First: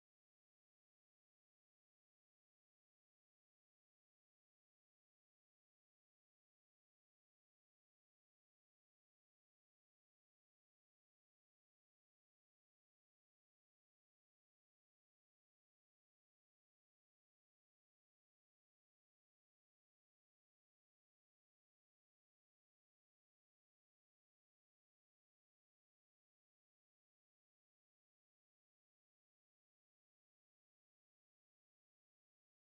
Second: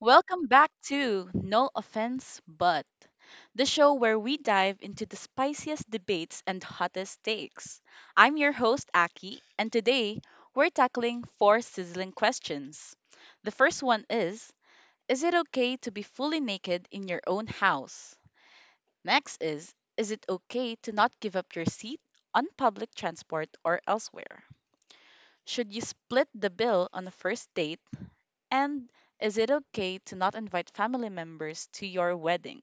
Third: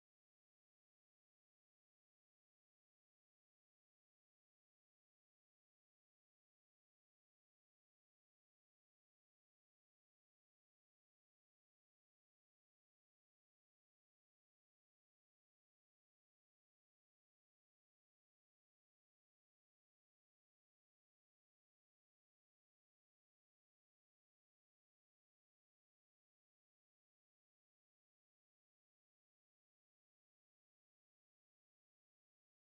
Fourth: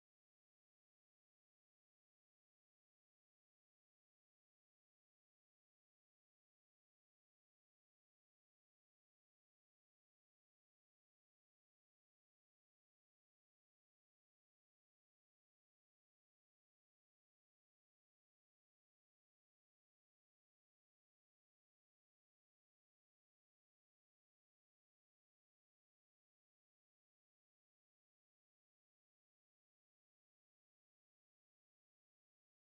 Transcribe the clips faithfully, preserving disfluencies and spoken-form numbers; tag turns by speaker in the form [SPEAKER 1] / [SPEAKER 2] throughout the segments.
[SPEAKER 1] Welcome back to No Offense But, the show where we dive into the spiciest debates and hottest takes. I'm your host, Aki, and today we're tackling four sizzling questions. The first one is Is it okay to be fully naked in your own house? Next is Is it okay to not give up your seat on public transport or elsewhere? Should you split the bill on a first date? And is it okay to not invite family members to your wedding?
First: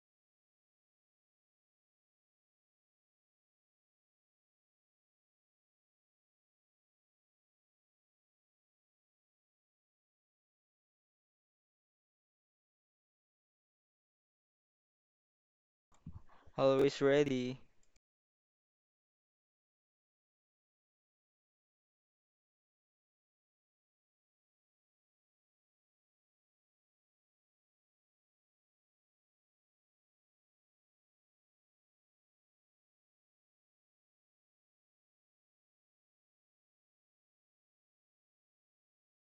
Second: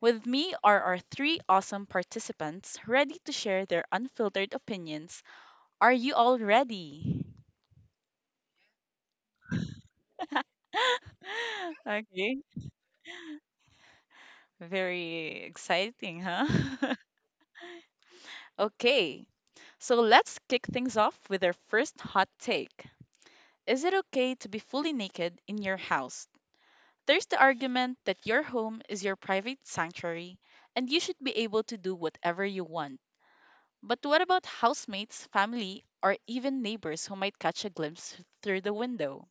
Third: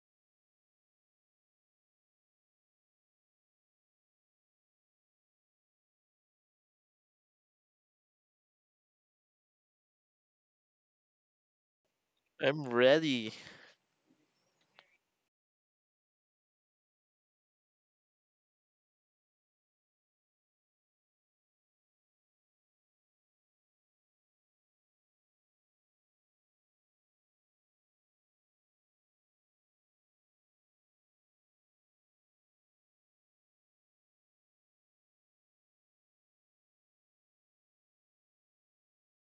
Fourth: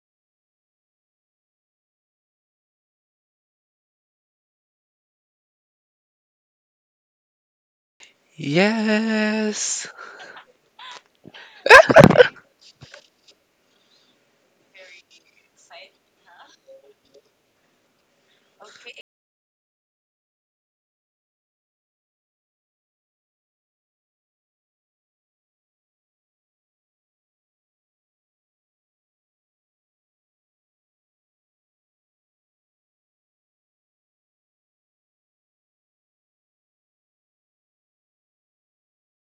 [SPEAKER 1] With me are our three awesome participants ready to share their unfiltered opinions. Are you all ready?
[SPEAKER 2] Yes.
[SPEAKER 1] Okay,
[SPEAKER 3] I'm ready.
[SPEAKER 1] very exciting, huh?
[SPEAKER 4] Always ready.
[SPEAKER 1] Okay, so let's kick things off with our first hot take. Is it okay to be fully naked in your house? There's the argument that your home is your private sanctuary and you should be able to do whatever you want. But what about housemates, family, or even neighbors who might catch a glimpse through the window?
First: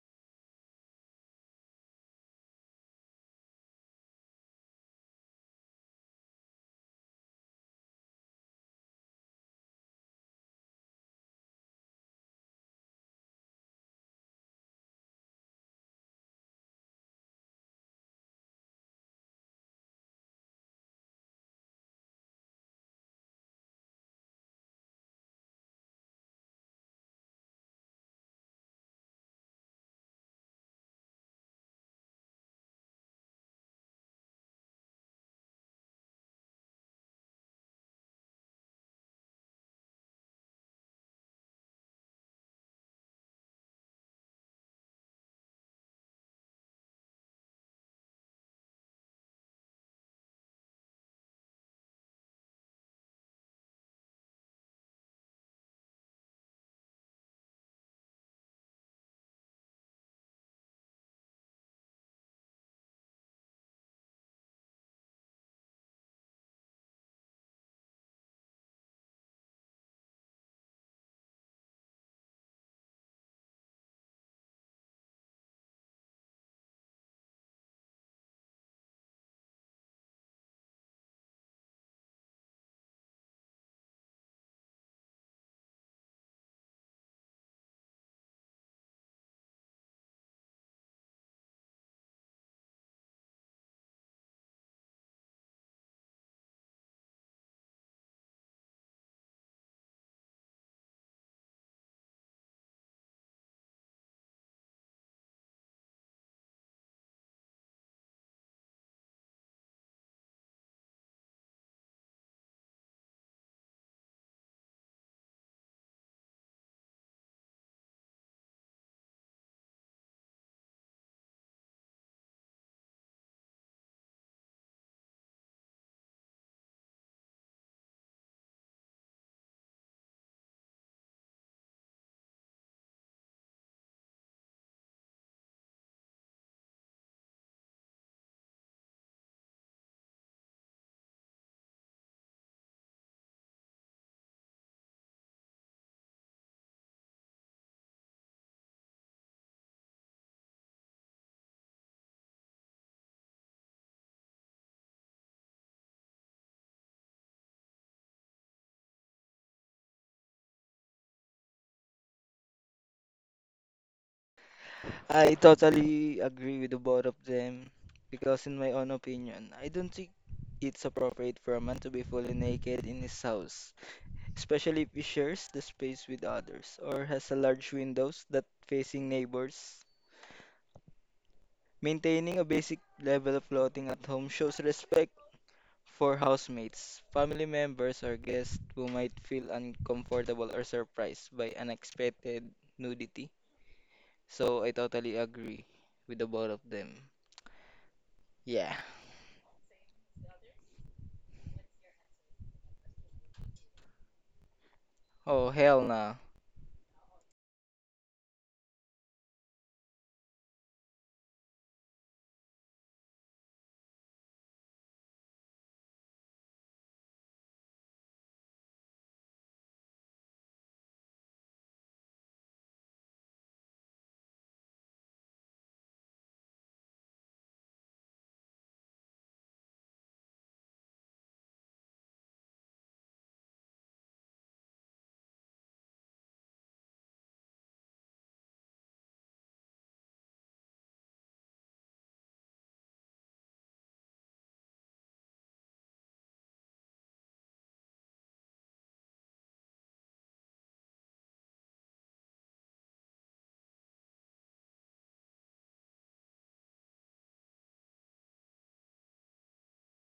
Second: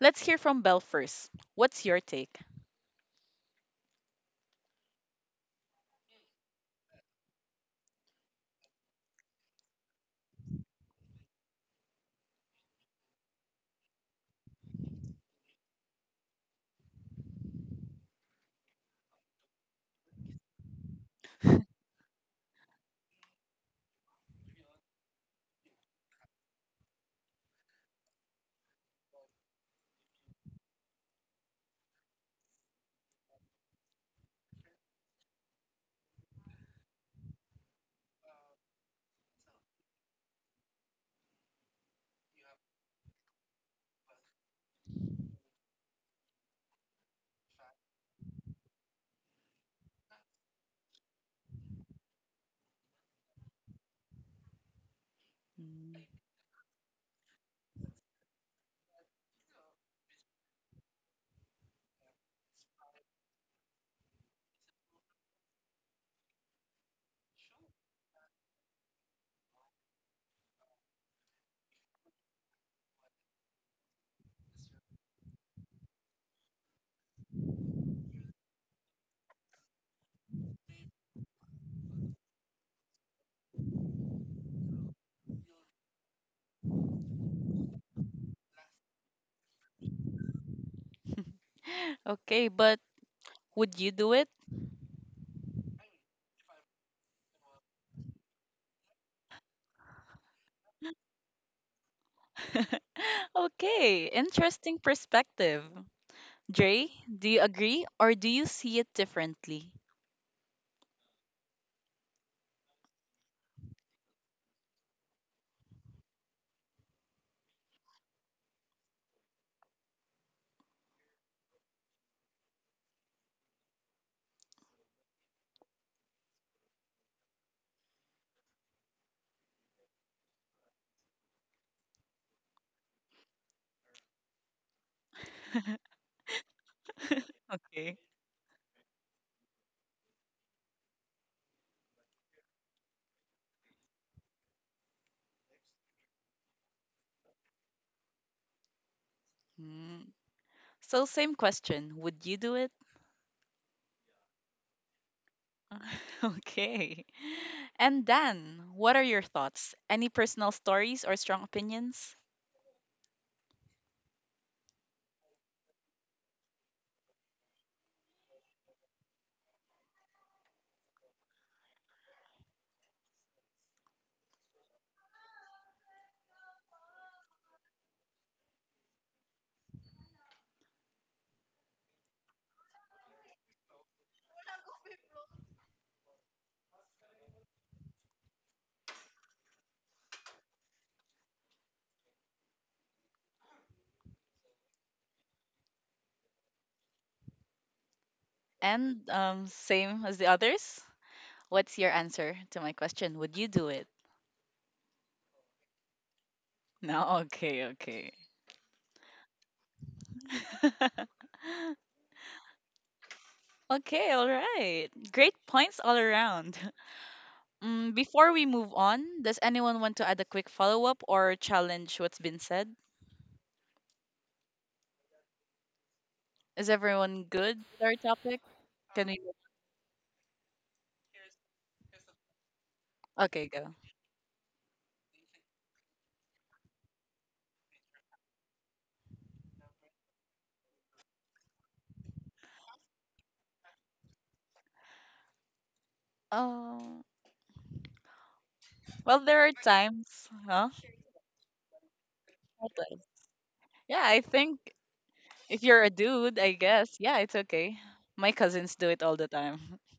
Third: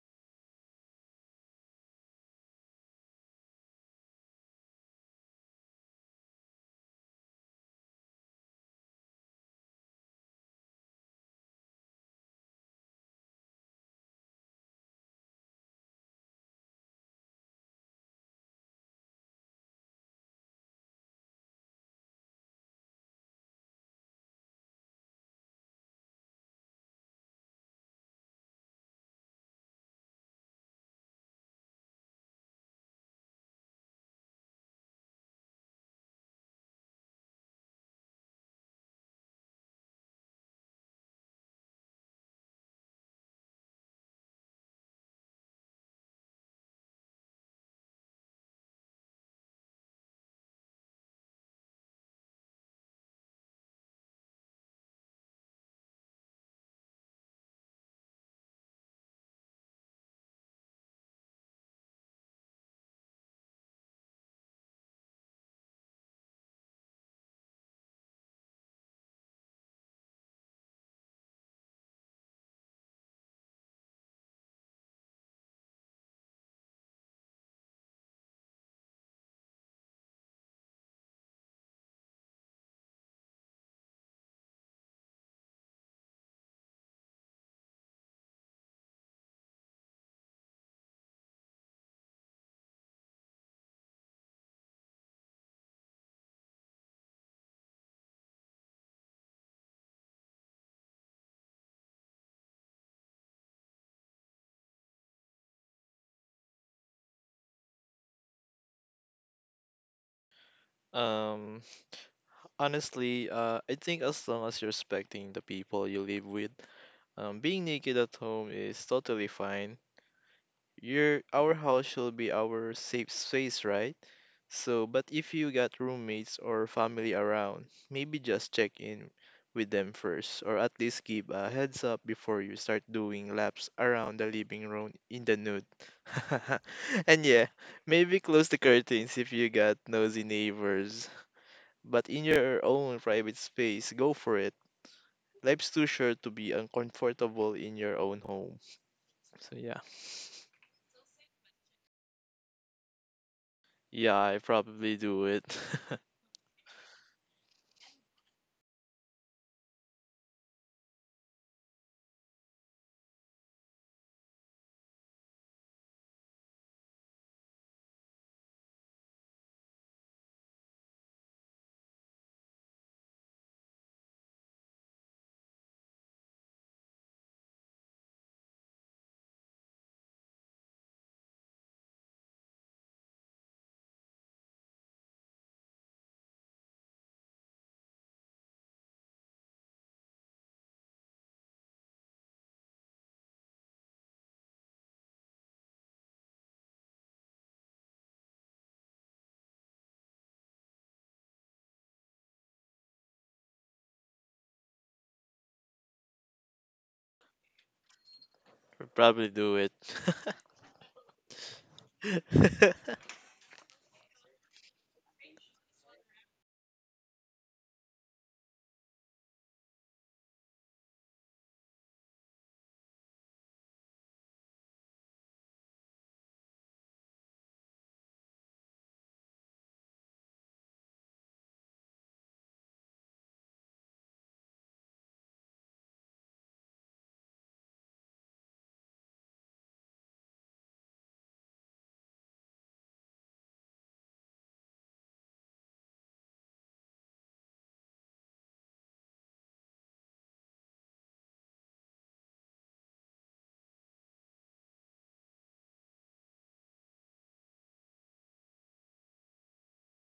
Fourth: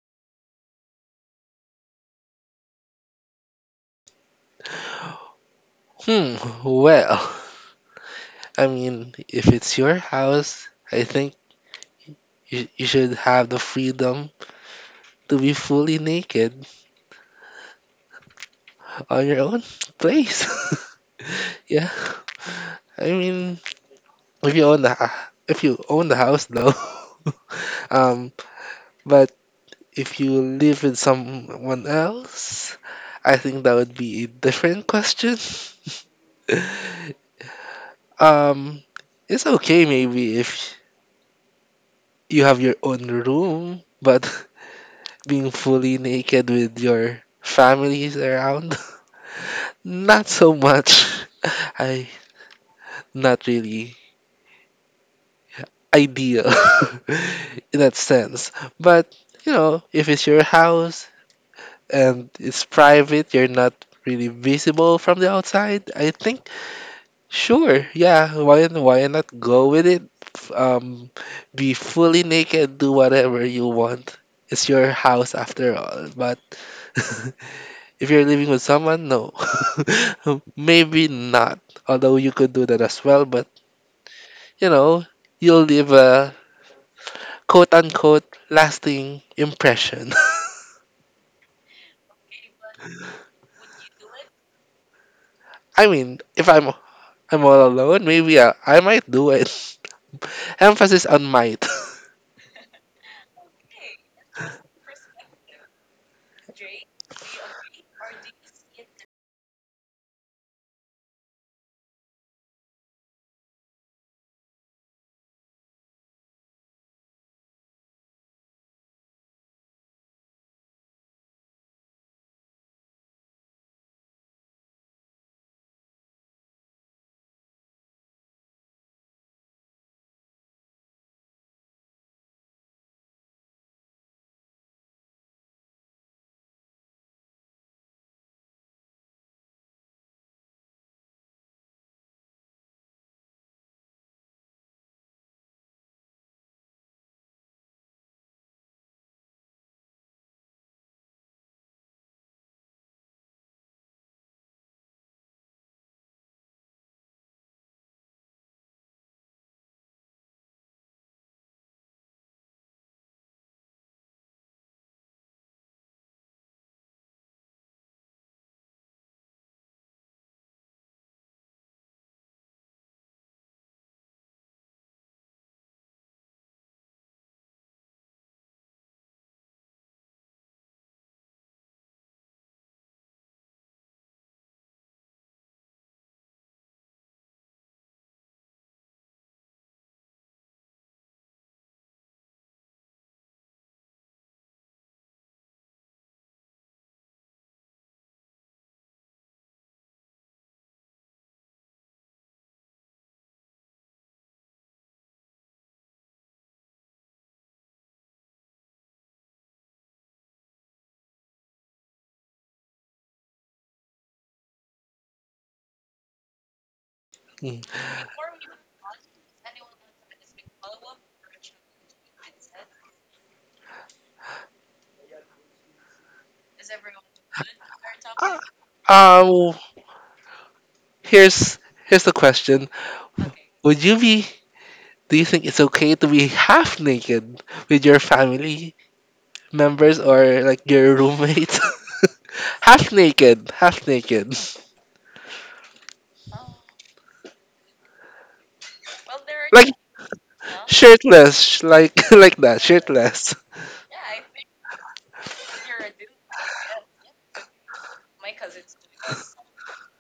[SPEAKER 1] Let's hear from Belle first. What's your take?
[SPEAKER 2] Hmm. Well, I mean, if it's your house, I think you, you should have the freedom to be fully naked on your own place. Yeah. I mean, if you own the ha- if you own the house though. um, but if you live with someone else, I think that would be a different question. Um, it's okay maybe if you have your own room, but being fully naked with your families around, not so much. I Not really
[SPEAKER 1] Mm.
[SPEAKER 2] ideal in that sense. But you know, if it's your house and it's private, you're not really visible from the outside. I think sure, yeah. Why why not go with it? F- Um, be fully naked, do whatever you want. It's your house after all. But if you're living with someone, no. Maybe not. Although you could do that as well, but you know, you'll leave a quote unquote lasting impression.
[SPEAKER 1] Okay, but would you do it?
[SPEAKER 2] I mean, if I'm I'm all alone, maybe I, I might do it. Emphasis on might.
[SPEAKER 1] Okay, interesting perspective. Dre, do you agree or do you see it differently?
[SPEAKER 3] Um, Honestly, uh, I think as long as you're respecting the people you live with, um, being naked at home is totally fine. Your our house should be our safe space, right? So, but if you got roommates or family around, maybe just check in with them first, or at least give a heads up before you start doing laps around the living room in the nude. and yeah,
[SPEAKER 1] Okay.
[SPEAKER 3] Maybe close the curtains if you got nosy neighbors. But in your own private space, go for it. Life's too short to be uncomfortable in your own home. So yeah.
[SPEAKER 1] Mm. So, same question. Would you do it?
[SPEAKER 3] Yeah, I probably do it.
[SPEAKER 1] Okay. And Dan, what are your thoughts? Any personal stories or strong opinions?
[SPEAKER 4] I totally agree with the both of them because, in my own opinion, I don't think it's appropriate for a man to be fully naked in his house, especially if he shares the space with others or has a large windows that facing neighbors. Maintaining a basic level of clothing at home shows respect for housemates, family members, or guests who might feel uncomfortable or surprised by unexpected nudity. So I totally agree with the both of them. Yeah.
[SPEAKER 1] And um, same as the others. What's your answer to my question? Would you do it?
[SPEAKER 4] Oh hell no.
[SPEAKER 1] No, okay, okay.
[SPEAKER 3] probably do it.
[SPEAKER 1] Okay, all right. Great points all around.
[SPEAKER 2] Mm.
[SPEAKER 1] Mm, before we move on, does anyone want to add a quick follow up or challenge what's been said? Is everyone good with our topic? Can we?
[SPEAKER 2] Ah, Um, here's here's the question.
[SPEAKER 1] Okay, go.
[SPEAKER 2] Would you be Do you think it's okay to be half naked with your family members or like your roommate? Half naked, half naked, Well,
[SPEAKER 1] Oh, well, there are
[SPEAKER 2] like
[SPEAKER 1] times,
[SPEAKER 2] no.
[SPEAKER 1] huh?
[SPEAKER 2] shirtless, sh- like like that,
[SPEAKER 1] What else?
[SPEAKER 2] shirtless.
[SPEAKER 1] Yeah, I think. If you're a dude, I guess, yeah, it's okay. My cousins do it all the time.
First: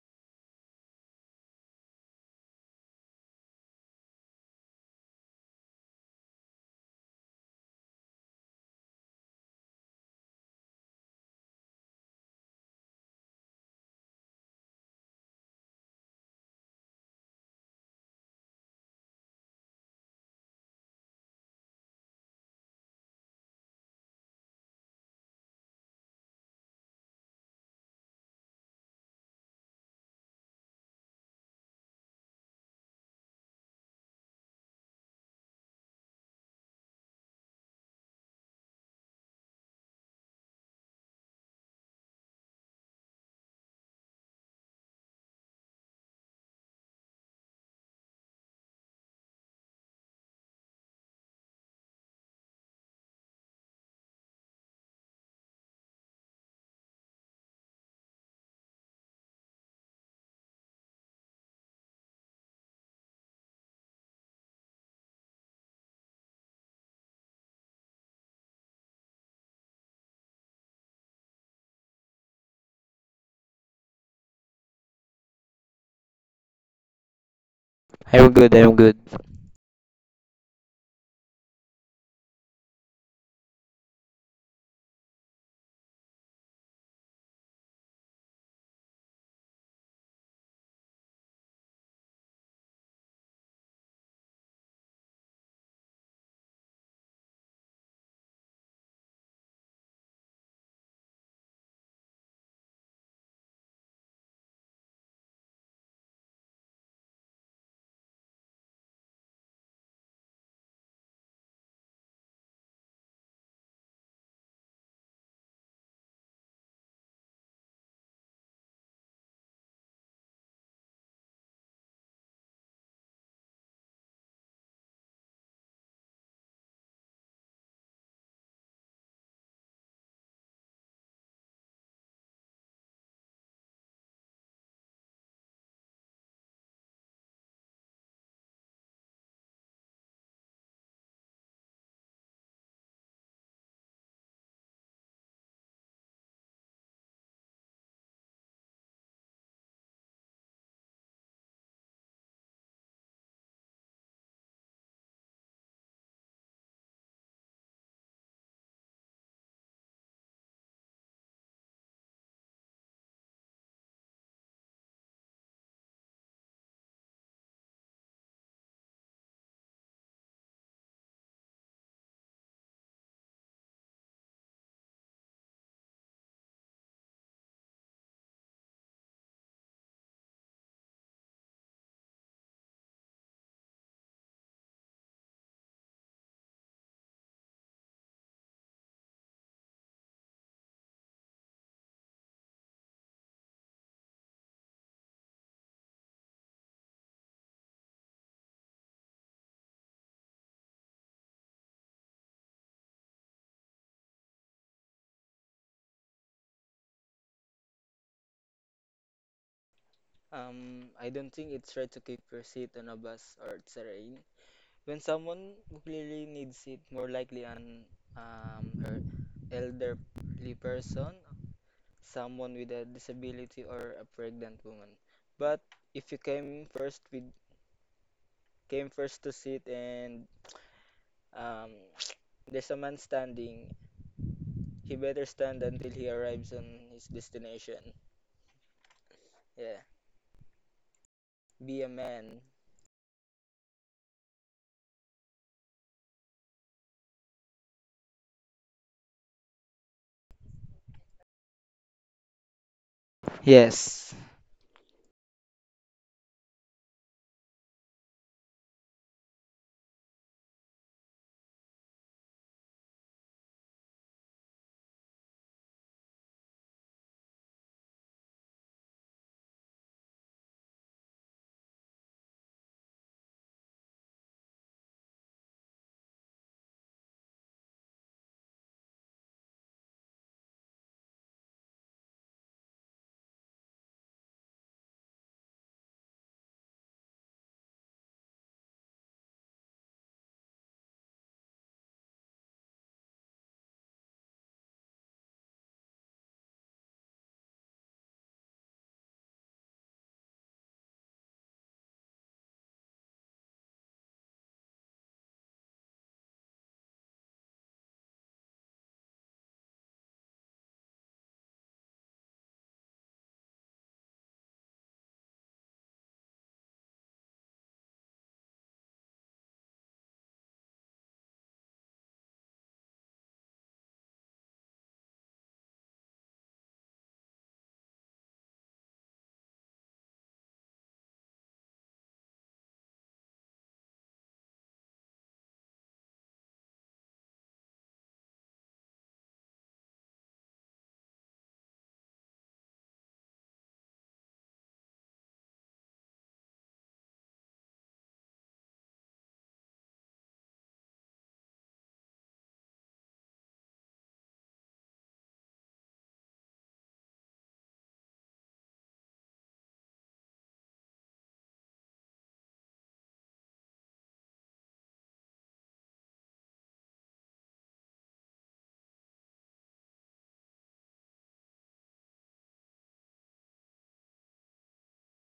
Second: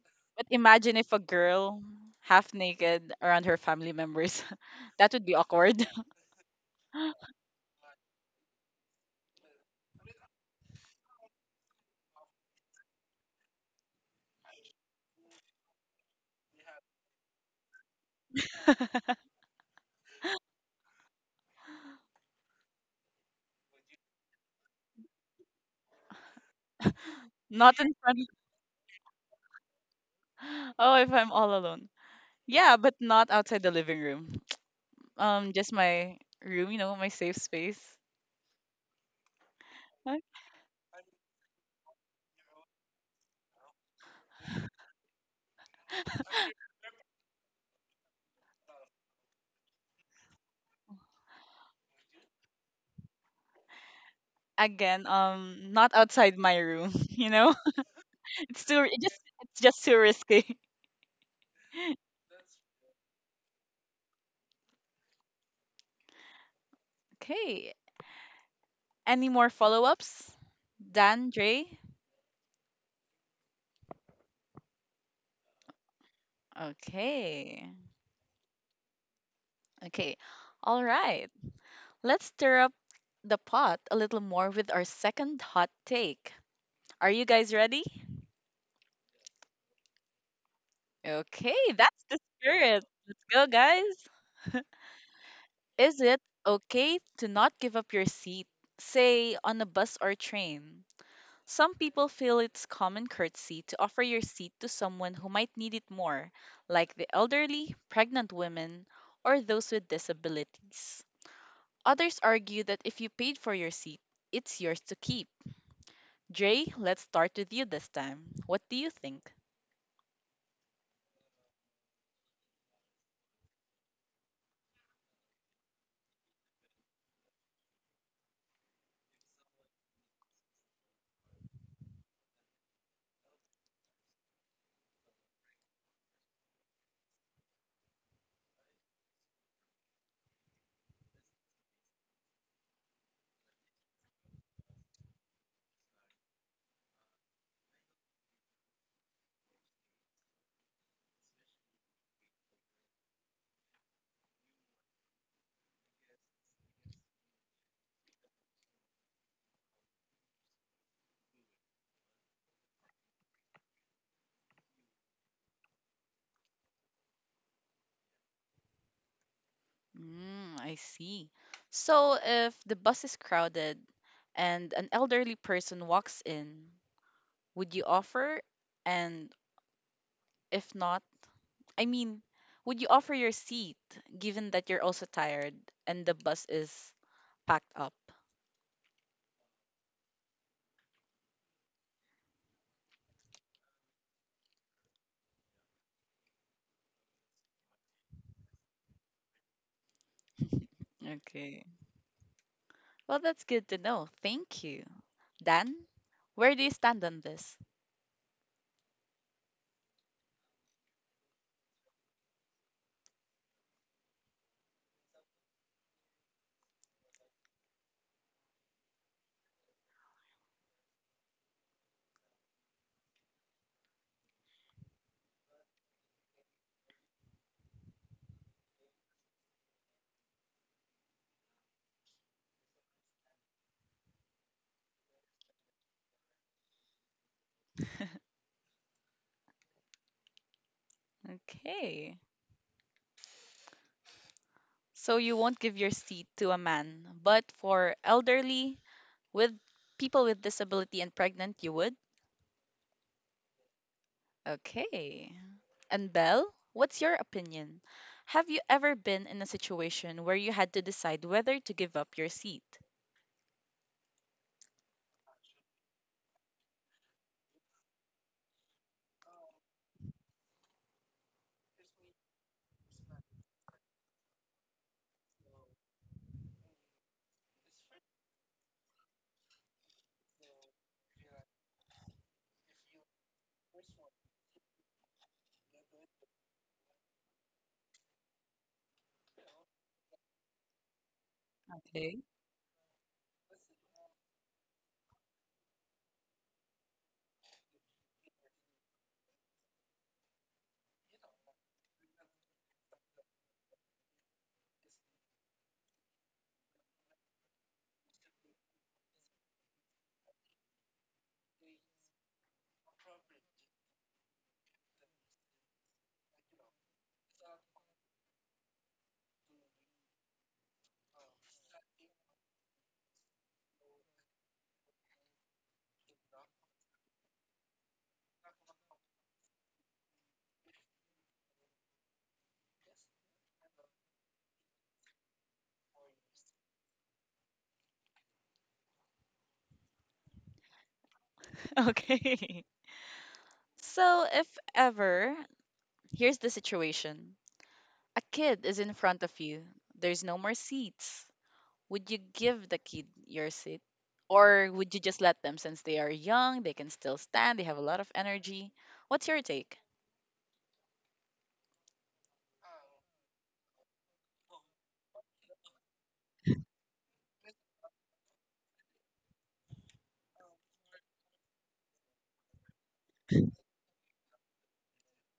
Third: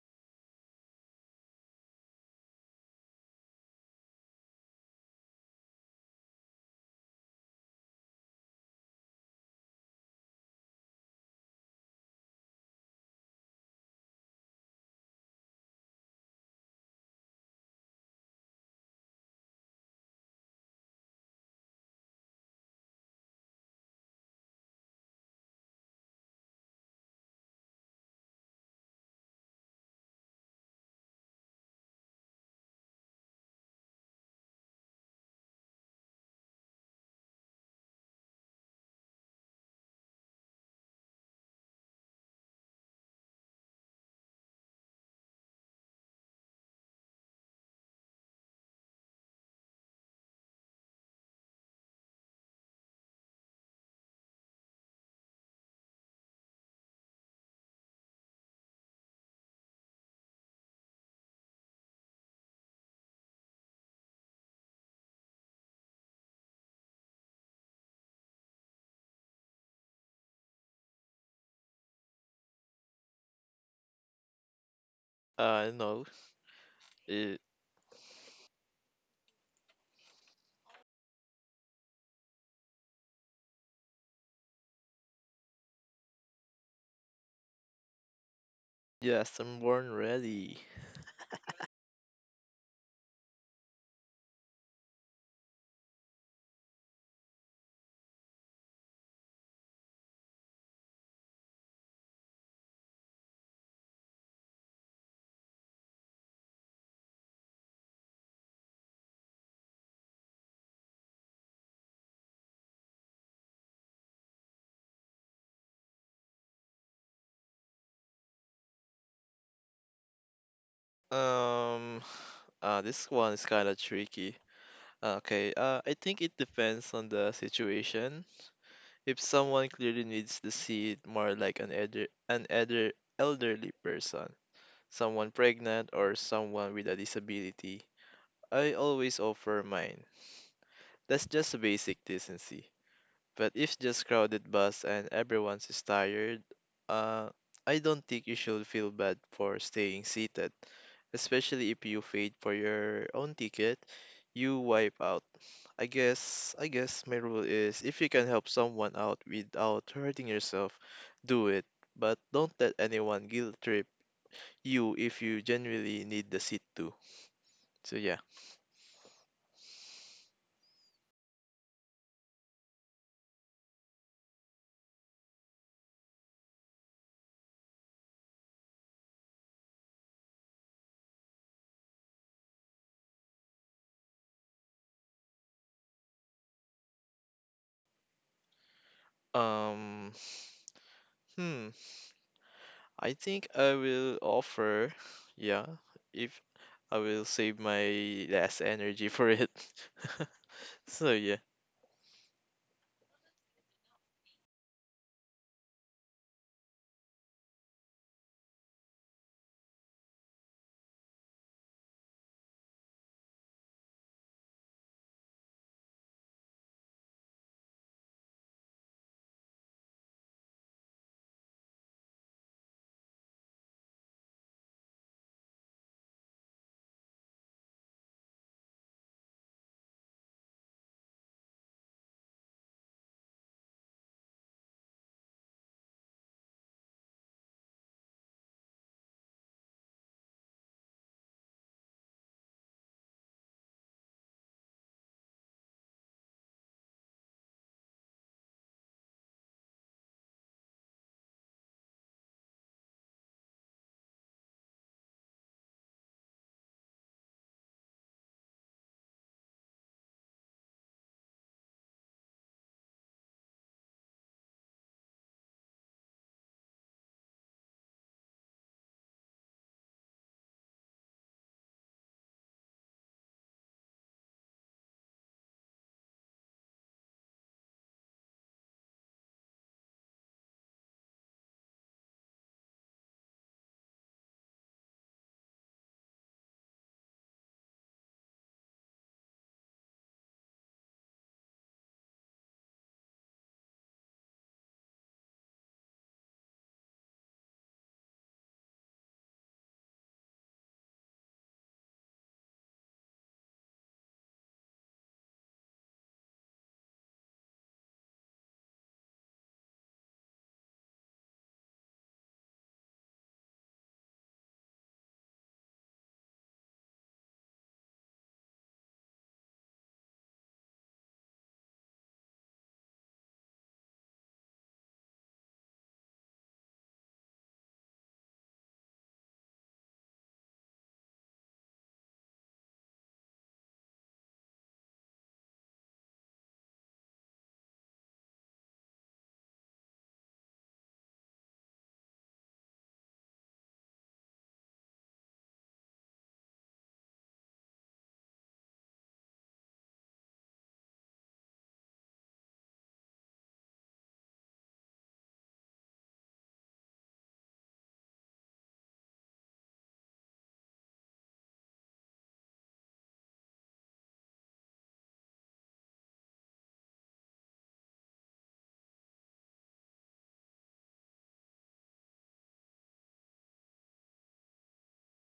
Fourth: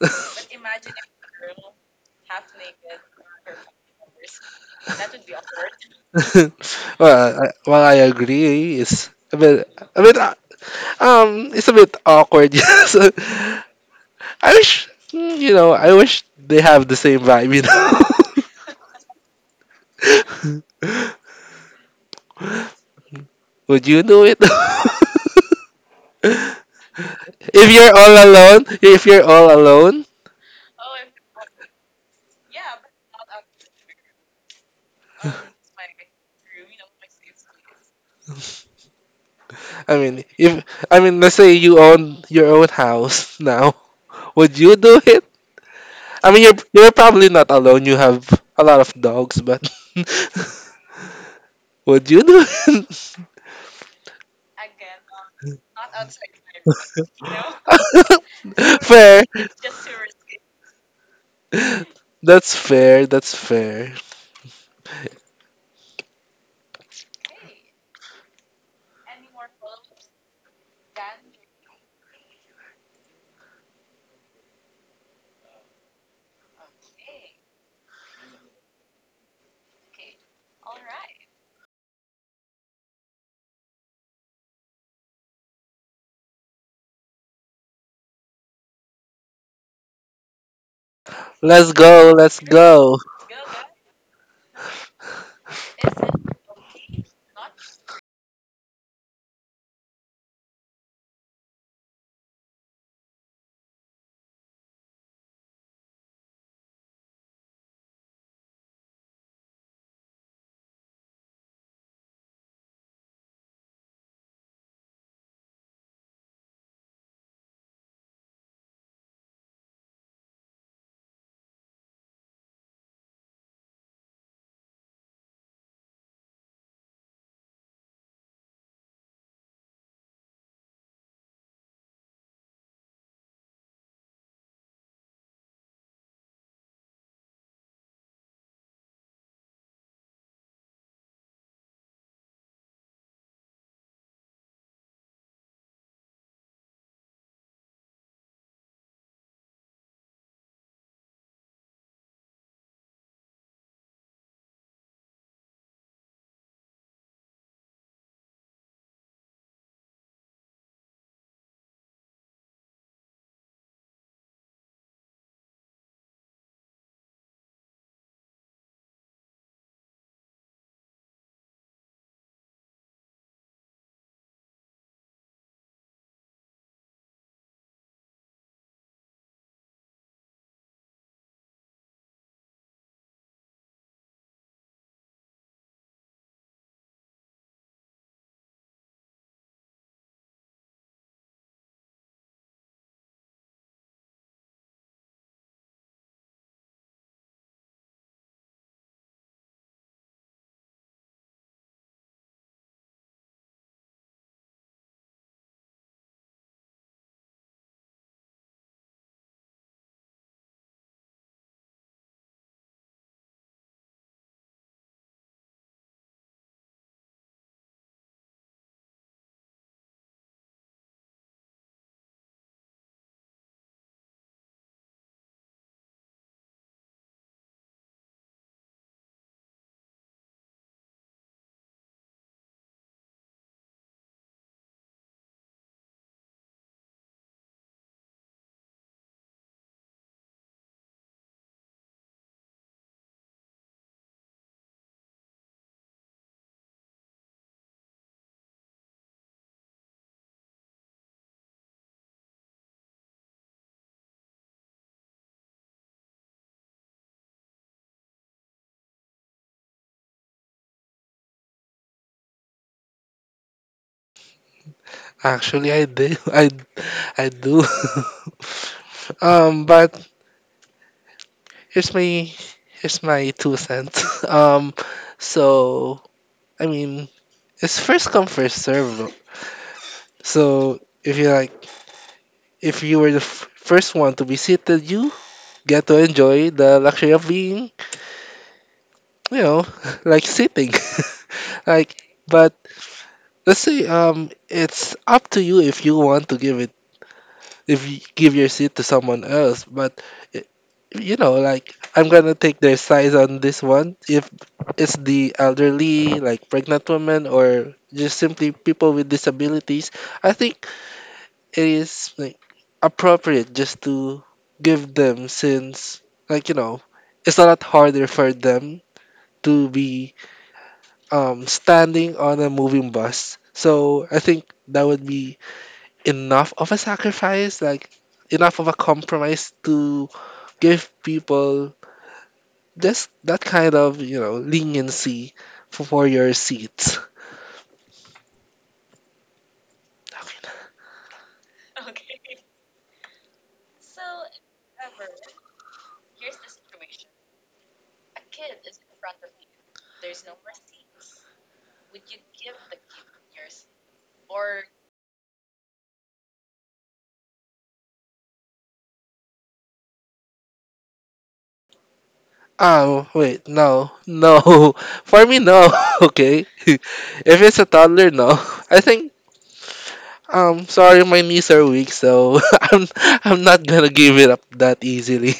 [SPEAKER 1] But imagine if a girl half naked around her family members. That would be awkward.
[SPEAKER 2] well, I, Well, I agree. It's a bit, a bit, uh, um, it's a bit awkward. Yes, I wish, mm, you know, I wish they have the same vibe. You know, would you do it? if
[SPEAKER 1] Not in
[SPEAKER 2] you're
[SPEAKER 1] front.
[SPEAKER 2] all alone, if you're all alone,
[SPEAKER 1] Oh, if I'm all alone. Yeah, but not outside the living room. Um just my room, you know, my safe space.
[SPEAKER 2] I mean, if I mean, let's say you own your own house now, would you do I mean, you're
[SPEAKER 1] Huh?
[SPEAKER 2] you're probably not alone. You have a lot of dogs, but what you do?
[SPEAKER 1] Again, um not outside my room, you know? It's too it just
[SPEAKER 2] Fair.
[SPEAKER 1] it's just too risky.
[SPEAKER 2] That's fair. That's fair.
[SPEAKER 1] Okay. Any more follow-ups? Dan, Dre?
[SPEAKER 3] uh no. It,
[SPEAKER 1] Okay.
[SPEAKER 4] I'm good, I'm good.
[SPEAKER 1] Okay. All right. Let's stir up the pot a little more with our second hot take. Are you guys ready?
[SPEAKER 3] yes, I'm born ready.
[SPEAKER 1] Okay,
[SPEAKER 2] Let's
[SPEAKER 1] that's
[SPEAKER 2] go.
[SPEAKER 1] the
[SPEAKER 2] Let's
[SPEAKER 1] spirit.
[SPEAKER 2] go.
[SPEAKER 1] Let's go, guys. Is it okay to not give up your seat, say on a bus or train? Some people feel it's common courtesy to offer your seat to someone who might need it more, like the elderly, pregnant women, or those with disabilities. Others argue that if you paid for your seat, it's yours to keep. Dre, let's start with you this time. What do you think?
[SPEAKER 3] Um uh this one is kinda tricky. Okay, uh I think it depends on the situation. If someone clearly needs to see it more like an elder an elder elderly person, someone pregnant, or someone with a disability, I always offer mine. That's just a basic decency. But if just crowded bus and everyone's is tired, uh, I don't think you should feel bad for staying seated, especially if you paid for your own ticket. You wipe out. I guess I guess my rule is if you can help someone out without hurting yourself, do it. But don't let anyone guilt trip you if you genuinely need the seat too. So yeah.
[SPEAKER 1] Mm, I see. So, if the bus is crowded and an elderly person walks in, would you offer? And if not, I mean, would you offer your seat given that you're also tired and the bus is packed up?
[SPEAKER 3] Um hmm I think I will offer, yeah, if I will save my last energy for it. So yeah.
[SPEAKER 1] Okay. Well, that's good to know. Thank you. Dan, where do you stand on this?
[SPEAKER 4] Um, I don't think it's right to keep your seat on a bus or train when someone who clearly needs it, more likely an um er, elderly person, someone with a disability, or a pregnant woman. But if you came first with came first to sit and um there's a man standing. He better stand until he arrives on his destination. Yeah. Be a
[SPEAKER 1] Okay.
[SPEAKER 4] man.
[SPEAKER 1] So you won't give your seat to a man, but for elderly, with people with disability and pregnant, you would?
[SPEAKER 4] Yes.
[SPEAKER 1] Okay. And Belle, what's your opinion? Have you ever been in a situation where you had to decide whether to give up your seat?
[SPEAKER 2] Actually, I do. I I do. Um, but here's my here's my two cents. Um, so I mean, it's first come first serve. So if you like, if you were the f- first one to be seated, you get to enjoy the luxury of being, well, like sitting. Like,
[SPEAKER 1] Okay.
[SPEAKER 2] but let's say um it's up to you if you want to give it, if you give your seat to someone else, but i- you know, like I'm going to take their size on this one. If it's the elderly like pregnant women or just simply people with disabilities, I think it is like appropriate just to give them, since like you know it's a lot harder for them to be, um, standing on a moving bus. So I think that would be enough of a sacrifice, like enough of a compromise to give people just that kind of, you know, leniency for, for your seats.
[SPEAKER 1] Okay. So, if ever, here's the situation, a kid is in front of you, there's no more seats. Would you give the kid your seat? Or would you just let them since they are young, they can still stand, they have a lot of energy? What's your take?
[SPEAKER 2] Um, wait, no, no, for me, no. Okay, if it's a toddler, no. I think. Um, sorry, my knees are weak, so I'm I'm not gonna give it up that easily.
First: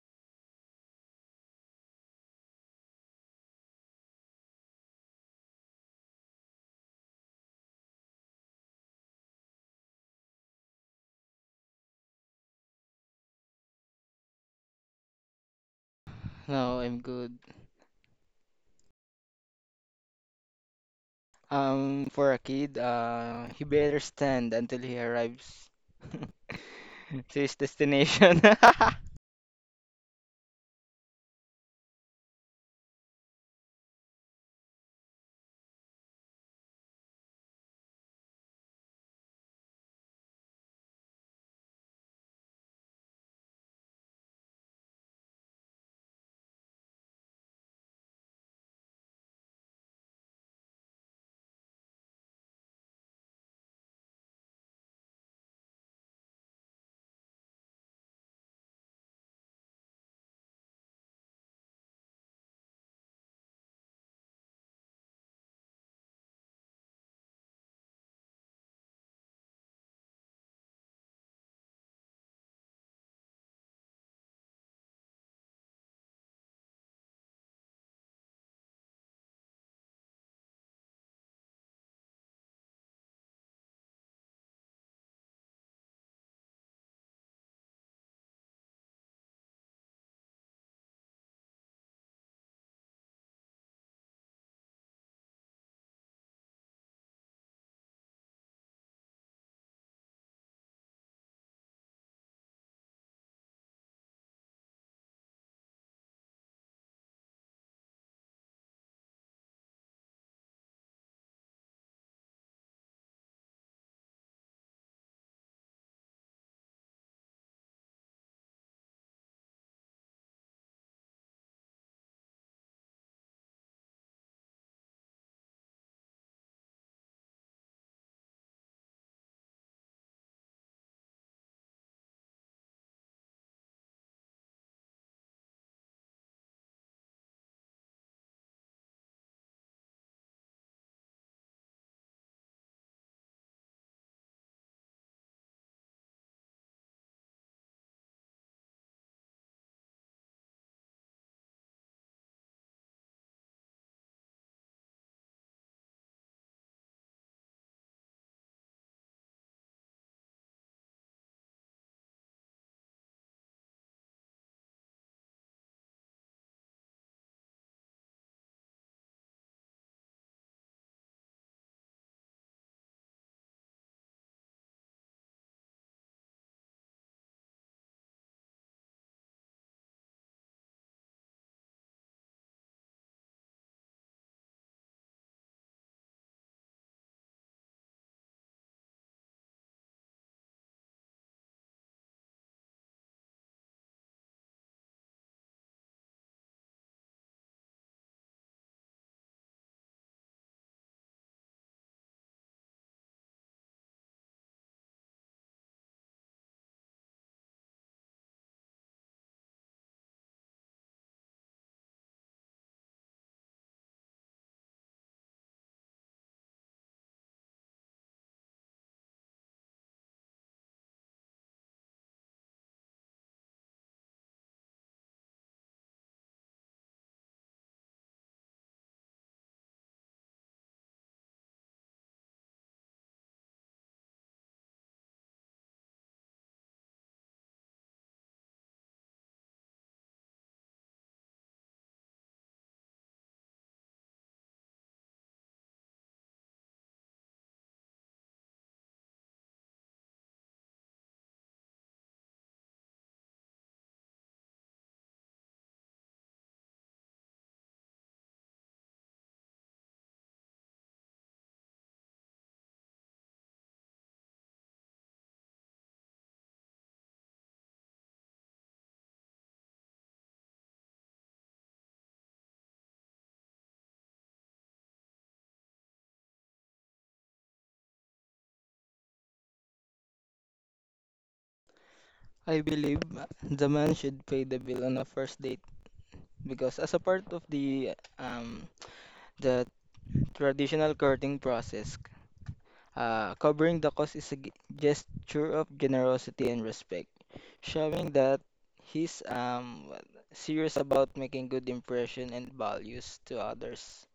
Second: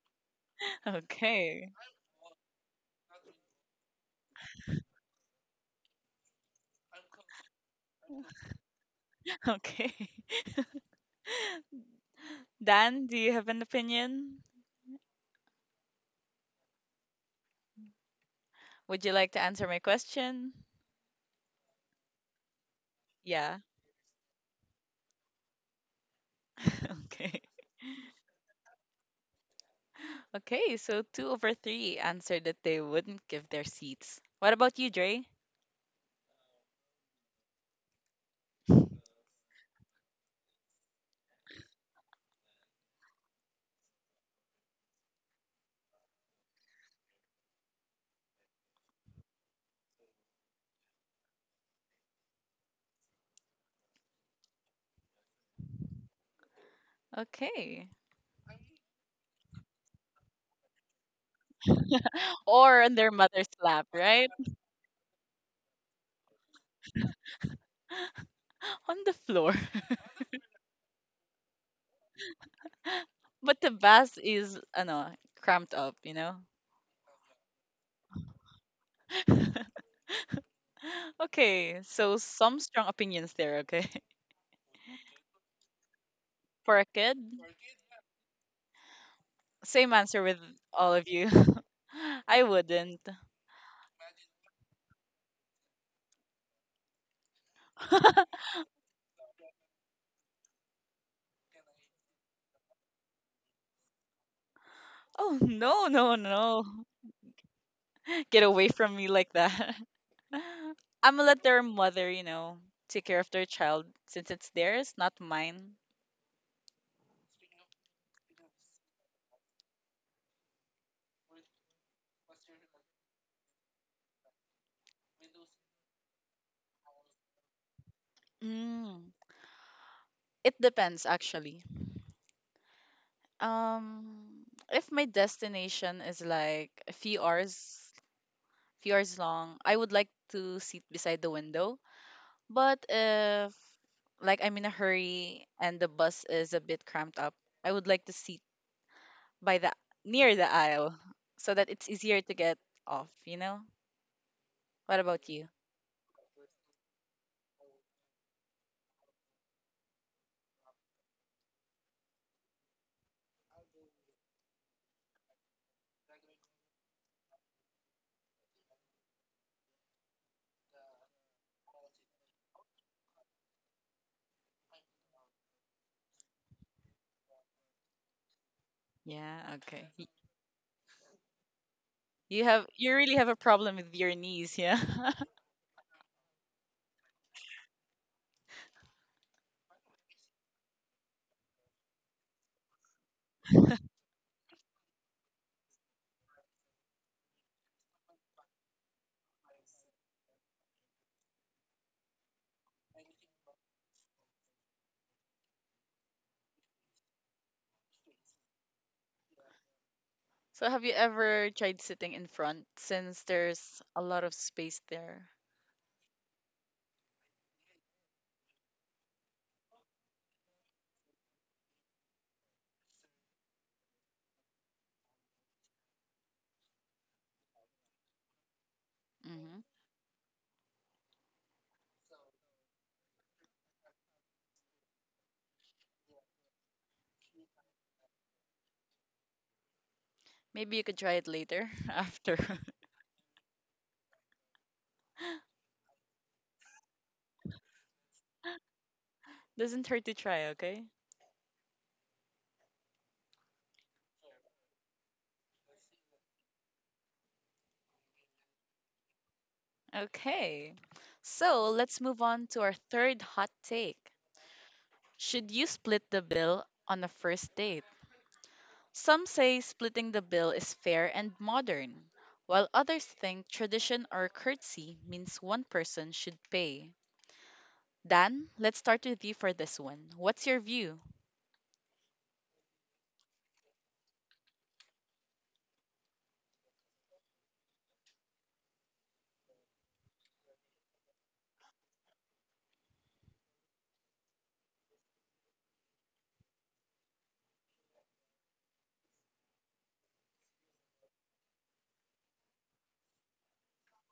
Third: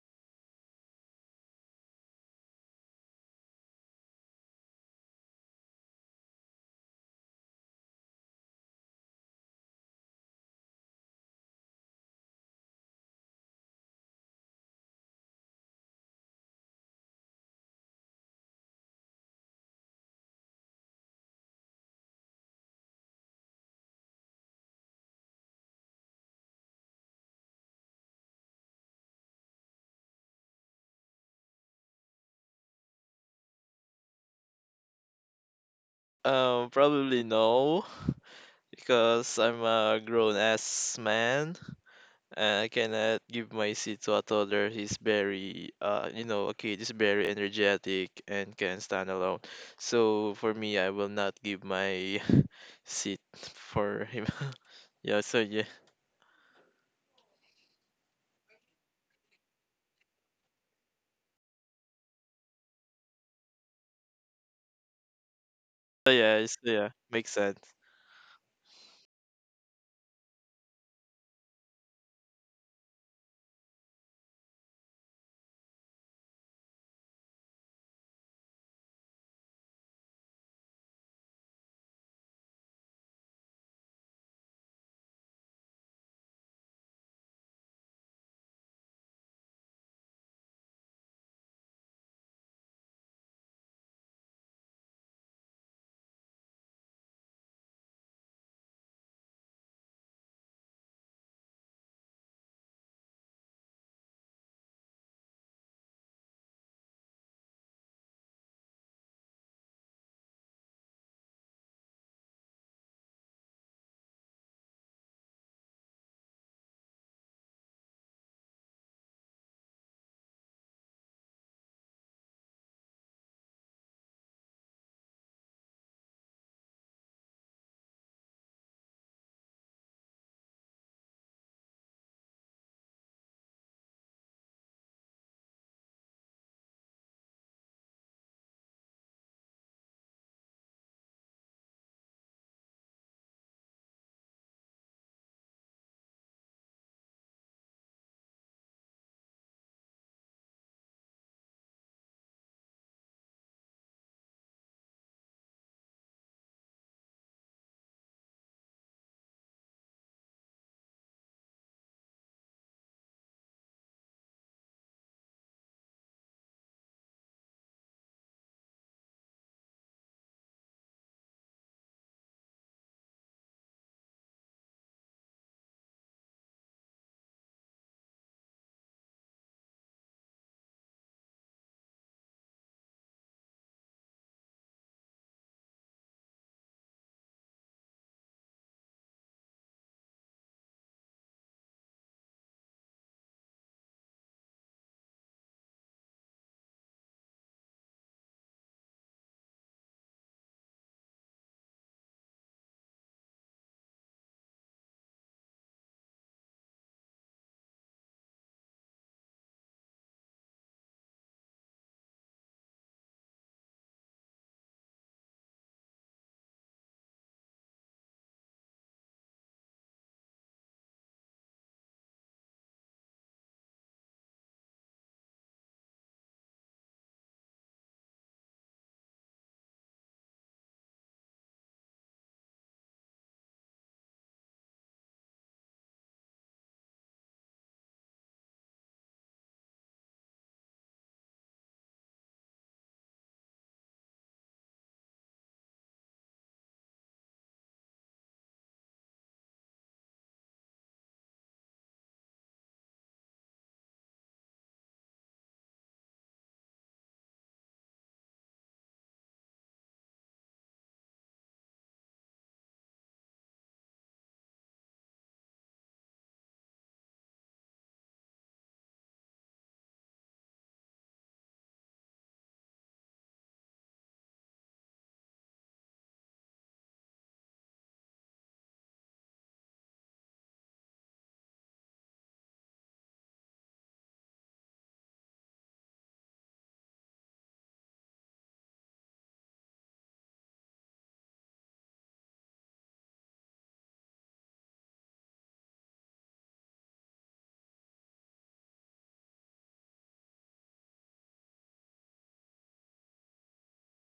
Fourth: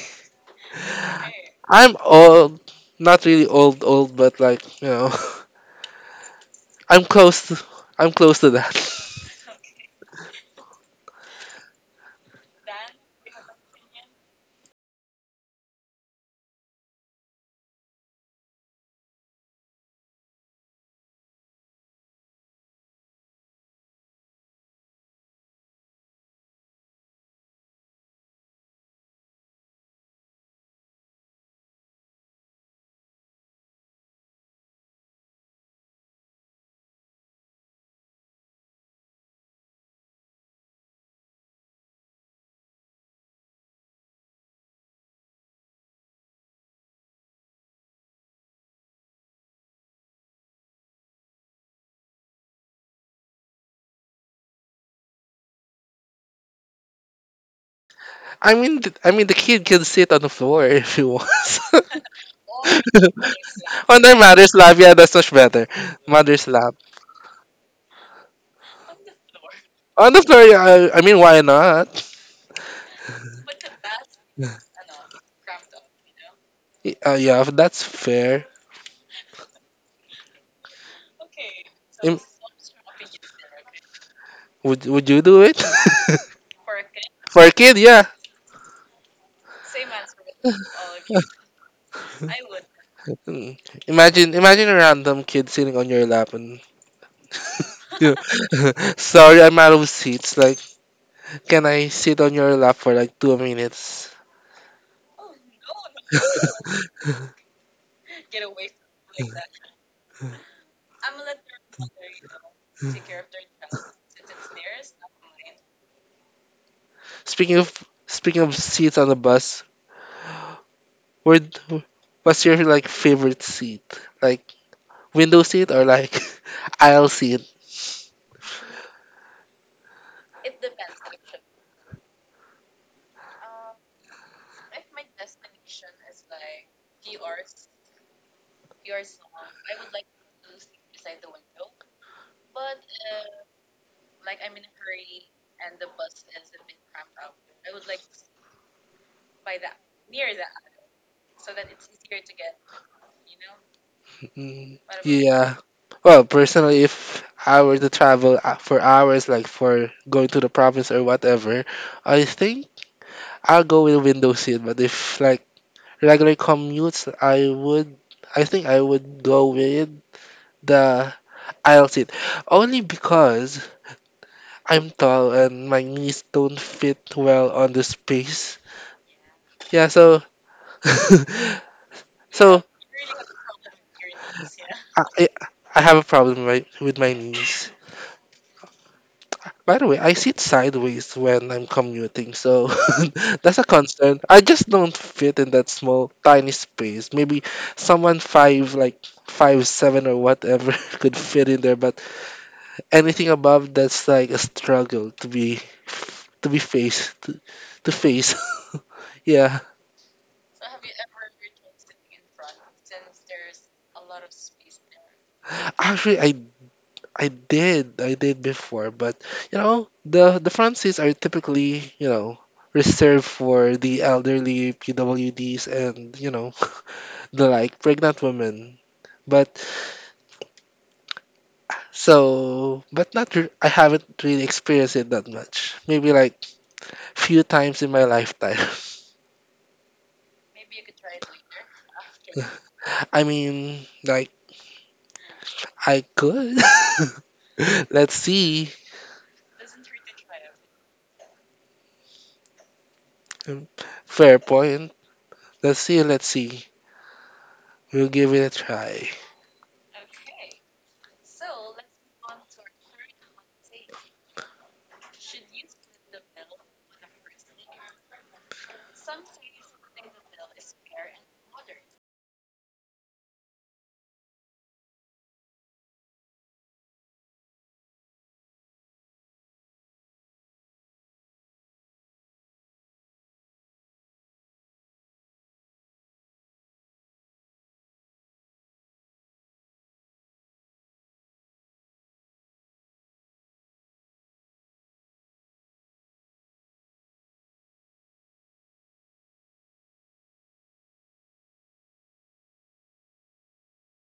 [SPEAKER 1] Okay.
[SPEAKER 2] I'm old, not really old old, but like you know, I'm close. To, I'm close to that.
[SPEAKER 1] Okay. Dan, do you have an opinion?
[SPEAKER 4] No, I'm good.
[SPEAKER 1] Would you like to answer my question?
[SPEAKER 4] Um, for a kid, uh,
[SPEAKER 1] Yeah.
[SPEAKER 4] he better stand until he arrives to
[SPEAKER 1] Okay.
[SPEAKER 4] his destination.
[SPEAKER 1] Okay, so two over three answered that they wouldn't give their seats. What about you, Dre?
[SPEAKER 3] Um, probably no, because I'm a grown ass man and I cannot give my seat to a toddler. He's very uh you know, a kid is very energetic and can stand alone. So for me I will not give my seat for him. Yeah, so yeah.
[SPEAKER 1] Okay.
[SPEAKER 2] I mean, th- I mean, the kid can sit on the floor if he wants.
[SPEAKER 1] Or on their mother's lap,
[SPEAKER 2] On their
[SPEAKER 1] right?
[SPEAKER 2] mother's lap, yeah, that's much better.
[SPEAKER 3] So yeah,
[SPEAKER 2] Mother's
[SPEAKER 3] it's-
[SPEAKER 2] lap
[SPEAKER 3] yeah, makes sense.
[SPEAKER 1] On the floor.
[SPEAKER 2] on the floor. Yeah, I, I mean, why not?
[SPEAKER 1] But the bus is, ano, cramped up, you know?
[SPEAKER 2] Y- Uh, yeah, that's fair.
[SPEAKER 1] Okay, so
[SPEAKER 2] Im-
[SPEAKER 1] some strong opinions there, okay?
[SPEAKER 2] would would you do it?
[SPEAKER 1] For a kid,
[SPEAKER 2] For a kid? Yeah.
[SPEAKER 1] same answer with all of you. I wouldn't.
[SPEAKER 2] Mm. Imagine imagine a random kid sitting on your lap and you
[SPEAKER 1] Oh,
[SPEAKER 2] know, sorry, I'm out of seats. Like, can I sit on your lap for like two minutes?
[SPEAKER 1] no, no, no. Get away from me like that. I'm gonna let their mother, you know, take care of their child since it's theirs, not mine.
[SPEAKER 2] Speaking of Speaking of seats on the bus, where d- what's your like favorite seat? Like window seat or like aisle seat?
[SPEAKER 1] Mm. It depends, actually. Um, if my destination is like a few hours few hours long, I would like to sit beside the window. But if like I'm in a hurry and the bus is a bit cramped up, I would like to sit by the near the aisle so that it's easier to get off, you know?
[SPEAKER 2] Mm,
[SPEAKER 1] What about you?
[SPEAKER 2] yeah. Well, personally, if I were to travel uh, for hours, like for going to the province or whatever, I think I'll go with window seat. But if like regular commutes, I would, I think I would go with the I'll sit. Only because I'm tall and my knees don't fit well on the space.
[SPEAKER 1] Yeah,
[SPEAKER 2] Yeah,
[SPEAKER 1] okay. Y-
[SPEAKER 2] so
[SPEAKER 1] You
[SPEAKER 2] so
[SPEAKER 1] have you really have a problem with your knees, yeah?
[SPEAKER 2] I, I I have a problem right with my knees. By the way, I sit sideways when I'm commuting, so that's a concern. I just don't fit in that small, tiny space. Maybe someone five, like five seven or whatever, could fit in there, but anything above that's like a struggle to be to be faced to, to face. Yeah,
[SPEAKER 1] So have you ever tried sitting in front since there's a lot of space there?
[SPEAKER 2] actually, I I did I did before, but you know the the front seats are typically you know reserved for the elderly P W Ds and you know the like pregnant women.
[SPEAKER 1] Hmm.
[SPEAKER 2] But so but not re- I haven't really experienced it that much. Maybe like few times in my lifetime.
[SPEAKER 1] Maybe you could try it later after.
[SPEAKER 2] I mean, like I could. Let's see.
[SPEAKER 1] Doesn't hurt to try, okay?
[SPEAKER 2] Um, Fair point. Let's see. Let's see. We'll give it a try.
[SPEAKER 1] Okay. So let's move on to our third hot take. Should you split the bill on a first date? Some say splitting the bill is fair and modern, while others think tradition or courtesy means one person should pay. Dan, let's start with you for this one. What's your view?
[SPEAKER 4] I believe the man should pay the bill on a first date because as a part of the um the traditional courting process. Uh, covering the cost is a g- gesture of generosity and respect, showing that he's um what- serious about making good impression and values to others.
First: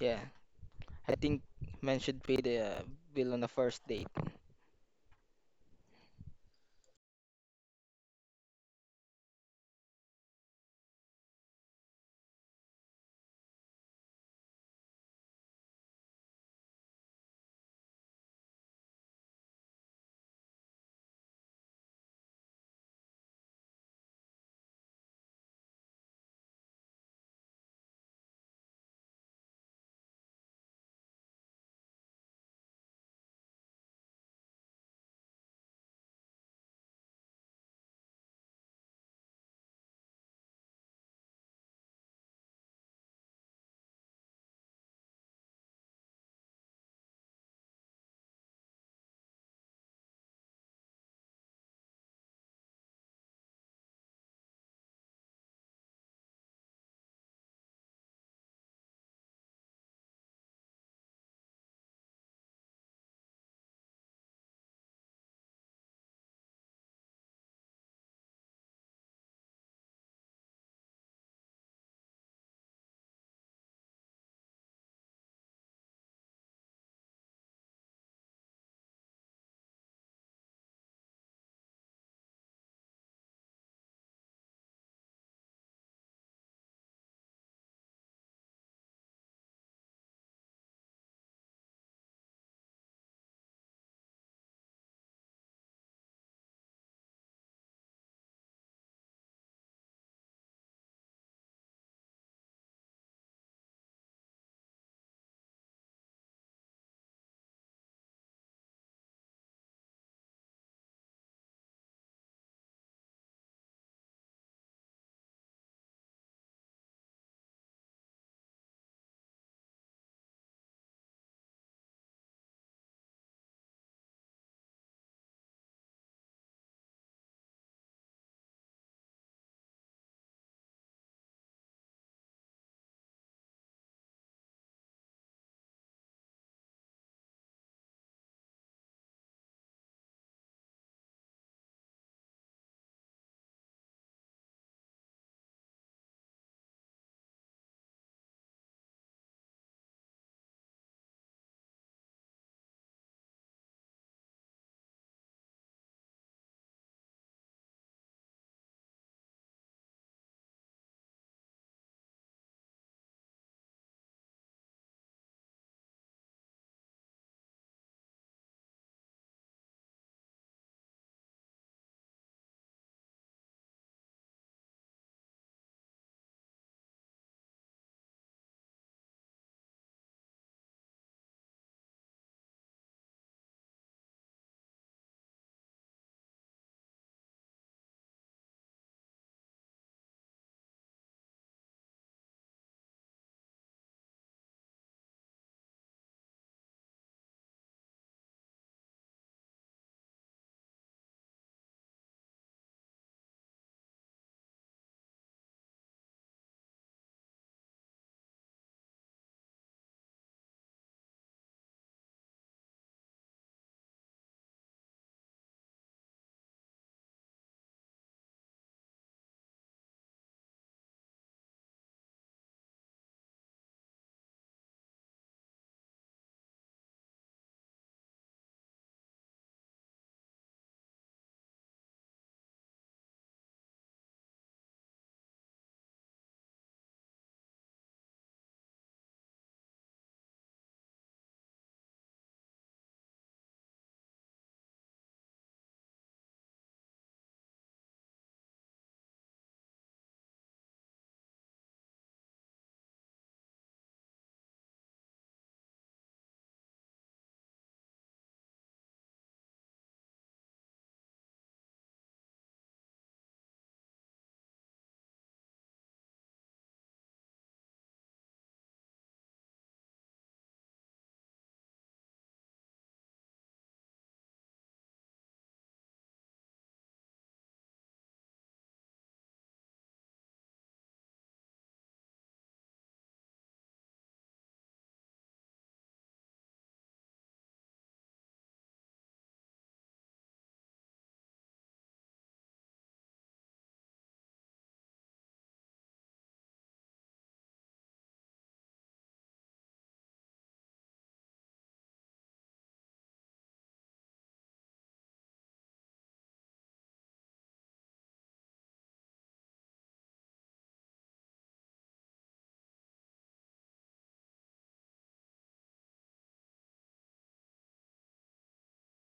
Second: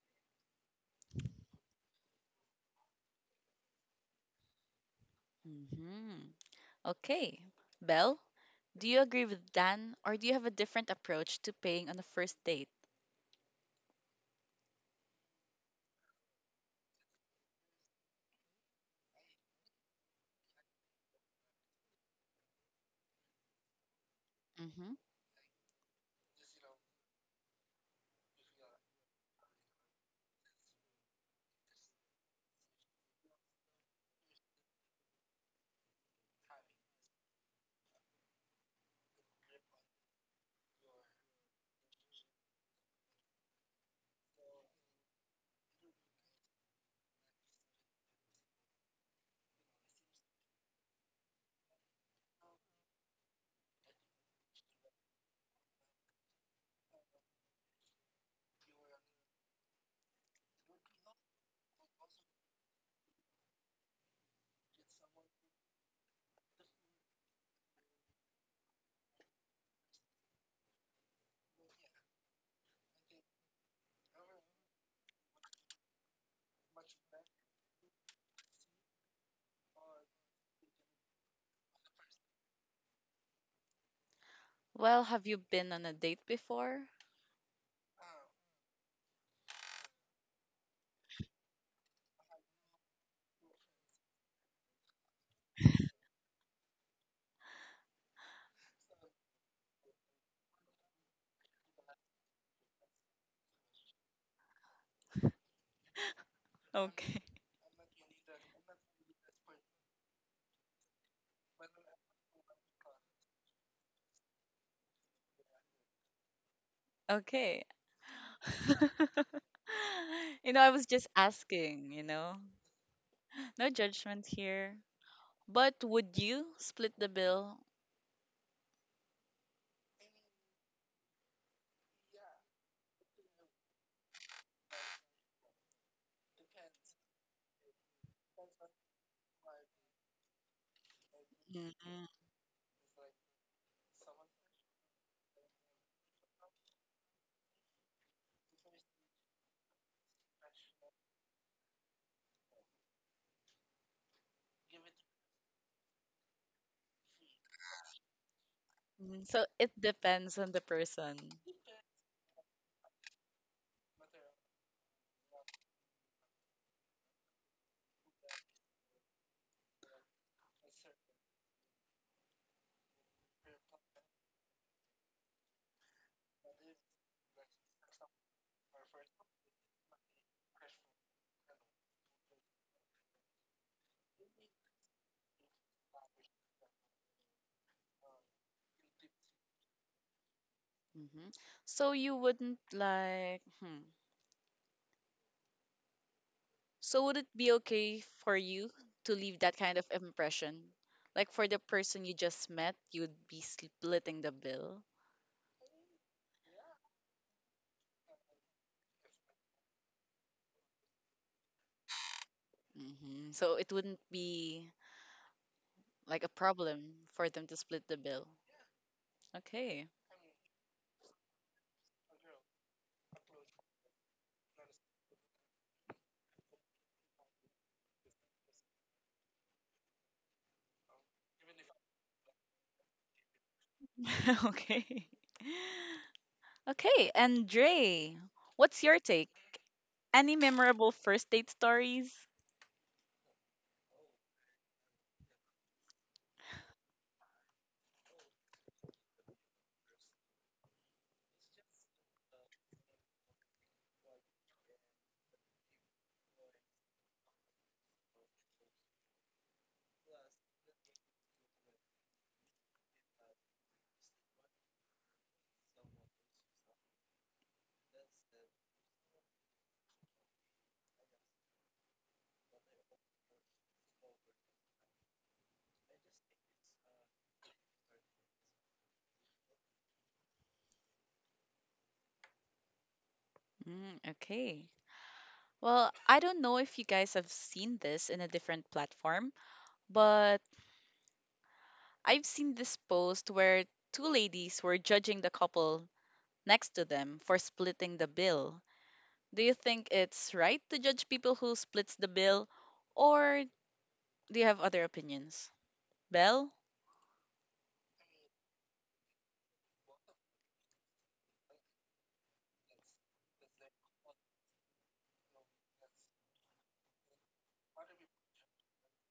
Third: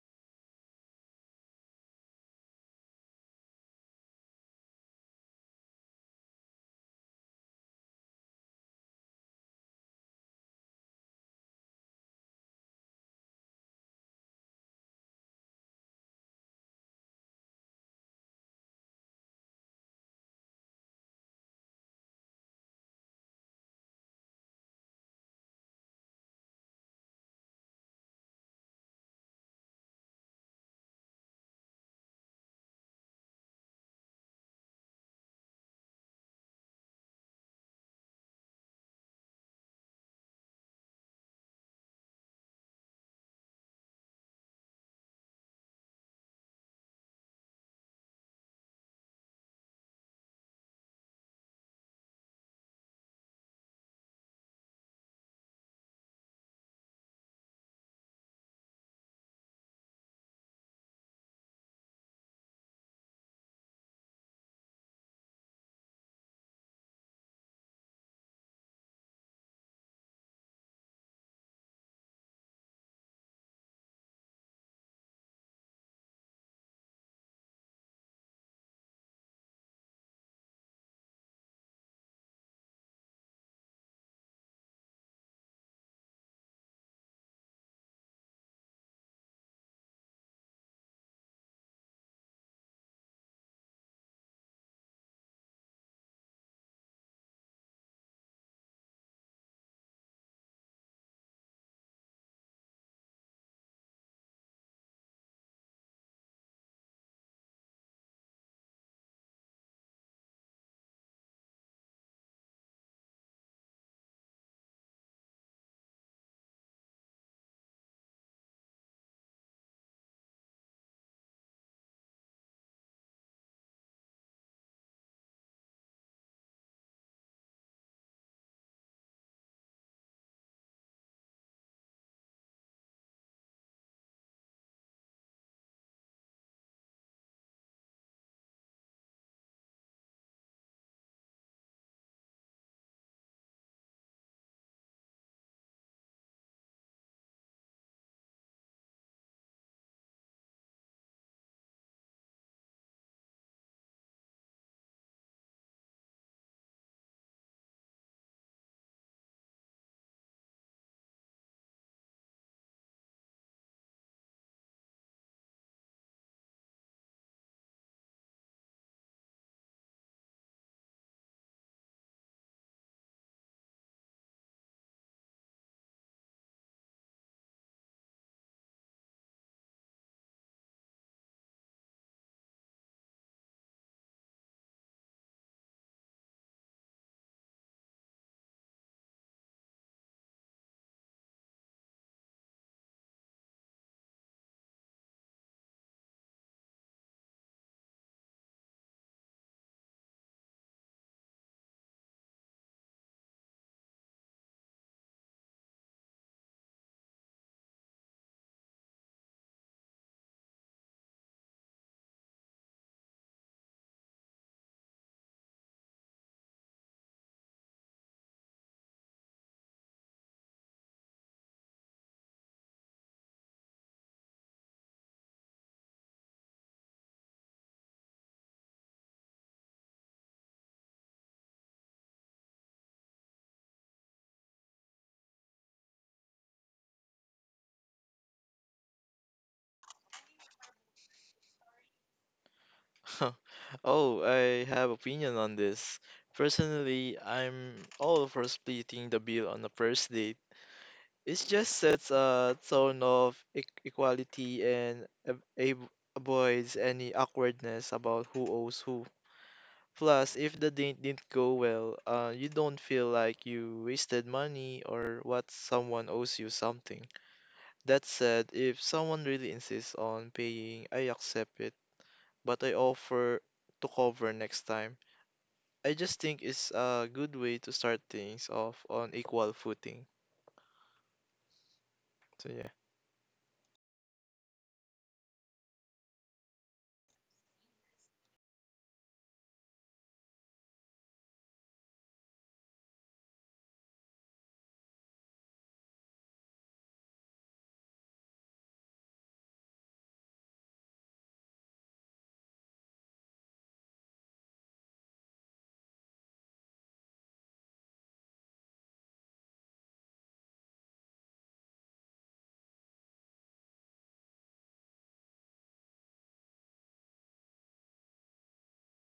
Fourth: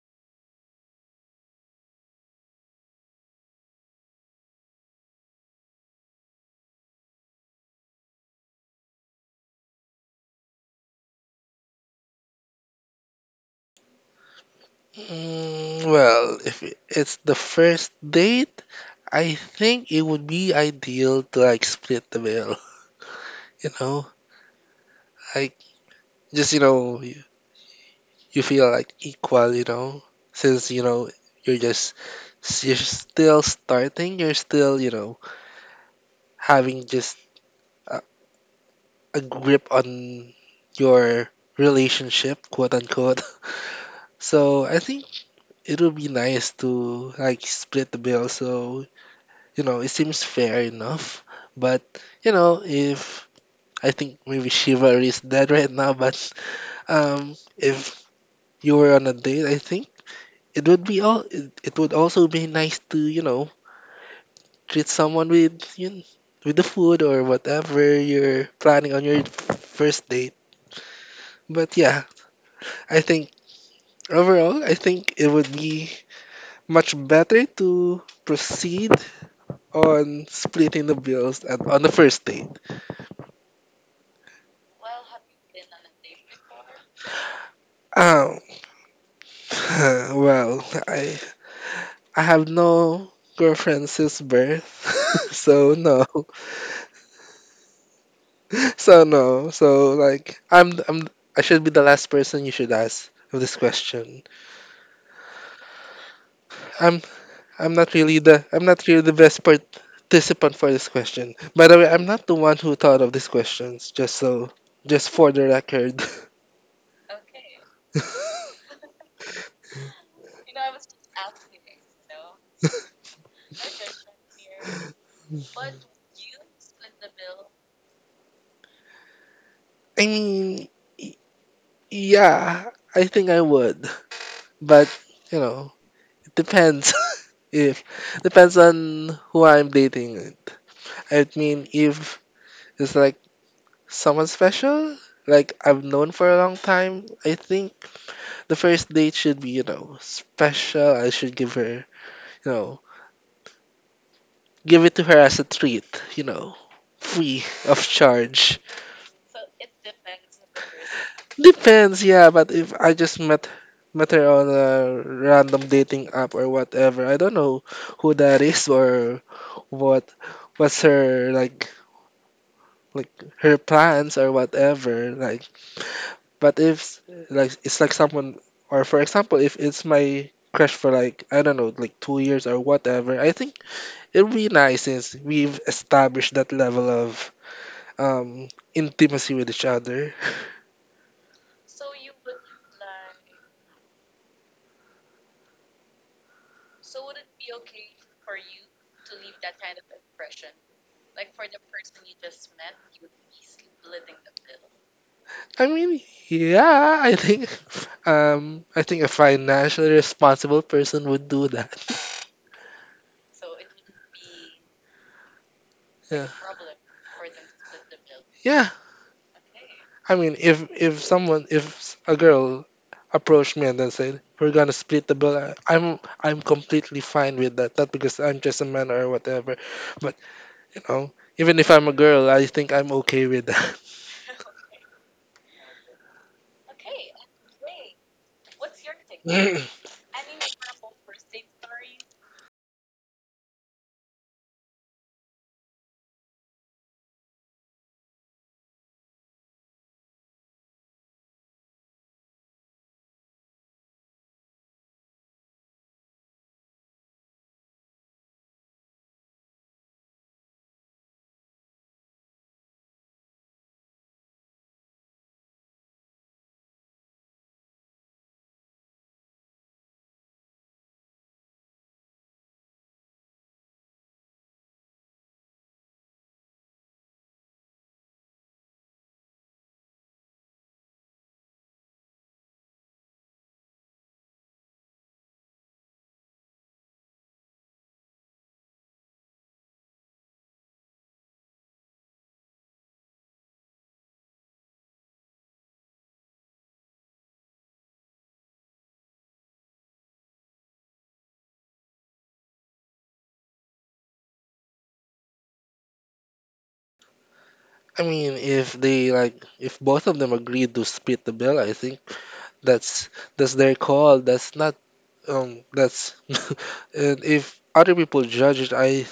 [SPEAKER 4] Yeah, I think men should pay the uh, bill on the first date.
[SPEAKER 1] Hmm. Okay. Belle, do you agree with Dan or do you have a different approach to paying on a first date?
[SPEAKER 2] Mm, well, if I- it's the first date, I think it would be ideal to like split the bill. You know,
[SPEAKER 1] Hmm.
[SPEAKER 2] like just you know you, you feel like equal. You know, since you know you're just s- you're still starting, you're still you know having just a, a grip on your relationship, quote unquote. So I think it would be nice to like split the bill. So you know, it seems fair enough. But, you know, if I think maybe chivalry is dead right now, but um, if you were on a date, I think it would be all. It, it would also be nice to you know treat someone with you kn- with the food or whatever you're planning on your first date. But yeah, I think overall, I think it would be much better to proceed on splitting the bills at, on the first date.
[SPEAKER 1] Well, have you been on a date before?
[SPEAKER 2] Um, Well, I I have no girlfriend since birth, so no, so no, so like I'm I'm, I should be the last person you should ask of this question. I'm
[SPEAKER 1] Okay.
[SPEAKER 2] I'm not really the I'm not really the best participant for this question. By the way, I'm not the one who thought of these questions. Just so, just for the record.
[SPEAKER 1] Okay. You know, I was just asking, you know. No judgment here. But would you split the bill?
[SPEAKER 2] I mean, y- yeah, I think I would, but you know, depends if depends on who I'm dating. I mean,
[SPEAKER 1] Mm, mm.
[SPEAKER 2] if it's like someone special, like I've known for a long time, I think the first date should be, you know, special. I should give her, you know, give it to her as a treat, you know, free of charge.
[SPEAKER 1] So it depends on the person.
[SPEAKER 2] Depends, yeah, but if I just met met her on a random dating app or whatever, I don't know who that is or what what's her like like her plans or whatever, like, but if like it's like someone or for example if it's my crush for like I don't know like two years or whatever, I think it will be nice since we've established that level of um intimacy with each other.
[SPEAKER 1] Hmm. So you wouldn't like, hmm. So would it be okay for you to leave that kind of impression? Like for the person you just met, you'd be splitting the bill.
[SPEAKER 2] i mean yeah, I think, um I think a financially responsible person would do that.
[SPEAKER 1] Hmm. So it wouldn't be like
[SPEAKER 2] Yeah.
[SPEAKER 1] a problem for them to split the bill.
[SPEAKER 2] Yeah,
[SPEAKER 1] Okay.
[SPEAKER 2] I mean, if if someone, if a girl approached me and then said, "We're gonna split the bill," I- I'm I'm completely fine with that. Not because I'm just a man or whatever, but you know, even if I'm a girl, I think I'm okay with that.
[SPEAKER 1] Okay. Okay, and Dre, what's your take? Any memorable first date stories?
[SPEAKER 3] Oh, I have opinion on this. Personally, I'm all for splitting the bill on the first date. It just sets a tone of e- equality and ab- ab- avoids any awkwardness about who owes who. Plus, if the date didn't go well, uh, you don't feel like you wasted money or what someone owes you something. That said, if someone really insists on paying, I accept it but I offer to cover next time. I just think it's a good way to start things off on equal footing. So yeah.
[SPEAKER 1] Mm, okay. Well, I don't know if you guys have seen this in a different platform, but I've seen this post where two ladies were judging the couple next to them for splitting the bill. Do you think it's right to judge people who splits the bill, or do you have other opinions? Belle?
[SPEAKER 2] I mean, if they like, if both of them agreed to split the bill, I think that's that's their call. That's not um that's, and if other people judge it, I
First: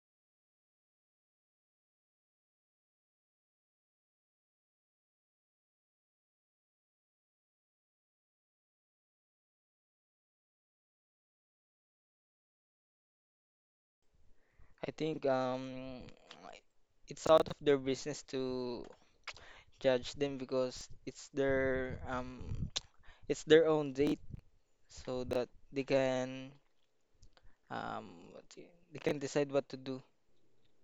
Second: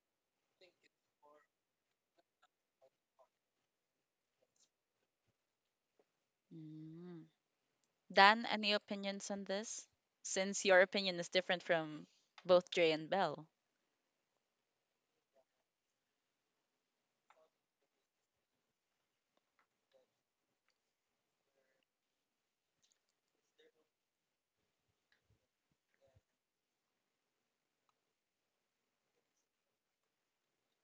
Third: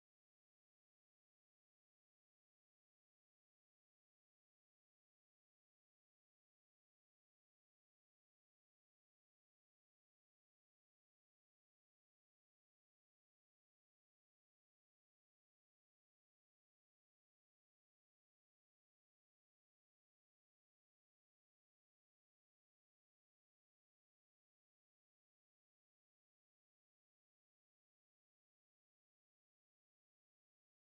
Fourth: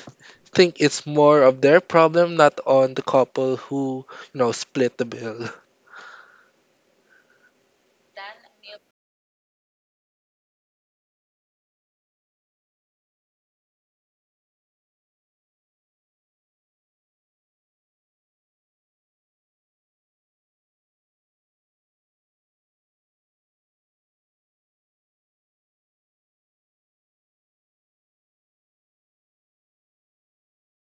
[SPEAKER 2] think it's more of their problem, not on the couple who, you know, split the bill.
[SPEAKER 1] Mm. Dan, any opinions on this? Since your opinion is different from both Dre and Belle.
[SPEAKER 4] I think um it's out of their business to judge them because it's their um it's their own date so that they can um what do you- they can decide what to do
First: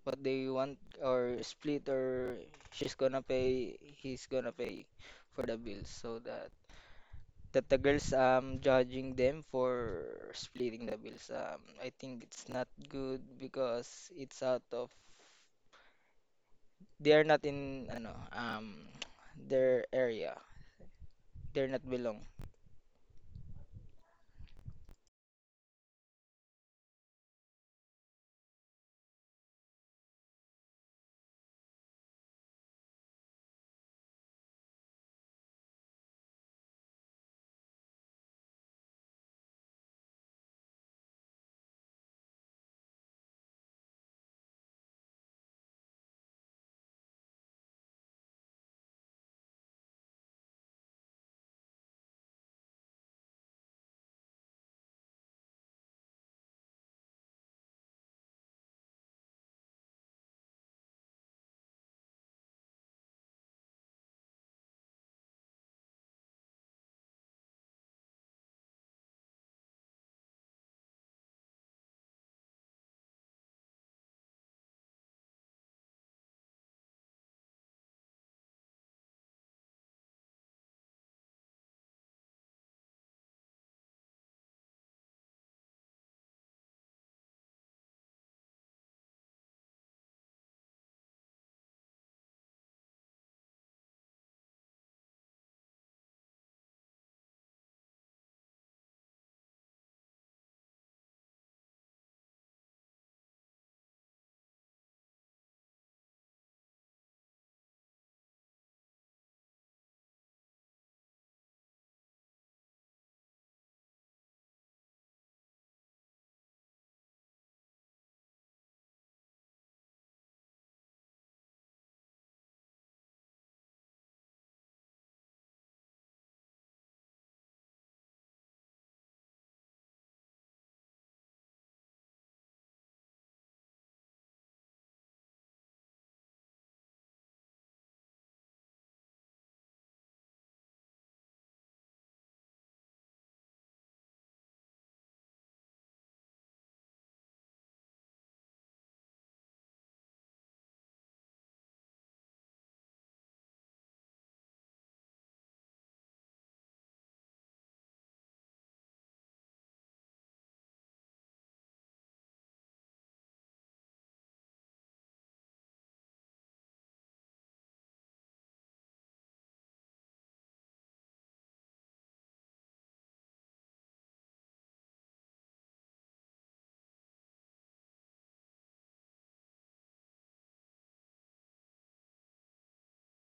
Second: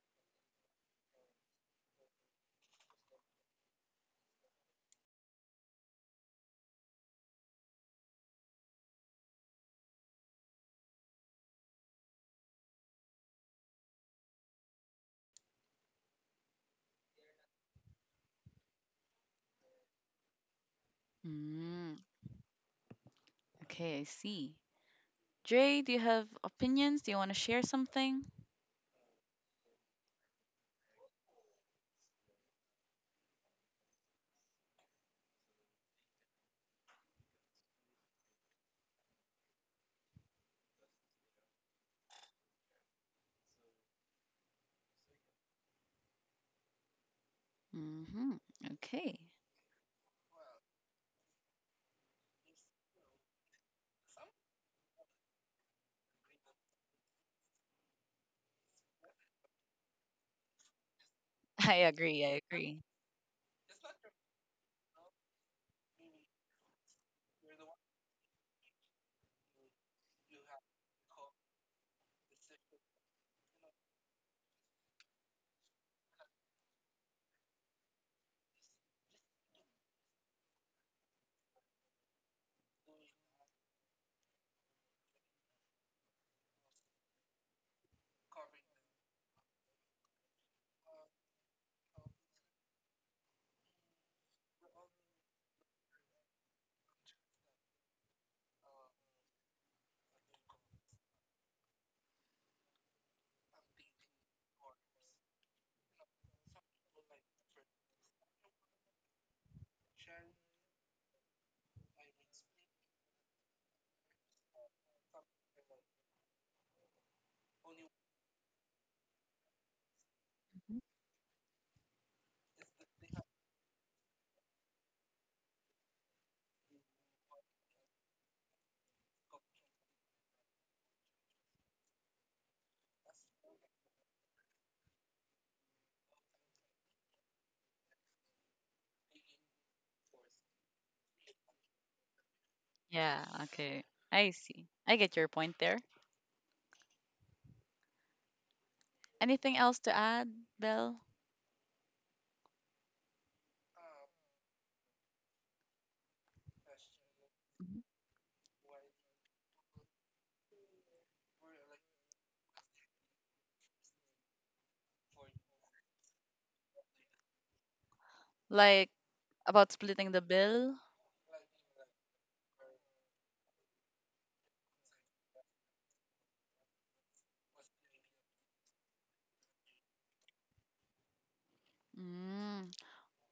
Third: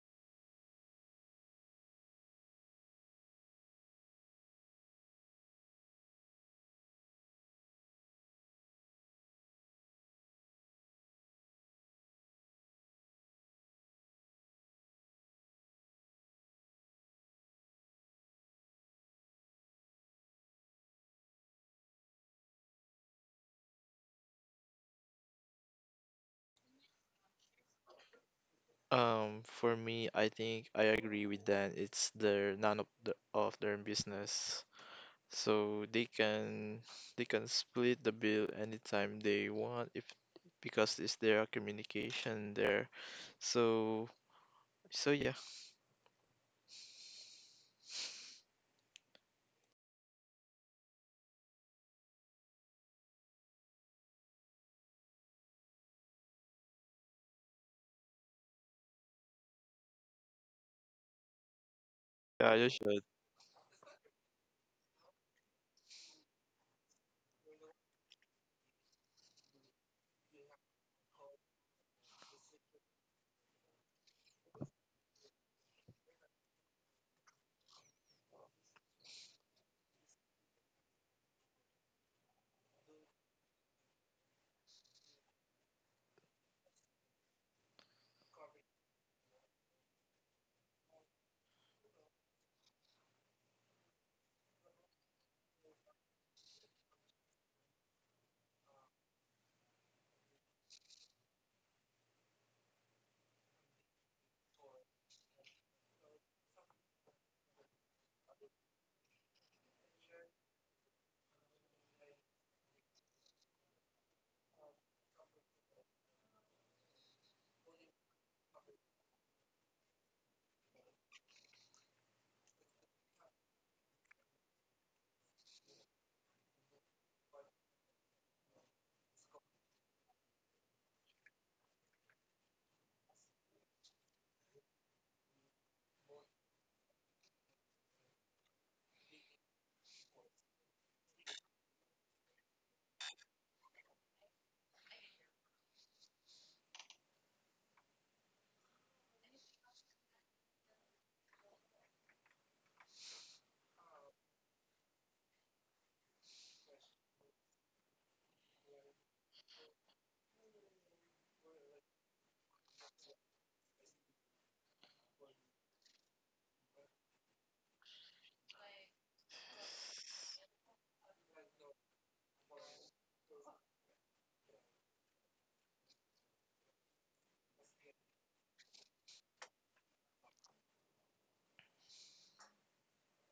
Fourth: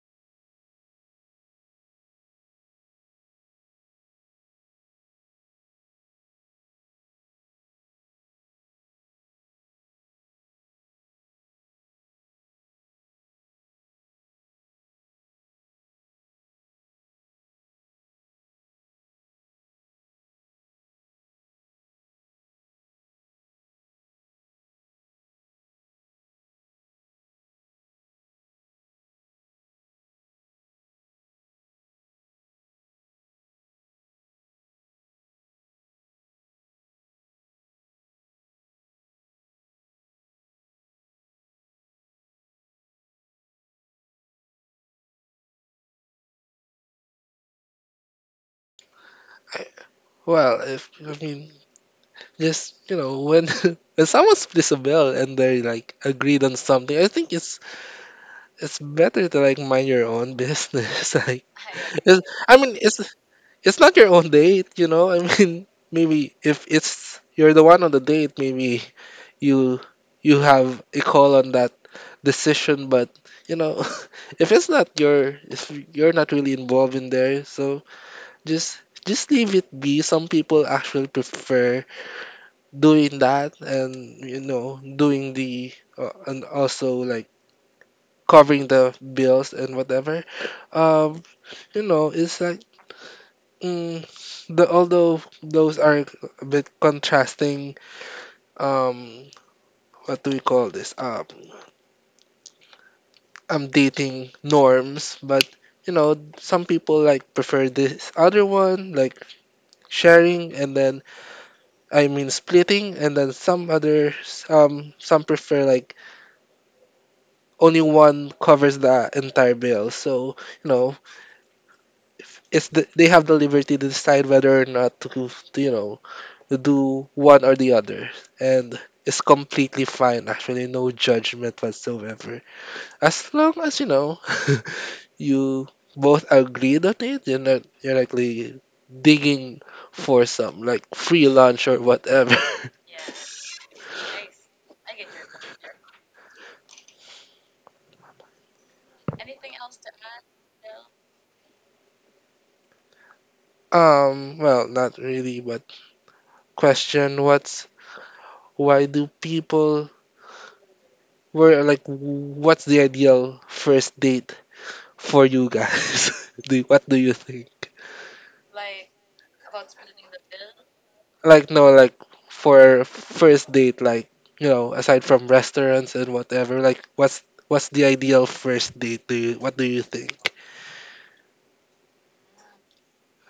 [SPEAKER 4] what they want or split, or she's gonna pay, he's gonna pay for the bills, so that that the girls um judging them for splitting the bills. Um, I think it's not good because it's out of they are not in ano um their area. They're not
[SPEAKER 1] Mm,
[SPEAKER 4] belong.
[SPEAKER 1] okay, I see. Dre, do you have opinions? Do you want to share something?
[SPEAKER 3] Um, for me, I think I agree with Dan. It's their none of the, of their business, so they can they can split the bill anytime they want if because it's their communication there. So so yeah.
[SPEAKER 1] Hmm. Okay.
[SPEAKER 2] I, well, if I mean, just you know, when when someone splits a bill and they like agreed on something, I think it's it's better to like mind your own business. Like,
[SPEAKER 1] I
[SPEAKER 2] it's,
[SPEAKER 1] agree. I
[SPEAKER 3] Yeah,
[SPEAKER 2] I
[SPEAKER 3] you
[SPEAKER 2] mean,
[SPEAKER 1] agree.
[SPEAKER 2] it's
[SPEAKER 3] should.
[SPEAKER 2] it's not your own date, you know. I mean, maybe if it's you're the one on the date, maybe you you have a call on that decision, but you know if it's not your, if you're not really involved in there, so just just leave it be. Some people actually prefer doing that and you know doing the, uh, and also like covering the bills and whatever, um you know it's like, mm, the although those are a bit contrasting, um what do we call this, um um dating norms, but you know, some people like prefer this other one, like sharing and then, I mean splitting, and then some others um some prefer like only one covers the entire bill. So you
[SPEAKER 1] Mhm.
[SPEAKER 2] know, if it's the, they have the liberty to decide whether or not to, to you know to do one or the other, and it's completely fine. Actually, no judgment whatsoever, as long as you know. You both agreed on it. You're not you're like really digging for some like free lunch or whatever.
[SPEAKER 1] Yeah, okay. I see. I get your point there. Anything else to add, Belle?
[SPEAKER 2] um, well, not really, but question what's
[SPEAKER 1] Mhm.
[SPEAKER 2] why do people were like what's the ideal first date for you guys? do what do you think?
[SPEAKER 1] Like about splitting the bill?
[SPEAKER 2] Like no, like for first date, like you know, aside from restaurants and whatever, like what's what's the ideal first date? Do you what do you think?
[SPEAKER 1] Mm,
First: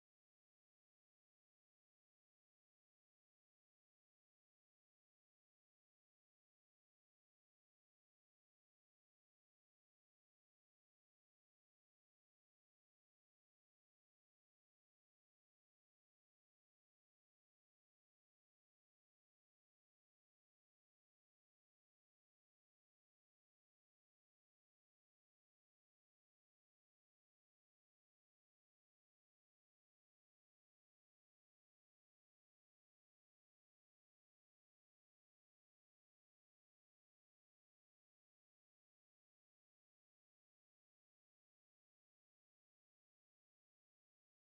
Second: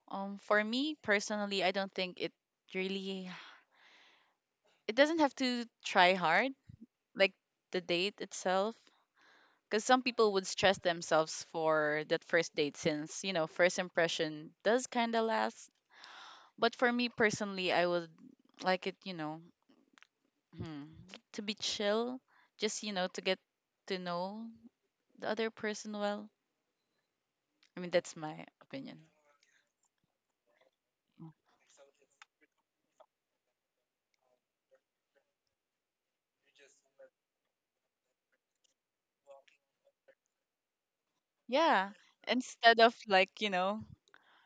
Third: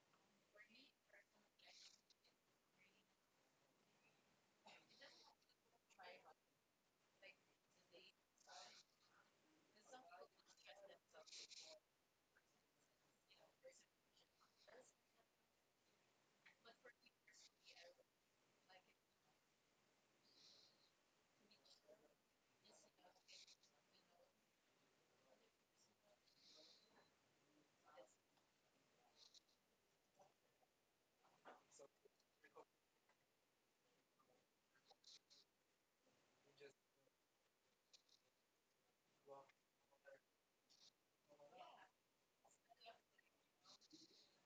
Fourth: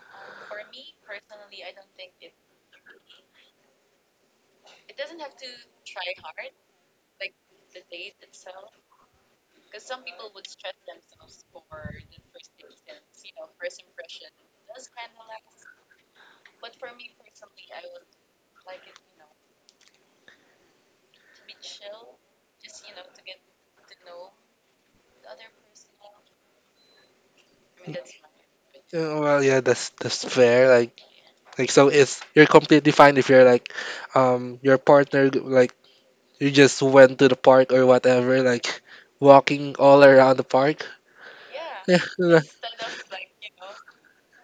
[SPEAKER 1] um, for me personally, I don't think it really. It doesn't have to try hard. Like the date itself, because some people would stress themselves for that first date since you know first impression does kind of last, but for me personally I would like it, you know hmm, to be chill, just you know to get to know the other person well. I mean, that's my opinion.
[SPEAKER 2] Yeah, well, yeah, that's that's fair. Like, like so, it's you're completely fine if you're like, um, your partner g- like you just went to the park or whatever, like walking all around the park.
[SPEAKER 1] Yeah,
[SPEAKER 2] Yeah, like,
[SPEAKER 1] instead of like you know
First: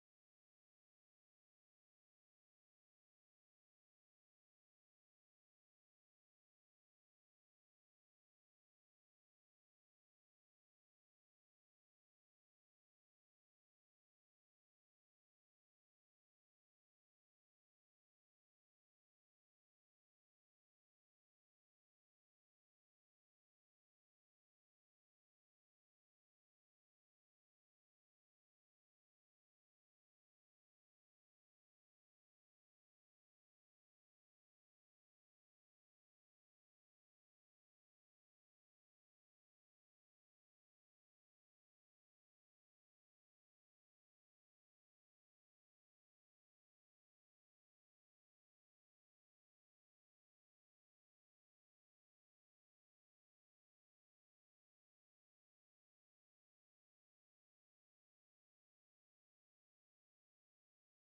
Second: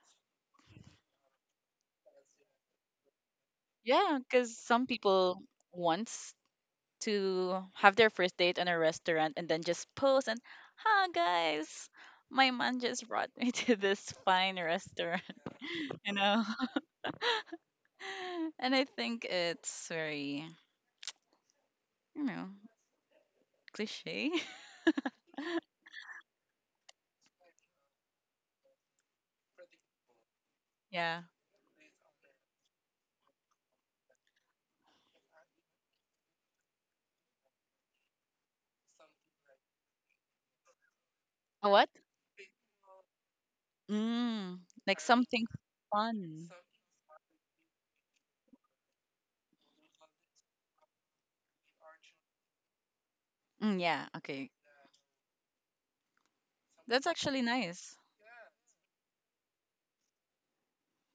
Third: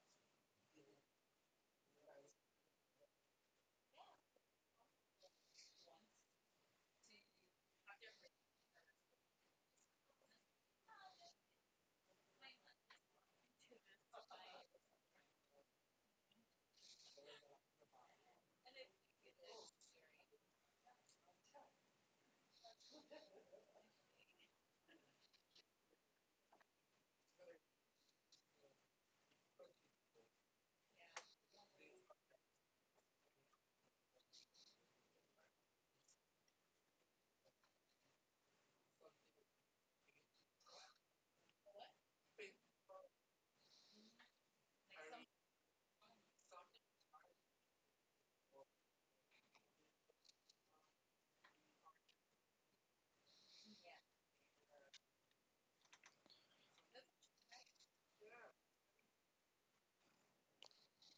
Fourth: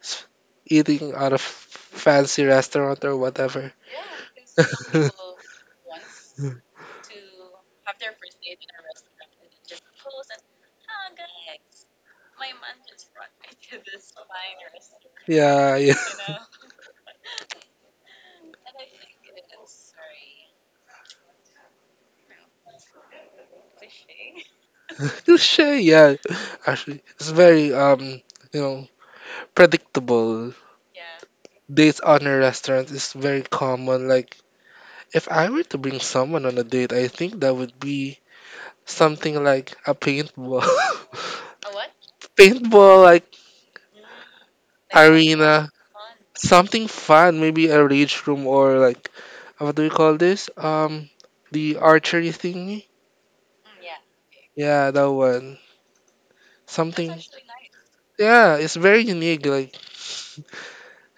[SPEAKER 2] s- eating out of fancy restaurant or whatever.
[SPEAKER 1] yeah, because some people wants to have their first date in a restaurant and then just post and, hi guys, my man just brought me to this fine restaurant,
[SPEAKER 2] Yeah, yeah.
[SPEAKER 1] you know? And I think it's very, you know, cliche.
[SPEAKER 2] Cliché, yeah. Actually, it's very um, you know, predictable.
[SPEAKER 1] Yeah.
[SPEAKER 2] Dates on a restaurant is very common. Like if I were to bring someone on a date, I think that would be something like a paintball.
[SPEAKER 1] A what?
[SPEAKER 2] Paintball, like
[SPEAKER 1] Mm, like something
[SPEAKER 2] arena.
[SPEAKER 1] fun.
[SPEAKER 2] Something fun, maybe a rage room or like, what do we call this? Um, the archery thingy?
[SPEAKER 1] Mm, yeah, okay.
[SPEAKER 2] Yeah, that one.
[SPEAKER 1] That's
[SPEAKER 2] Something.
[SPEAKER 1] actually nice.
[SPEAKER 2] Yeah, it's very unique. Like,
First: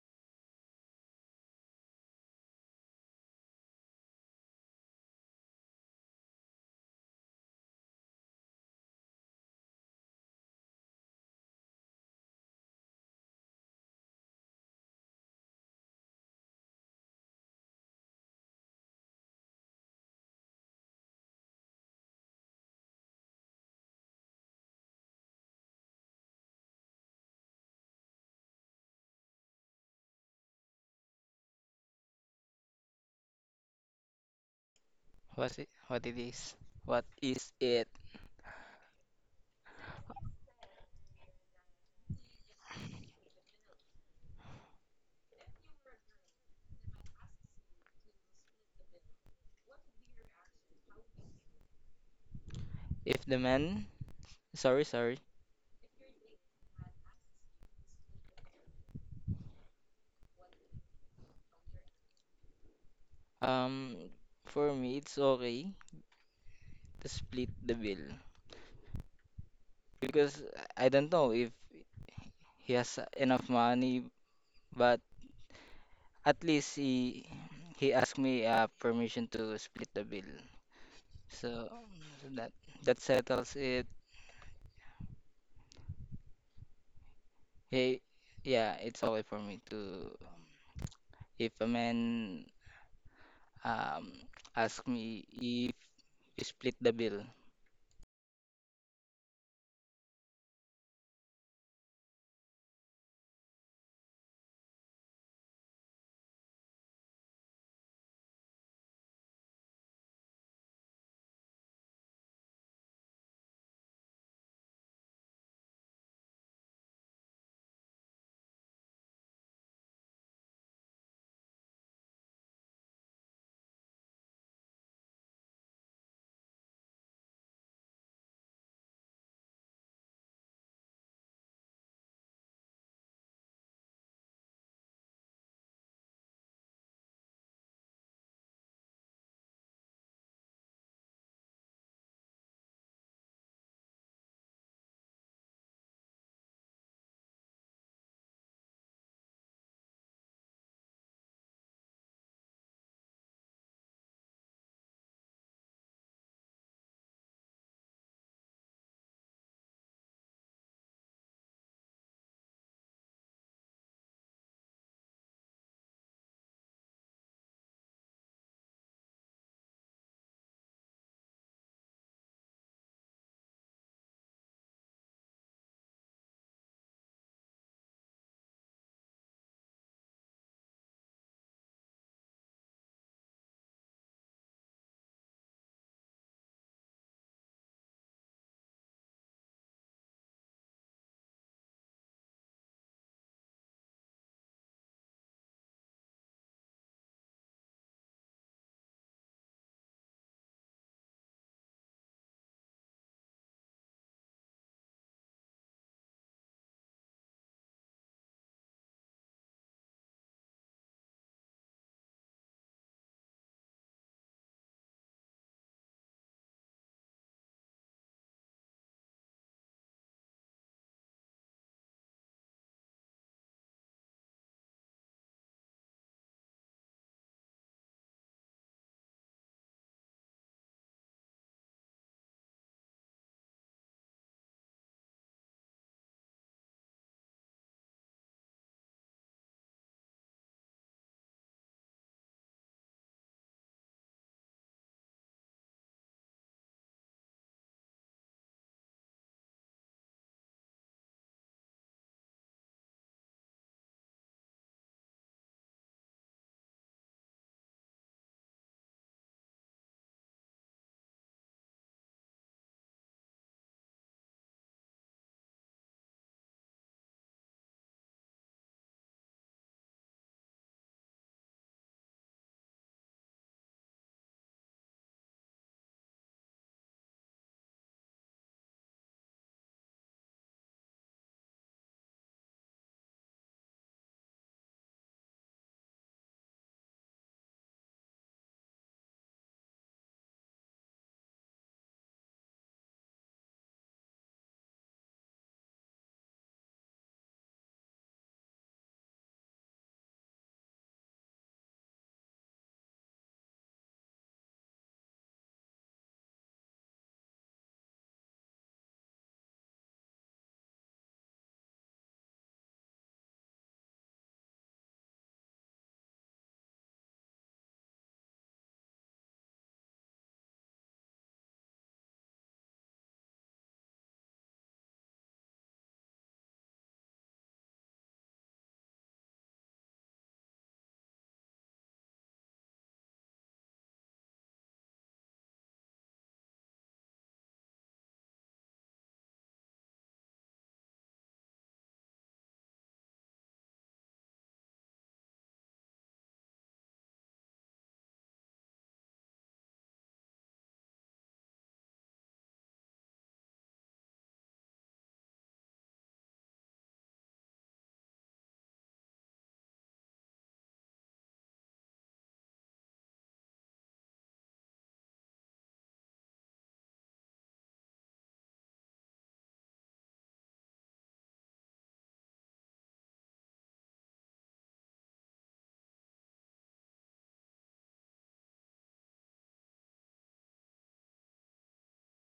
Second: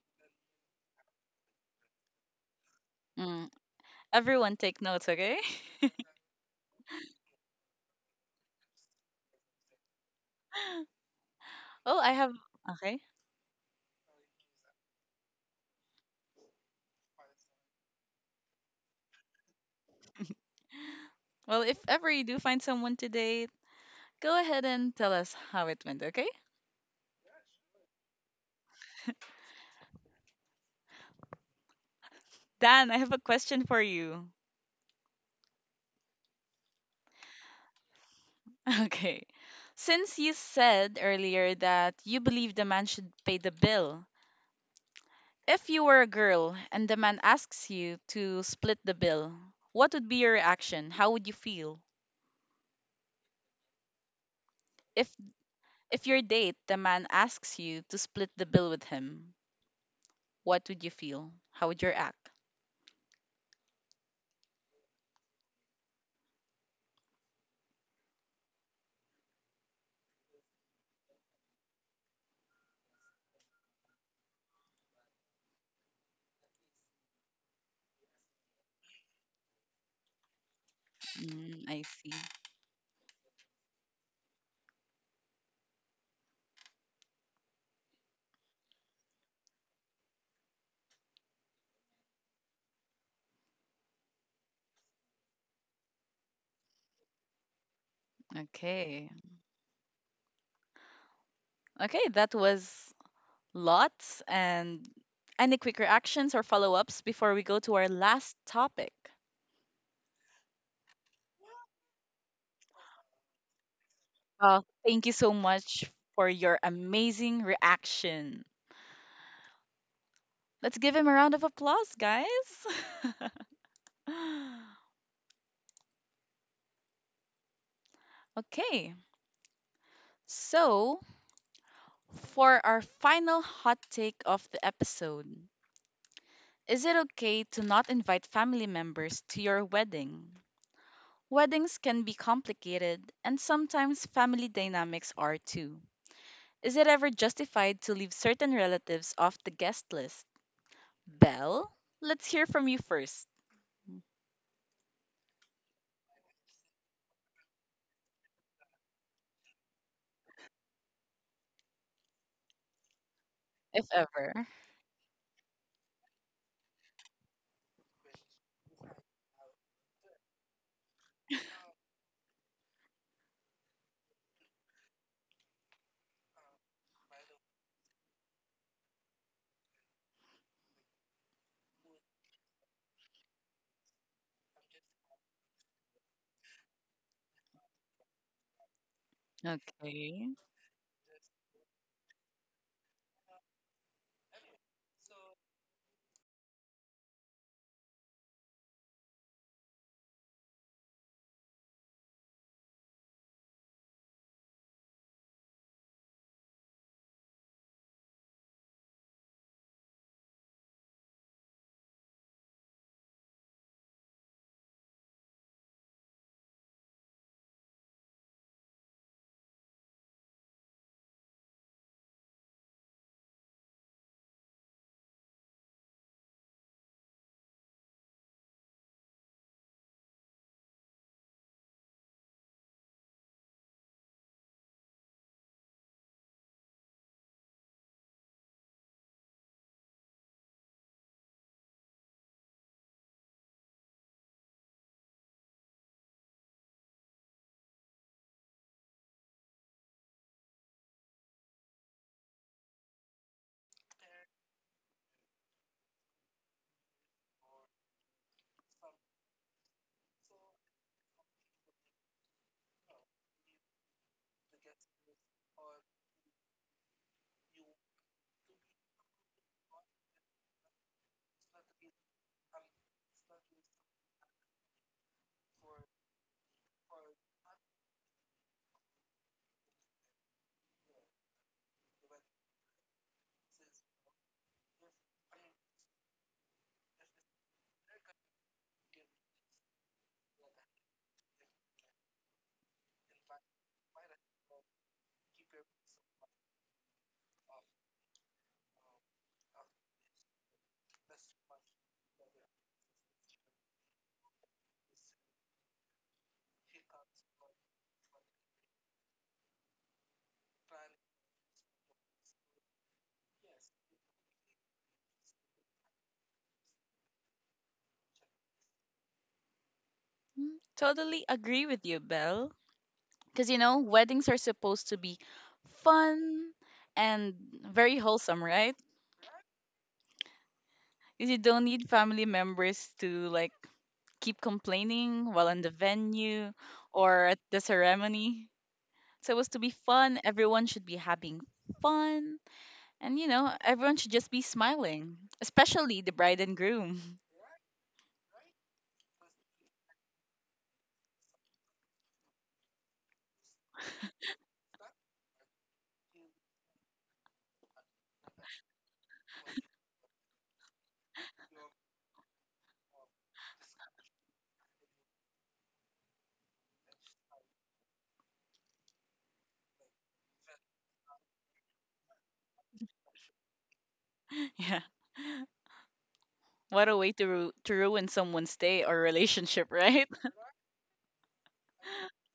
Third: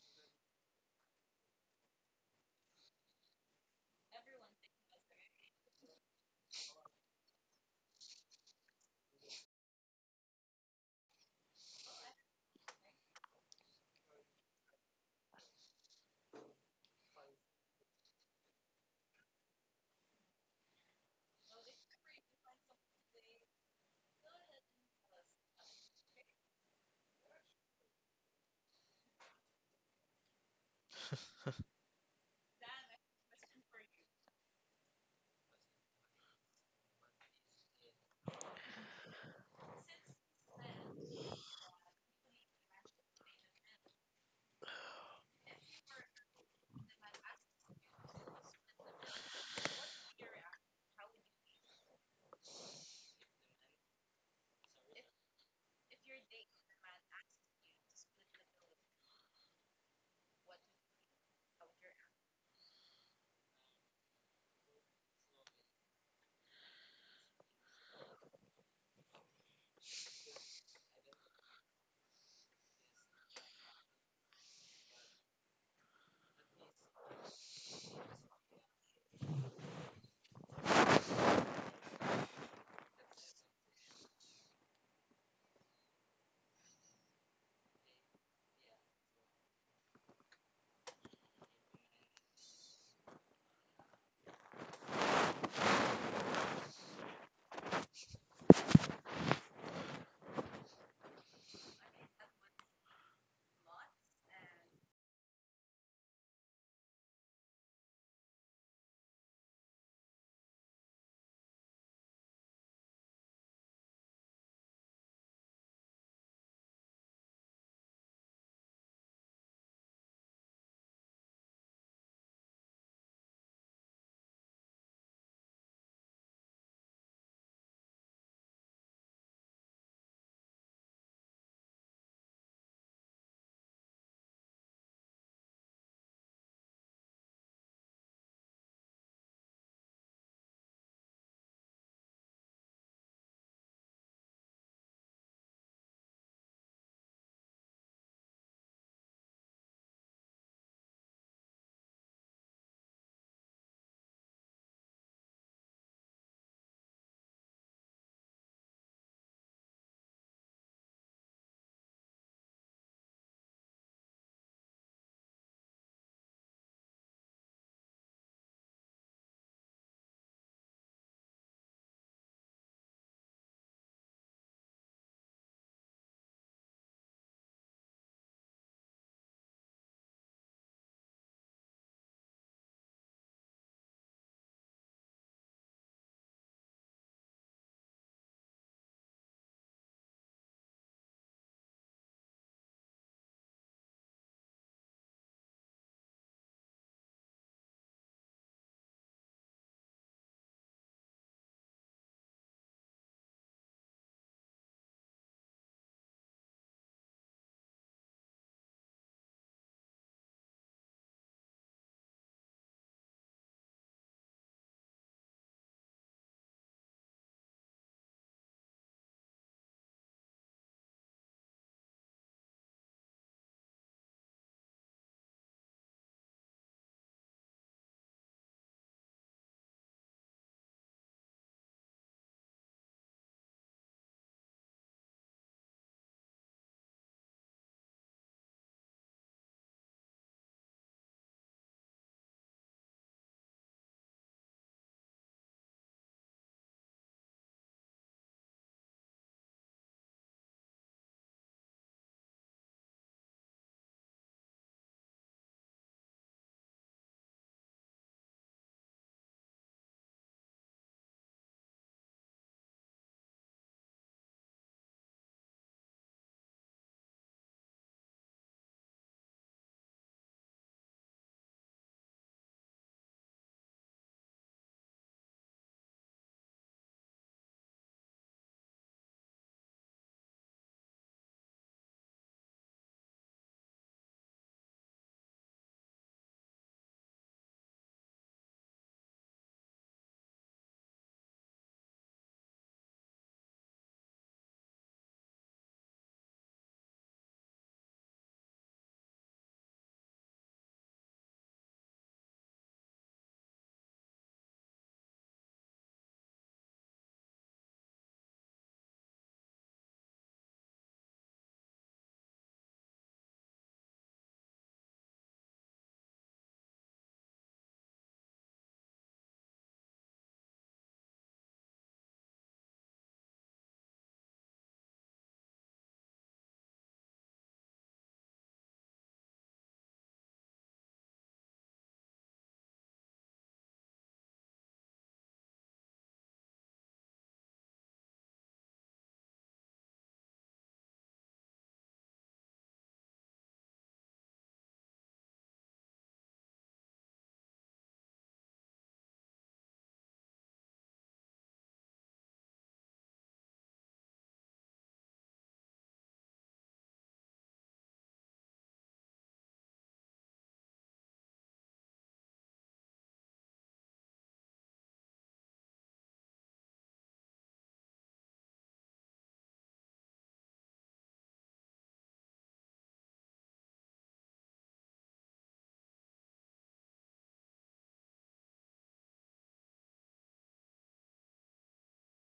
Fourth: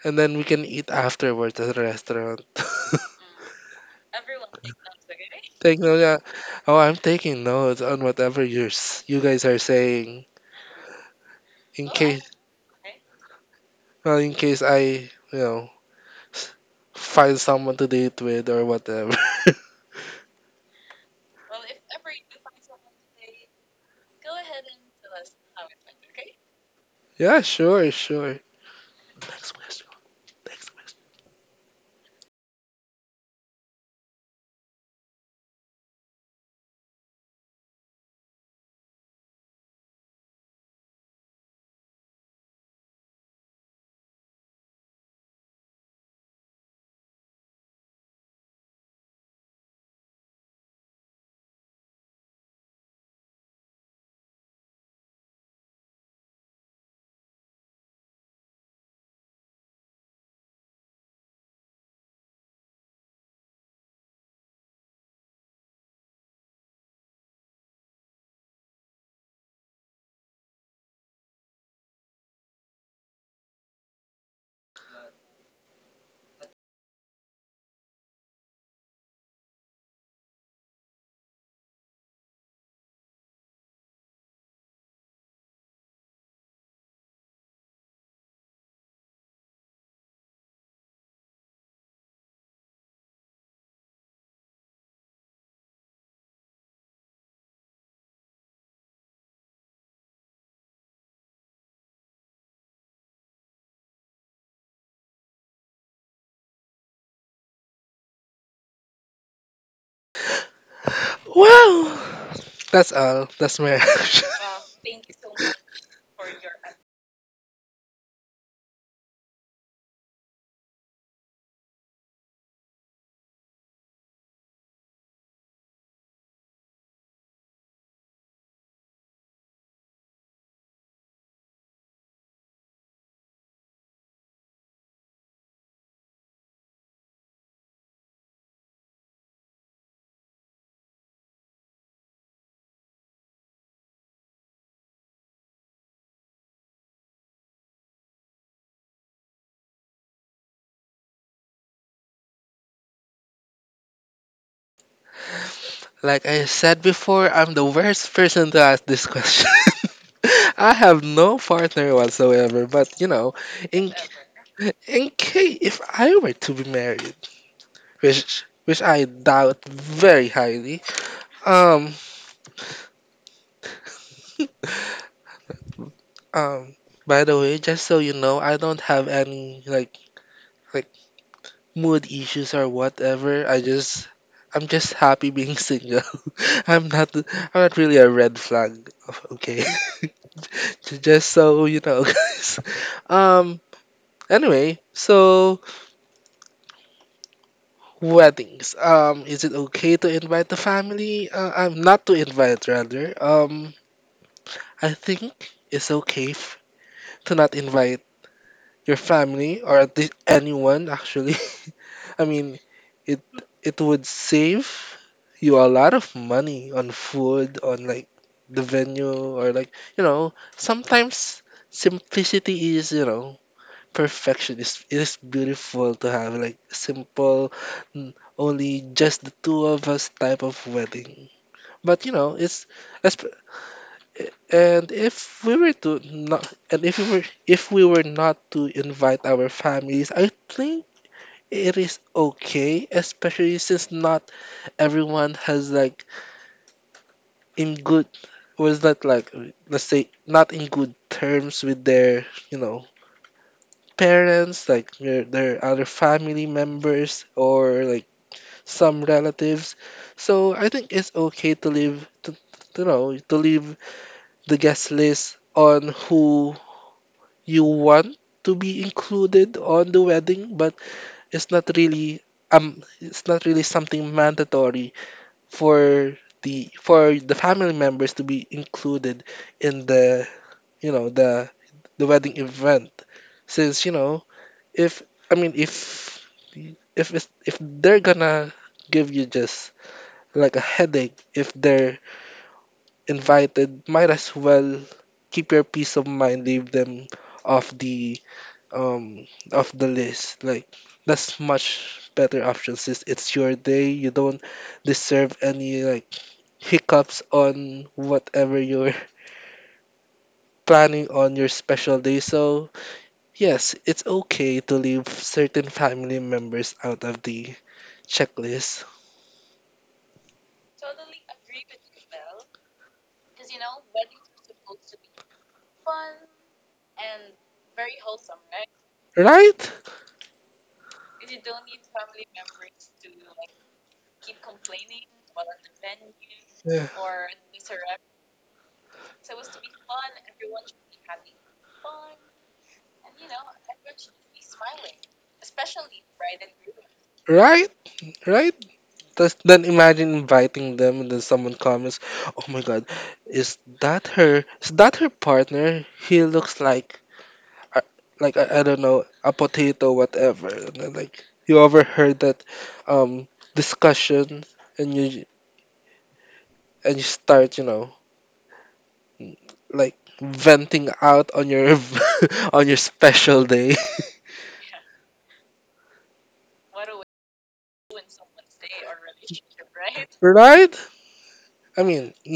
[SPEAKER 2] and then we can eat afterwards at a restaurant.
[SPEAKER 1] Mm. Everyone take notes, okay?
[SPEAKER 2] Take note, yeah. Oh, I'm taking notes on whatever you you guys are saying in
[SPEAKER 1] Oh, I
[SPEAKER 2] case
[SPEAKER 1] have. Okay.
[SPEAKER 2] well, in case I you know find someone to date with or whatever.
[SPEAKER 1] Well, if ever you do find someone to date, go ahead and tell us how it went, okay?
[SPEAKER 2] Yeah, sure, sure. Next question. Next question.
[SPEAKER 1] Dan, I have a question for you.
[SPEAKER 4] What it what it is? What is it?
[SPEAKER 1] Okay. Since you said earlier that you believe the man should pay the bill, if you were a girl and the man asks you to split the bill, what would be your reaction? How would you feel?
[SPEAKER 4] If the man sorry
[SPEAKER 1] If
[SPEAKER 4] sorry
[SPEAKER 1] if your date the man asks you to split the bill with him, what would you feel? How would you act?
[SPEAKER 4] um for me it's okay to split the bill because I don't know if he has enough money, but at least he he asked me uh, permission to split the bill.
[SPEAKER 1] Mm,
[SPEAKER 4] So,
[SPEAKER 1] I see.
[SPEAKER 4] so that that settles it. He, yeah, it's okay for me to if a man um ask me if you split the bill.
[SPEAKER 1] Okay. Okay, that was lots and any quick reactions or follow ups before we go to our last topic?
[SPEAKER 2] Well, that's all. That's my answer.
[SPEAKER 1] Well, thank you so much for your amazing reaction. Let's give him a round of applause, guys. Okay, so for our final hot take of the episode, is it okay to not invite family members to your wedding? Weddings can be complicated, and sometimes family dynamics are too. Is it ever justified to leave certain relatives off the guest list? Belle, let's hear from you first,
[SPEAKER 2] Like I said before, I'm the worst person to ask this question. I have no partner whatsoever, but you know,
[SPEAKER 1] if
[SPEAKER 2] in
[SPEAKER 1] ever.
[SPEAKER 2] in case if I were to be married, which which I doubt very highly. Um, um. By the way, just so you know, I don't have any like mood issues or whatever. I just I'm just happy being single. I'm not I'm not really a red flag. Okay.
[SPEAKER 1] Okay.
[SPEAKER 2] J- just so you know, guys. Um anyway, so weddings. Um, is it okay to invite the family? Uh, I'm not to invite rather. Um I think it's okay f- to not invite your family or at least anyone actually. I mean, it it would save you a lot of money on food, on like the venue or like you know, sometimes simplicity is, you know, perfection. It's, it is beautiful to have like simple n- only just the two of us type of wedding. But you know, it's esp- and if we were to not and if we were if we were not to invite our families, I think it is okay, especially since not everyone has like in good was that like uh, let's say not in good terms with their you know parents like their, their other family members or like some relatives. So I think it's okay to leave to, to know to leave the guest list on who you want to be included on the wedding, but it's not really um it's not really something mandatory for the for the family members to be included in the you know the the wedding event. Since you know, if I mean if if it's, if they're gonna give you just like a headache if they're invited, might as well keep your peace of mind, leave them off the um of the list. Like that's much better option since it's your day. You don't deserve any like hiccups on whatever you're planning on your special day. So yes, it's okay to leave certain family members out of the checklist.
[SPEAKER 1] Mm, totally agree with you, Belle. Because, you know, weddings are supposed to be fun and very wholesome, right?
[SPEAKER 2] Right?
[SPEAKER 1] Because you don't need family members to, like, keep complaining while on the venue
[SPEAKER 2] Yeah.
[SPEAKER 1] or at the ceremony. It's supposed to be fun. Everyone should be having fun. And you know, everyone should just be smiling, especially the bride and groom.
[SPEAKER 2] Right? Right? Does, then imagine inviting them and then someone comments, oh my god, is that her is that her partner? He looks like I, like I, I don't know, a potato whatever, and then like you overheard that um discussion, and you and you start you know like venting out on your on your special day.
[SPEAKER 1] Yeah. What a way to ru- to ruin someone's day or relationship, right?
[SPEAKER 2] Right, I mean,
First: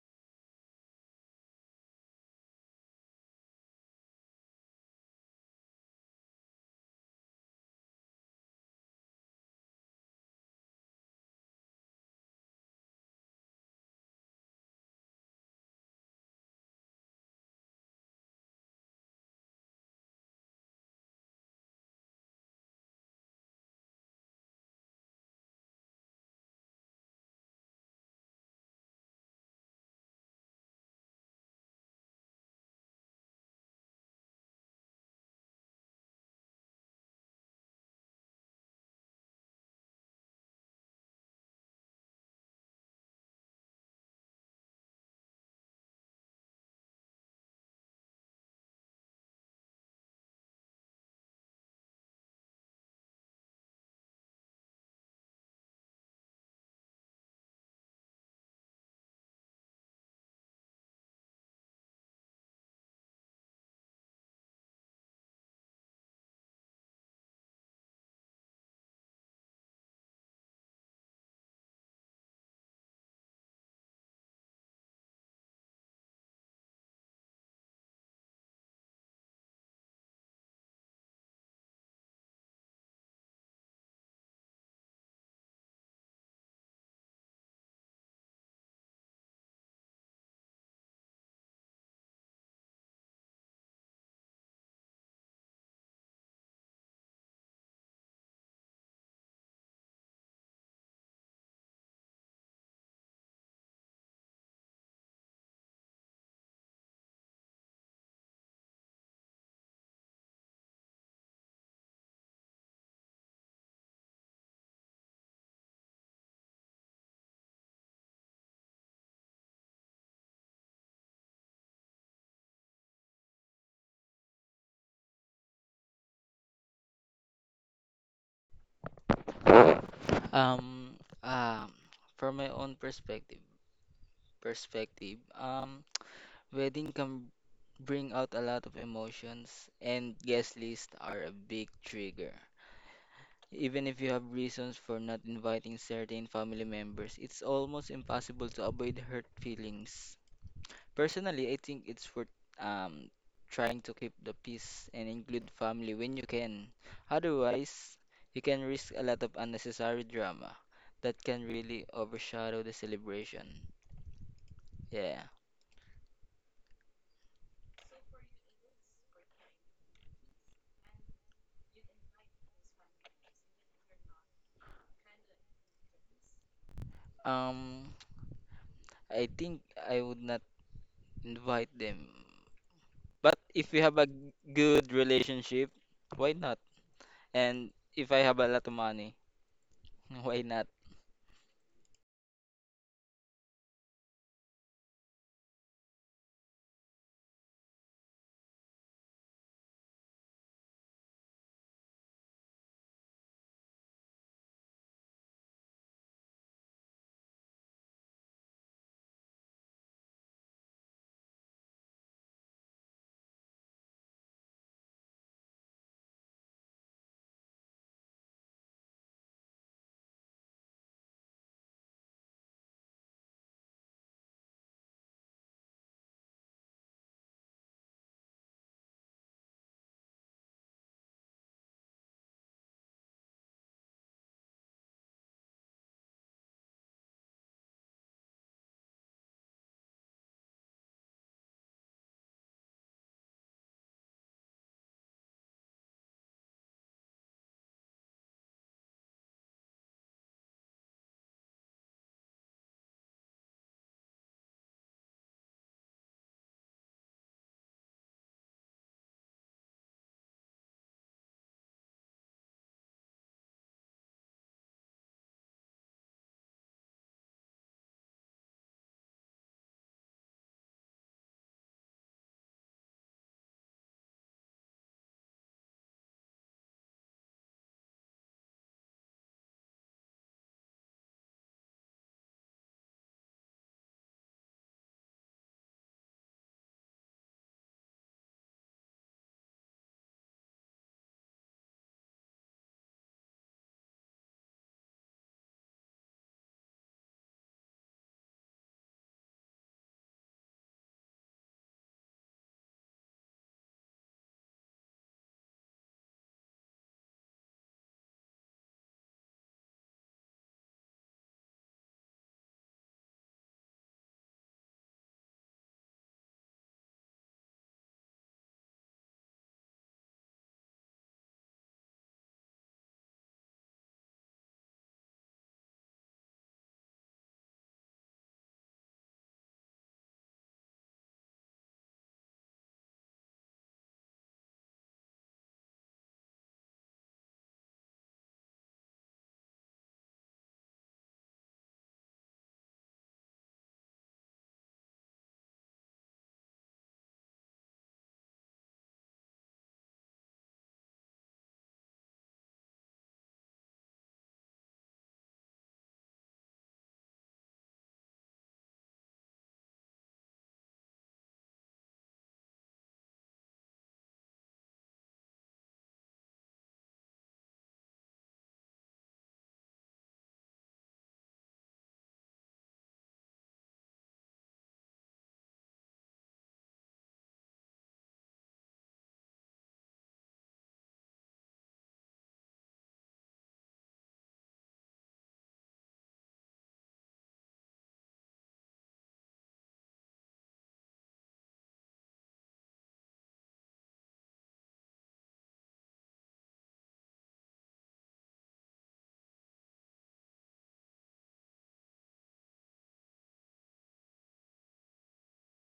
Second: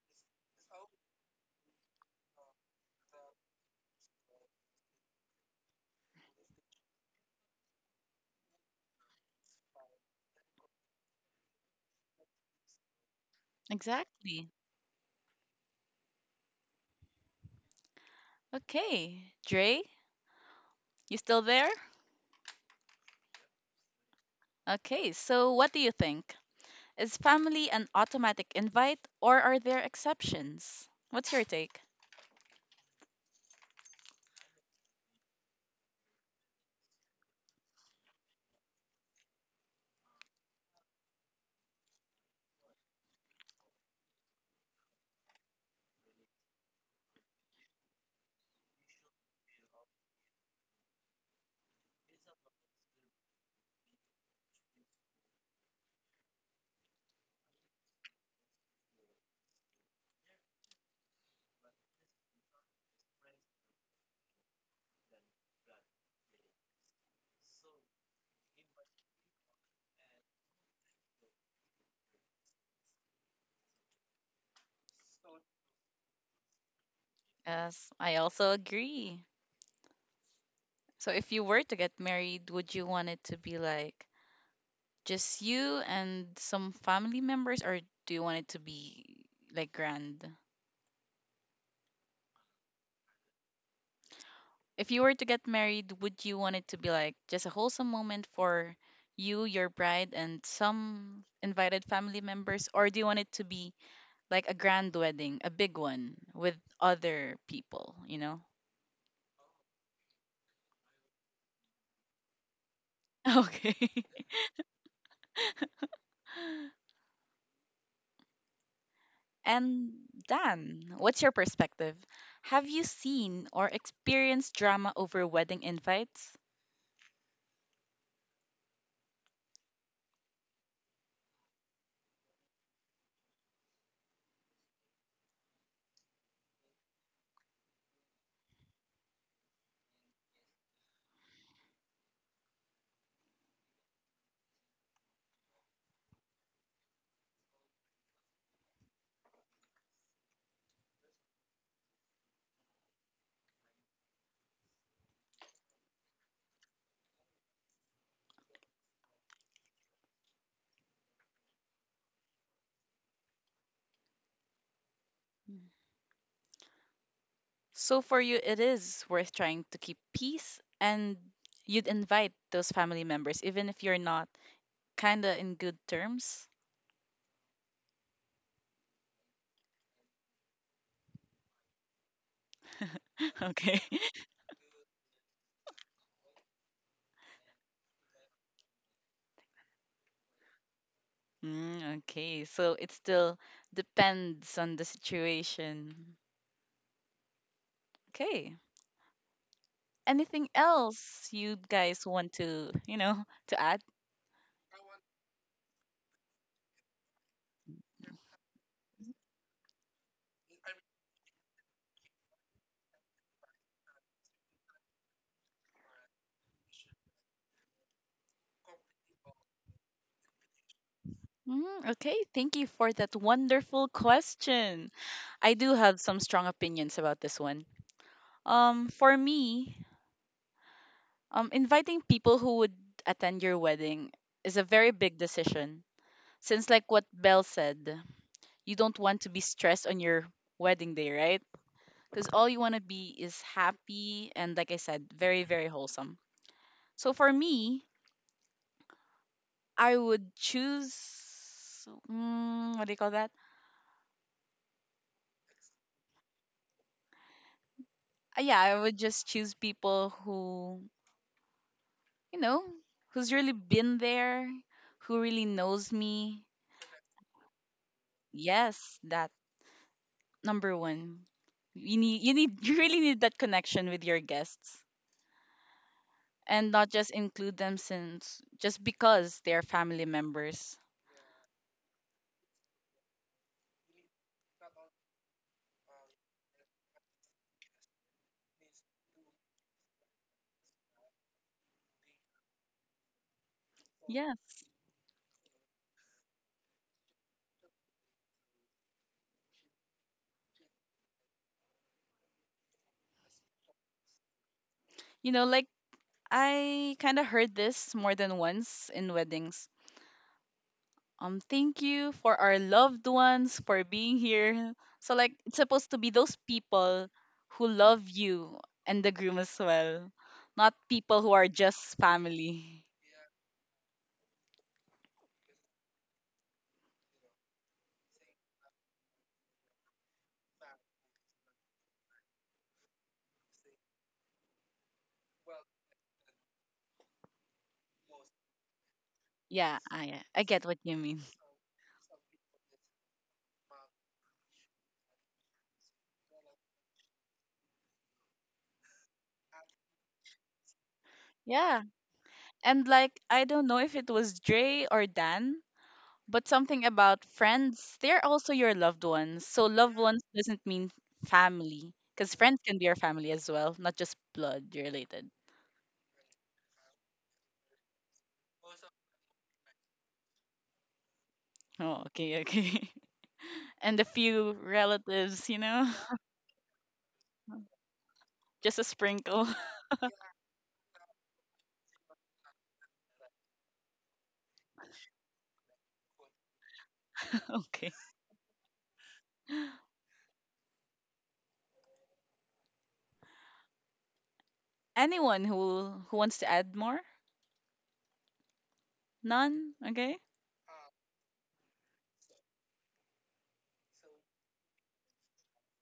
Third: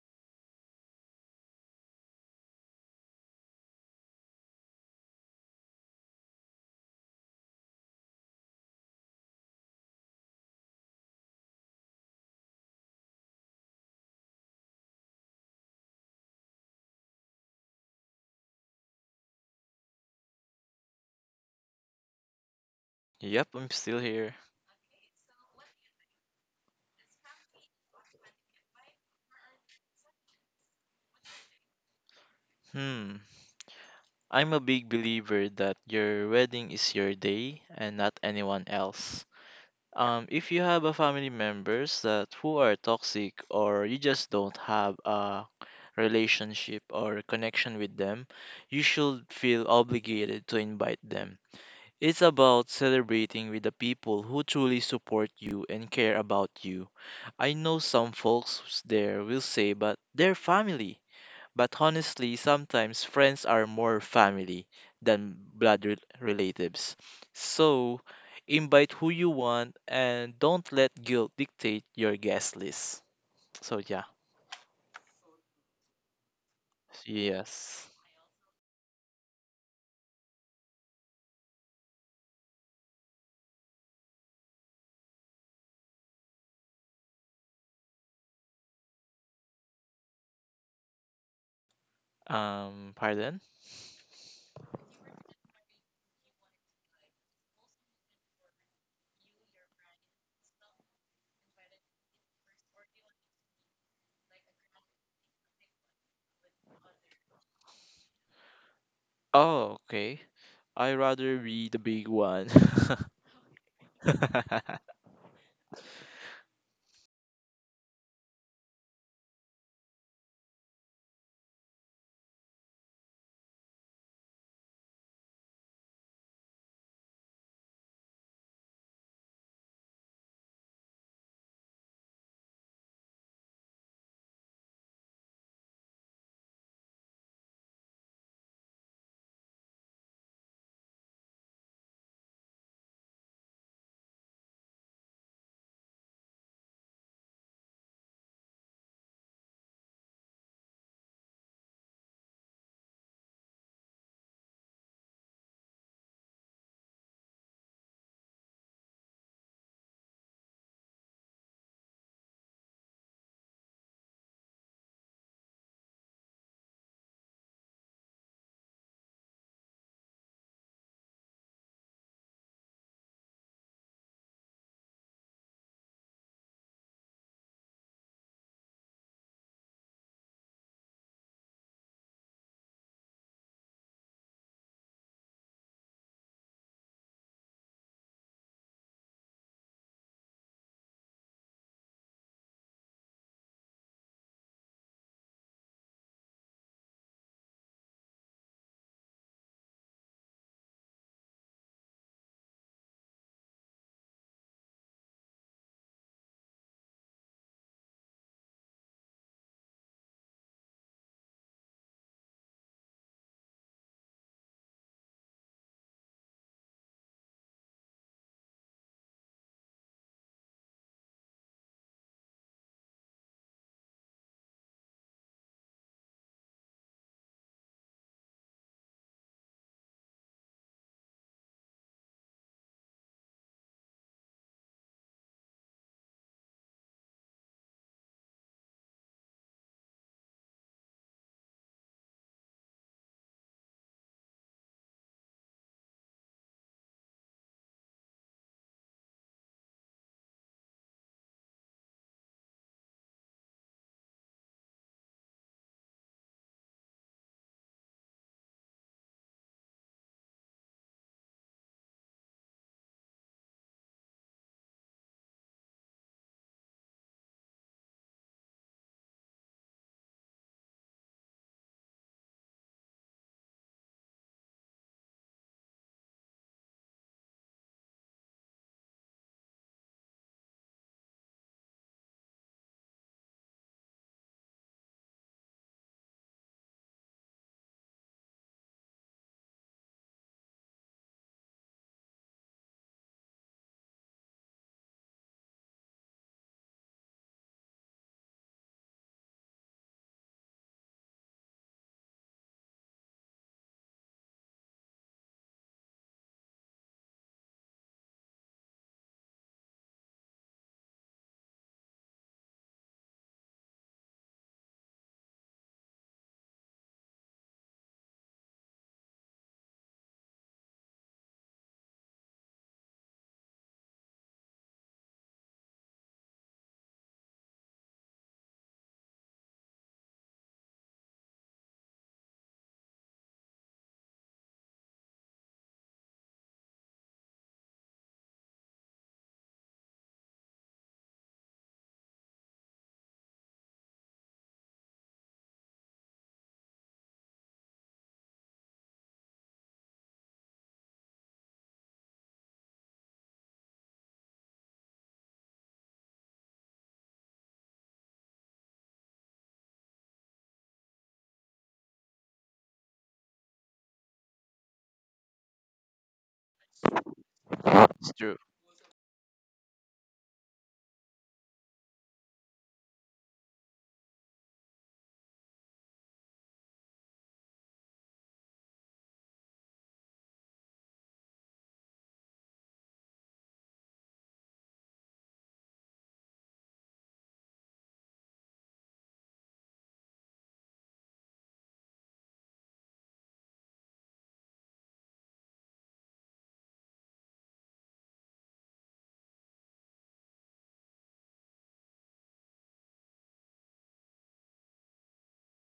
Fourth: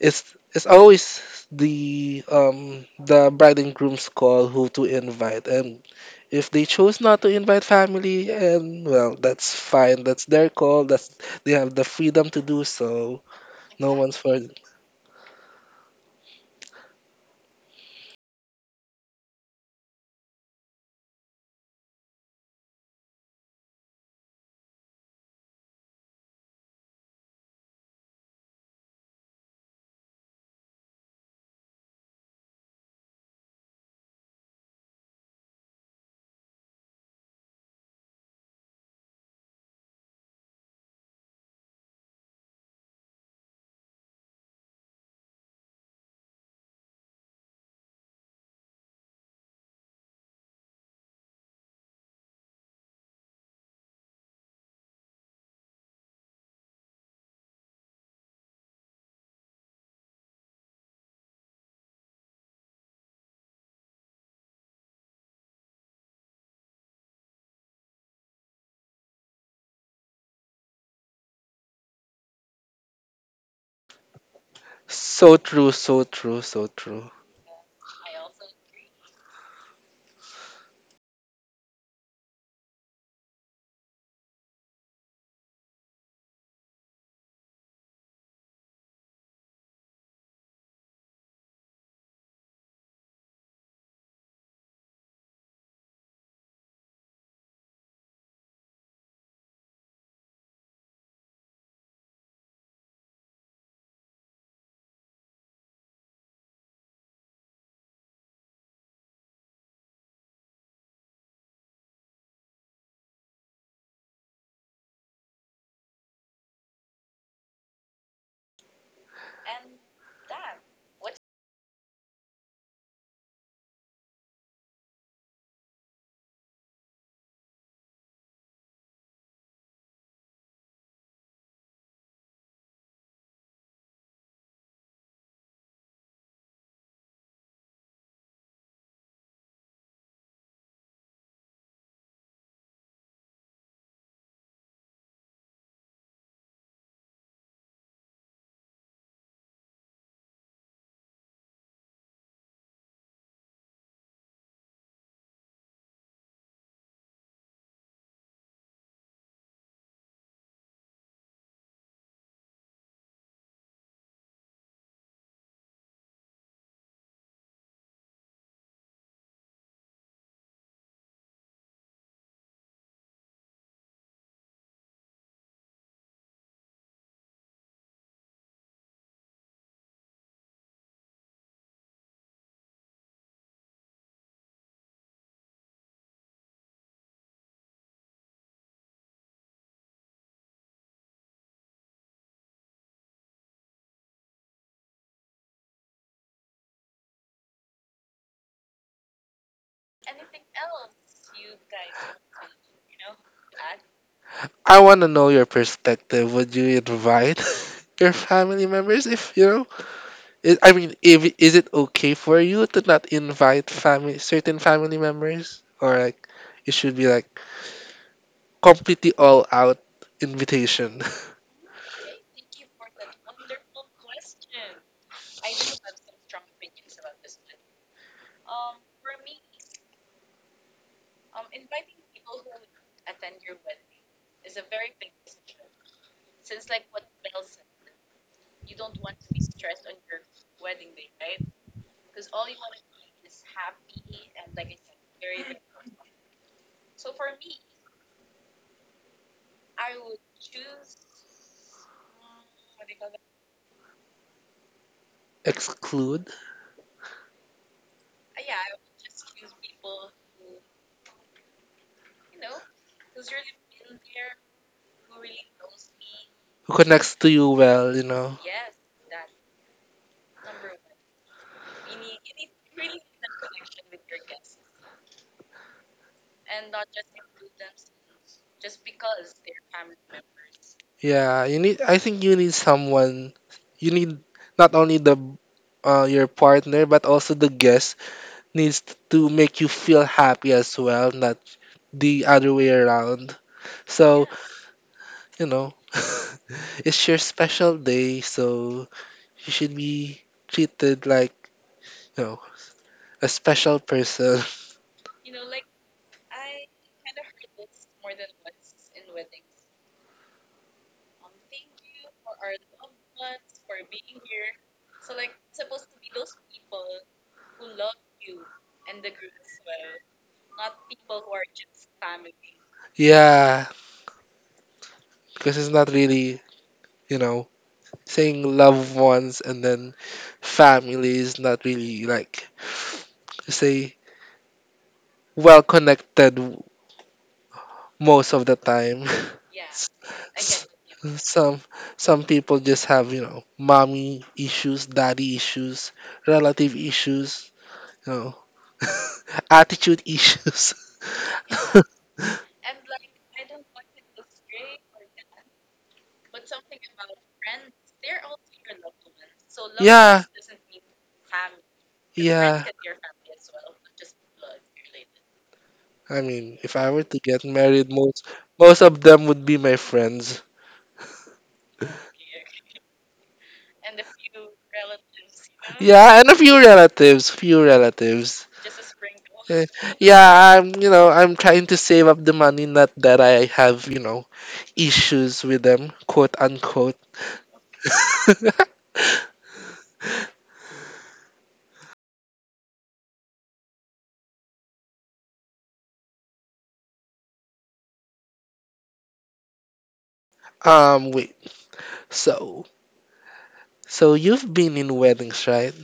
[SPEAKER 2] it's it's always the um the bride and groom's call who to invite, and if they choose not to invite family, and well that's fine, that's their call, that's they have the freedom to do so. No one's
[SPEAKER 1] Exactly.
[SPEAKER 2] fault.
[SPEAKER 1] Okay, Dre, you still there?
[SPEAKER 3] Yep, I'm still here.
[SPEAKER 1] Okay, so what do you think? Is family an automatic invite or are there exceptions? What's your take?
[SPEAKER 3] Hmm. I'm a big believer that your wedding is your day and not anyone else. Um, if you have a family members that who are toxic or you just don't have a relationship or connection with them, you should feel obligated to invite them. It's about celebrating with the people who truly support you and care about you. I know some folks there will say, but they're family. But honestly, sometimes friends are more family than blood rel- relatives. So, invite who you want and don't let guilt dictate your guest list. So, yeah.
[SPEAKER 2] So true, so true, so true.
[SPEAKER 3] Yes.
[SPEAKER 1] Yes, I also agree. So if you were to get married, would you want it to be like just you and some family members, or do you want it to be like grand?
[SPEAKER 3] Um, pardon?
[SPEAKER 1] If you were to get married, would you want it to be like just a wholesome moment for you, your bride, and some invited family members, or do you want it to be like a grand wedding, a big one with other people, you know?
[SPEAKER 3] Oh, okay. I rather be the big one.
[SPEAKER 1] Okay. And Dan, what's your perspective? Have you seen or experienced drama over wedding invites?
[SPEAKER 4] Um, um, from my own perspective, perspective. Um, Wedding can bring out a lot of emotions, and guest lists are a big trigger. Even if you have reasons for not inviting certain family members, it's almost impossible to avoid hurt feelings. Personally, I think it's worth um, trying to keep the peace and include family when you can. Otherwise, you can risk a lot of unnecessary drama that can really overshadow the celebration. Yeah.
[SPEAKER 1] So for you, it is worth trying to keep peace, and you'd invite those family members, even if you're not kinda in good terms.
[SPEAKER 4] Um, I think I would not invite them. But if
[SPEAKER 1] Okay.
[SPEAKER 4] you have a g- good relationship, why not? And if I have a lot of money, why not?
[SPEAKER 1] Mm, okay. So it still depends on the situation. Okay. Anything else you guys want to, you know, to add?
[SPEAKER 2] I want to know your perspective. Would you invite your family members if you know? Is, I mean, if is it okay for you to not invite family certain family members, or like it should be like completely all out invitation?
[SPEAKER 1] Mm, okay, thank you for that wonderful question. I do have some strong opinions about this one. Um, for me, Um, inviting people who would attend your wedding is a very big decision. Since, like what Belle said, you don't want to be stressed on your wedding day, right? Because all you want to be is happy and, like I said, very, very wholesome. So, for me, I would choose mm, what do you call that?
[SPEAKER 2] Exclude
[SPEAKER 1] Uh, yeah, I would just choose people who, you know, who's really been there, who really knows me.
[SPEAKER 2] who connects to you well, you know?
[SPEAKER 1] Yes, that. Number one, you need you need you really need that connection with your guests, and not just include them since just because they're family members.
[SPEAKER 2] Yeah, you need. I think you need someone. You need not only the uh, your partner but also the guest needs to make you feel happy as well, not the other way around. So,
[SPEAKER 1] Yes,
[SPEAKER 2] you know, it's your special day, so you should be treated like, you know, a special person.
[SPEAKER 1] you know, like, I kind of heard this more than once in weddings. Um thank you for our loved ones for being here. So like it's supposed to be those people who love you and the groom as well, not people who are just family.
[SPEAKER 2] Yeah, because it's not really, you know, saying loved ones and then family is not really like, say, well connected most of the time.
[SPEAKER 1] Yeah,
[SPEAKER 2] S-
[SPEAKER 1] i i get
[SPEAKER 2] s-
[SPEAKER 1] what you mean.
[SPEAKER 2] some some people just have you know mommy issues, daddy issues, relative issues, you know, attitude issues.
[SPEAKER 1] Yeah. And like I don't know if it was Dre or Dan, but something about friends, they're also your loved ones. So loved
[SPEAKER 2] yeah,
[SPEAKER 1] ones doesn't mean family. Because friends
[SPEAKER 2] yeah.
[SPEAKER 1] can be your family as well, not just blood related.
[SPEAKER 2] I mean, if I were to get married,
[SPEAKER 3] It's
[SPEAKER 2] most
[SPEAKER 3] true.
[SPEAKER 2] most of them would be my friends.
[SPEAKER 1] Oh, okay, okay. And a few relatives, you know?
[SPEAKER 2] Yeah, and a few relatives, few relatives.
[SPEAKER 1] Just a sprinkle.
[SPEAKER 2] Yeah, I'm, you know, I'm trying to save up the money, not that I have, you know, issues with them, quote unquote.
[SPEAKER 1] Okay. Anyone who who wants to add more? None? Okay.
[SPEAKER 2] Um, wait. So, so you've been in weddings, right?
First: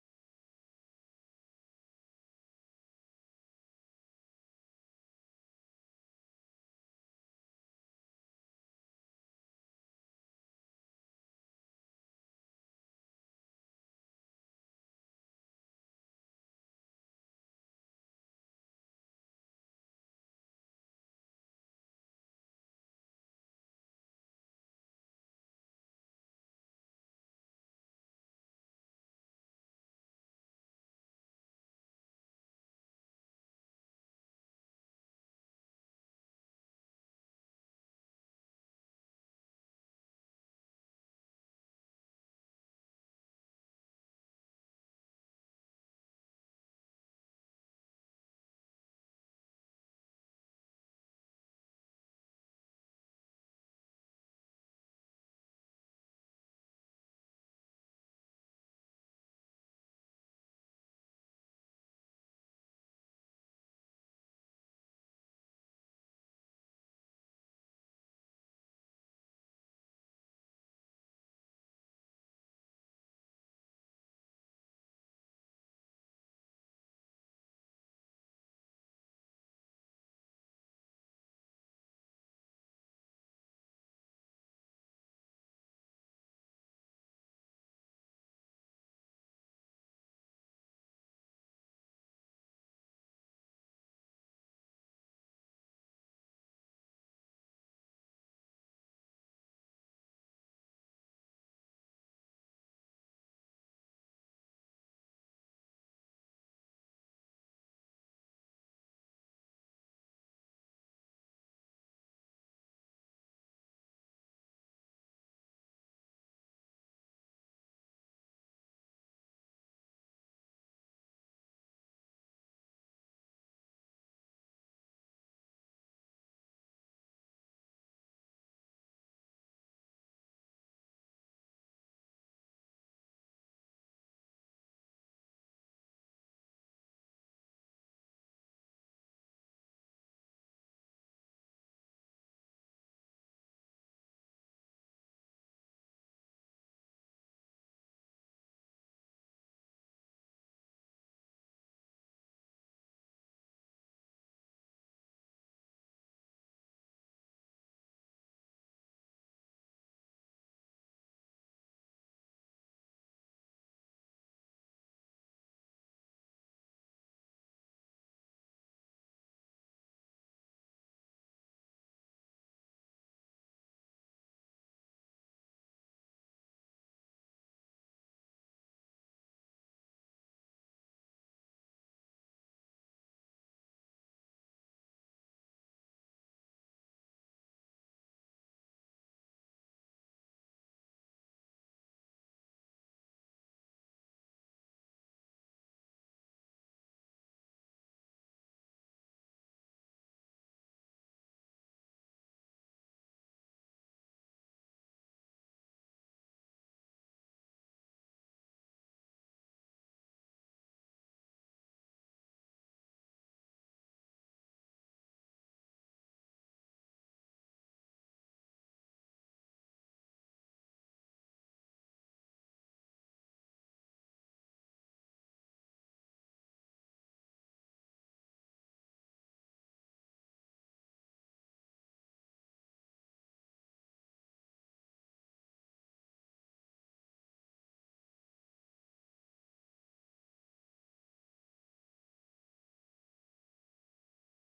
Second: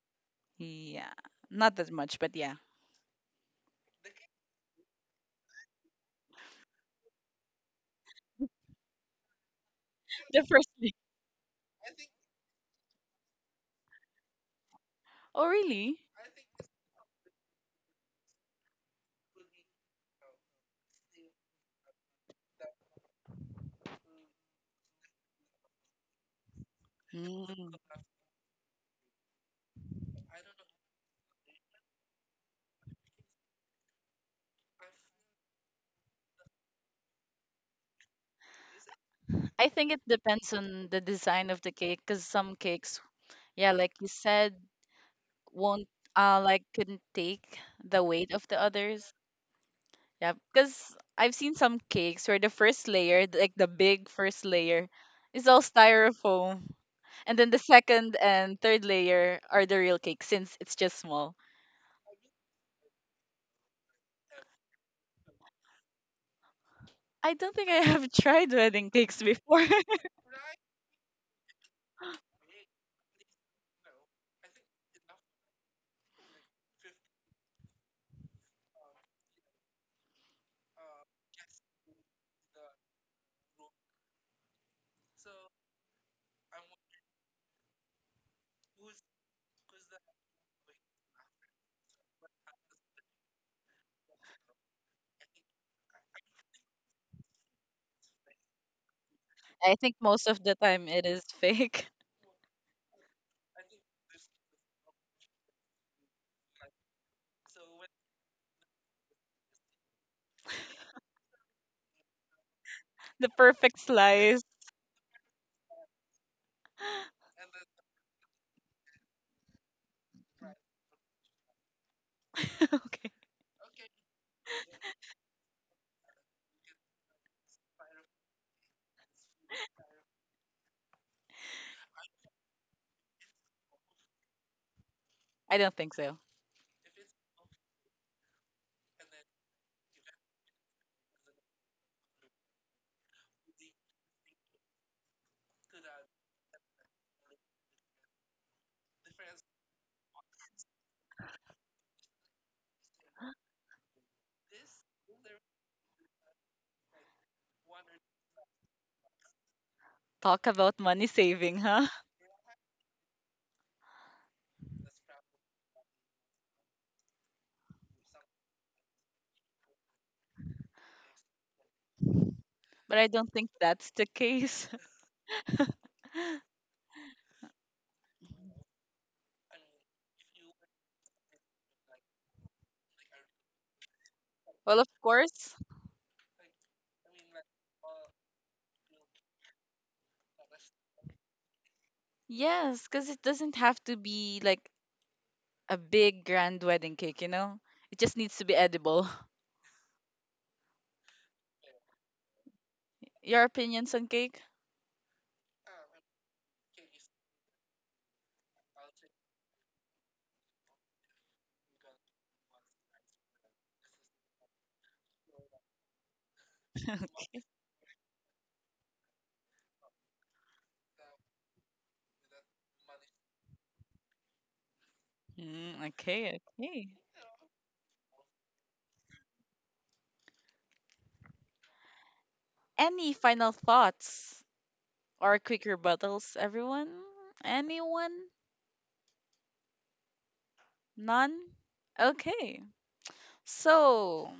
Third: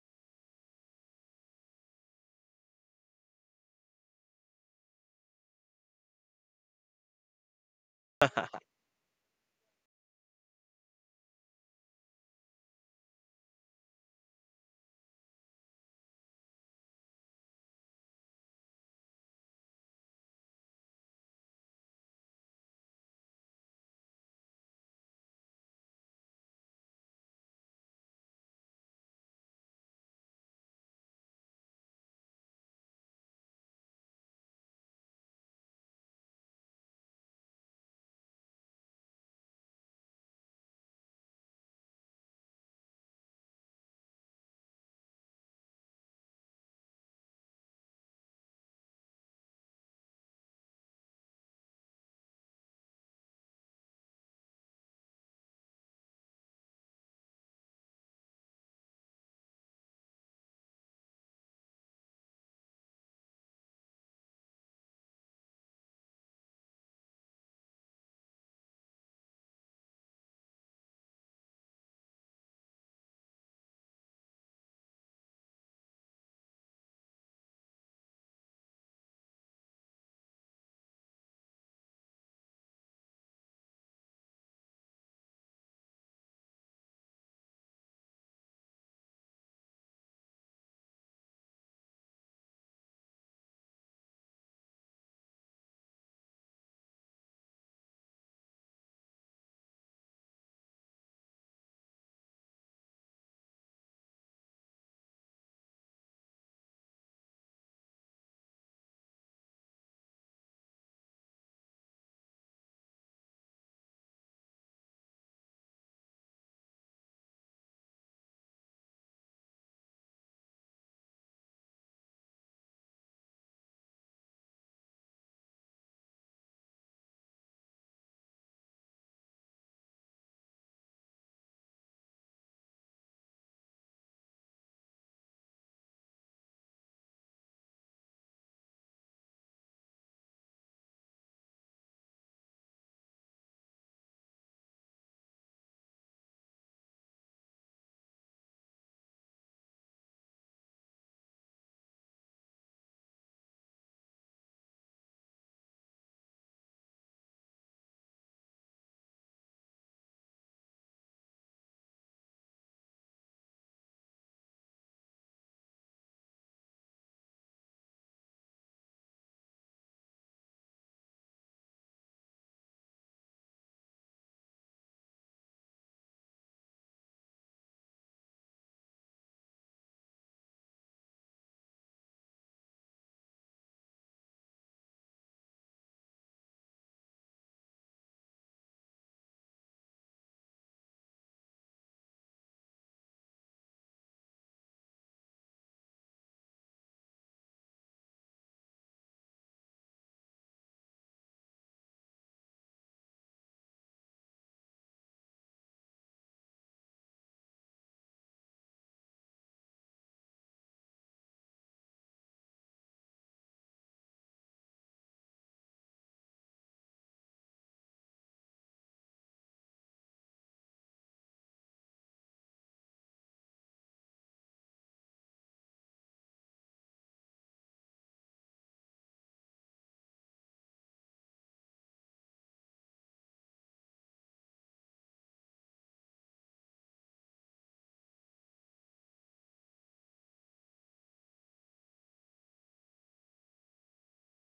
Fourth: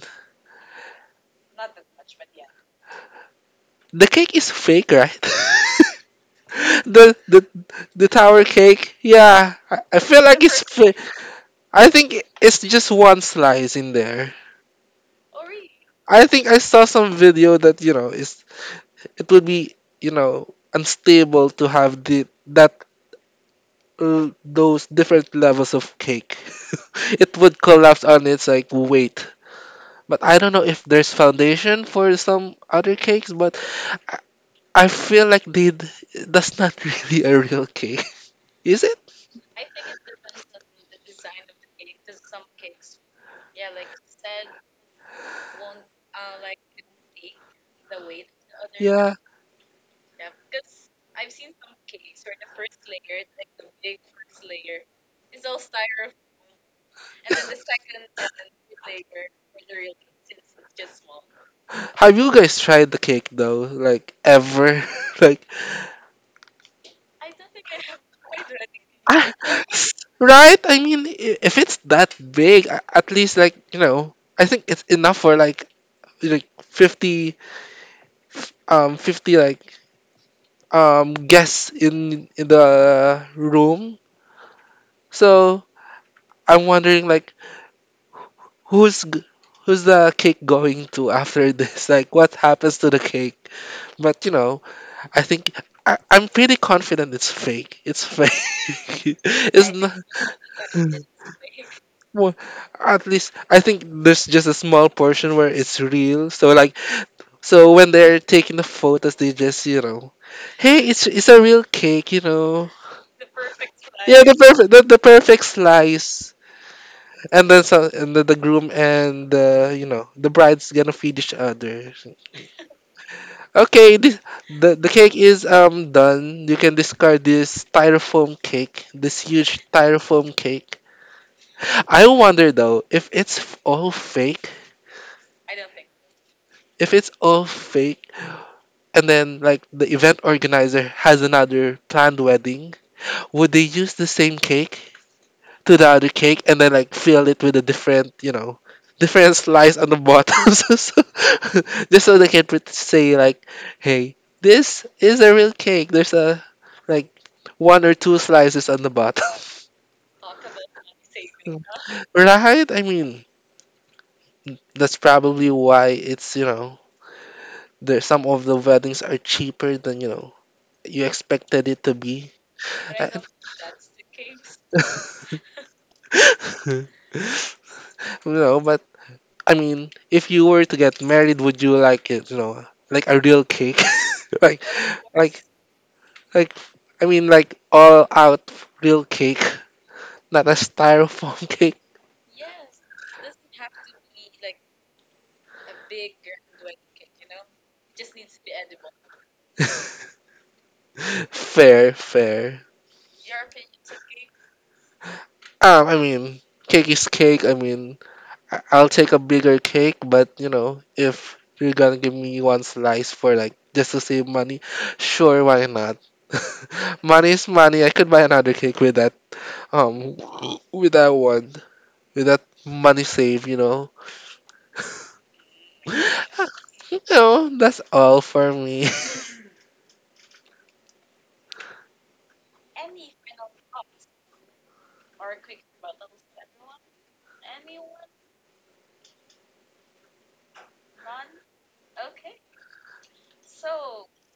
[SPEAKER 1] Yeah. Not that much, but yeah.
[SPEAKER 2] The cake is fake, right? the the the tower cake. Yeah, I, I feel
[SPEAKER 1] The
[SPEAKER 2] like it's
[SPEAKER 1] first—
[SPEAKER 2] fake. I think it's just one slice in there.
[SPEAKER 1] Oh really?
[SPEAKER 2] I think I saw some video that, you know, it's it would be, you know, unstable to have the that uh, those different levels of cake. It would
[SPEAKER 1] Mm.
[SPEAKER 2] collapse on its like weight. But I don't know if there's foundation for some other cakes, but I I feel like they d- that's not really a real cake. Is it?
[SPEAKER 1] I think it depends on the design of the cake because some cakes, yeah, like you said, won't uh like couldn't take the weight of the others.
[SPEAKER 2] Yeah.
[SPEAKER 1] Yeah, because I've seen some cakes where the first layer, th- like the big first layer, is all styrofoam, and then the second and third layer are the real cake since it's just small.
[SPEAKER 2] Have you guys tried the cake though? Like ever? Like
[SPEAKER 1] I don't think I have tried wedding cakes
[SPEAKER 2] I,
[SPEAKER 1] before.
[SPEAKER 2] right? I mean, i- if it's that big, a- at least like you know, I think it's enough for like like fifty um fifty like um guests in in the room. So I'm wondering like who's g- who's the cake going to after this? Like what happens to the cake? But you know, I think I, I'm pretty confident it's fake. It's fake. It's
[SPEAKER 1] I
[SPEAKER 2] not.
[SPEAKER 1] think most of the time it is fake.
[SPEAKER 2] Well, at least I think there's just a small portion where it's real. So like so when they're taking the photos, they just you know, hey, it's it's a real cake, you know.
[SPEAKER 1] The perfect
[SPEAKER 2] Yeah, the
[SPEAKER 1] slice.
[SPEAKER 2] perfect the, the perfect slice. And then so and then the groom and the you know the bride's gonna feed each other.
[SPEAKER 1] Okay.
[SPEAKER 2] Okay, this, the the cake is um done. You can discard this styrofoam cake, this huge styrofoam cake. I wonder though if it's f- all fake.
[SPEAKER 1] I don't think so.
[SPEAKER 2] If it's all fake, and then like the event organizer has another planned wedding, would they use the same cake to the other cake and then like fill it with a different, you know, different slice on the bottom, so, so, just so they can pret- say like, hey, this is a real cake. There's a like one or two slices on the bottom.
[SPEAKER 1] Talk about money saving, huh?
[SPEAKER 2] Right? I mean, that's probably why it's, you know, there some of the weddings are cheaper than, you know, you expected it to be.
[SPEAKER 1] But I
[SPEAKER 2] I-
[SPEAKER 1] don't think that's the case.
[SPEAKER 2] no, but I mean, if you were to get married, would you like it? You know, like a real cake, like,
[SPEAKER 1] Well, of
[SPEAKER 2] like,
[SPEAKER 1] course,
[SPEAKER 2] like. I mean, like all out real cake, not a styrofoam cake.
[SPEAKER 1] yes, because it doesn't have to be like a big grand wedding cake, you know? It just needs to be edible.
[SPEAKER 2] Fair, fair.
[SPEAKER 1] Your opinions on cake?
[SPEAKER 2] Um, I mean, cake is cake. I mean, I- I'll take a bigger cake, but you know, if you're gonna give me one slice for like just to save money, sure, why not? Money is money. I could buy another cake with that, um, with that one, with that money save. You know,
[SPEAKER 1] Mm, okay, okay.
[SPEAKER 2] you know, that's all for me.
[SPEAKER 1] Any final thoughts or quick rebuttals, everyone? Anyone? None? Okay. So,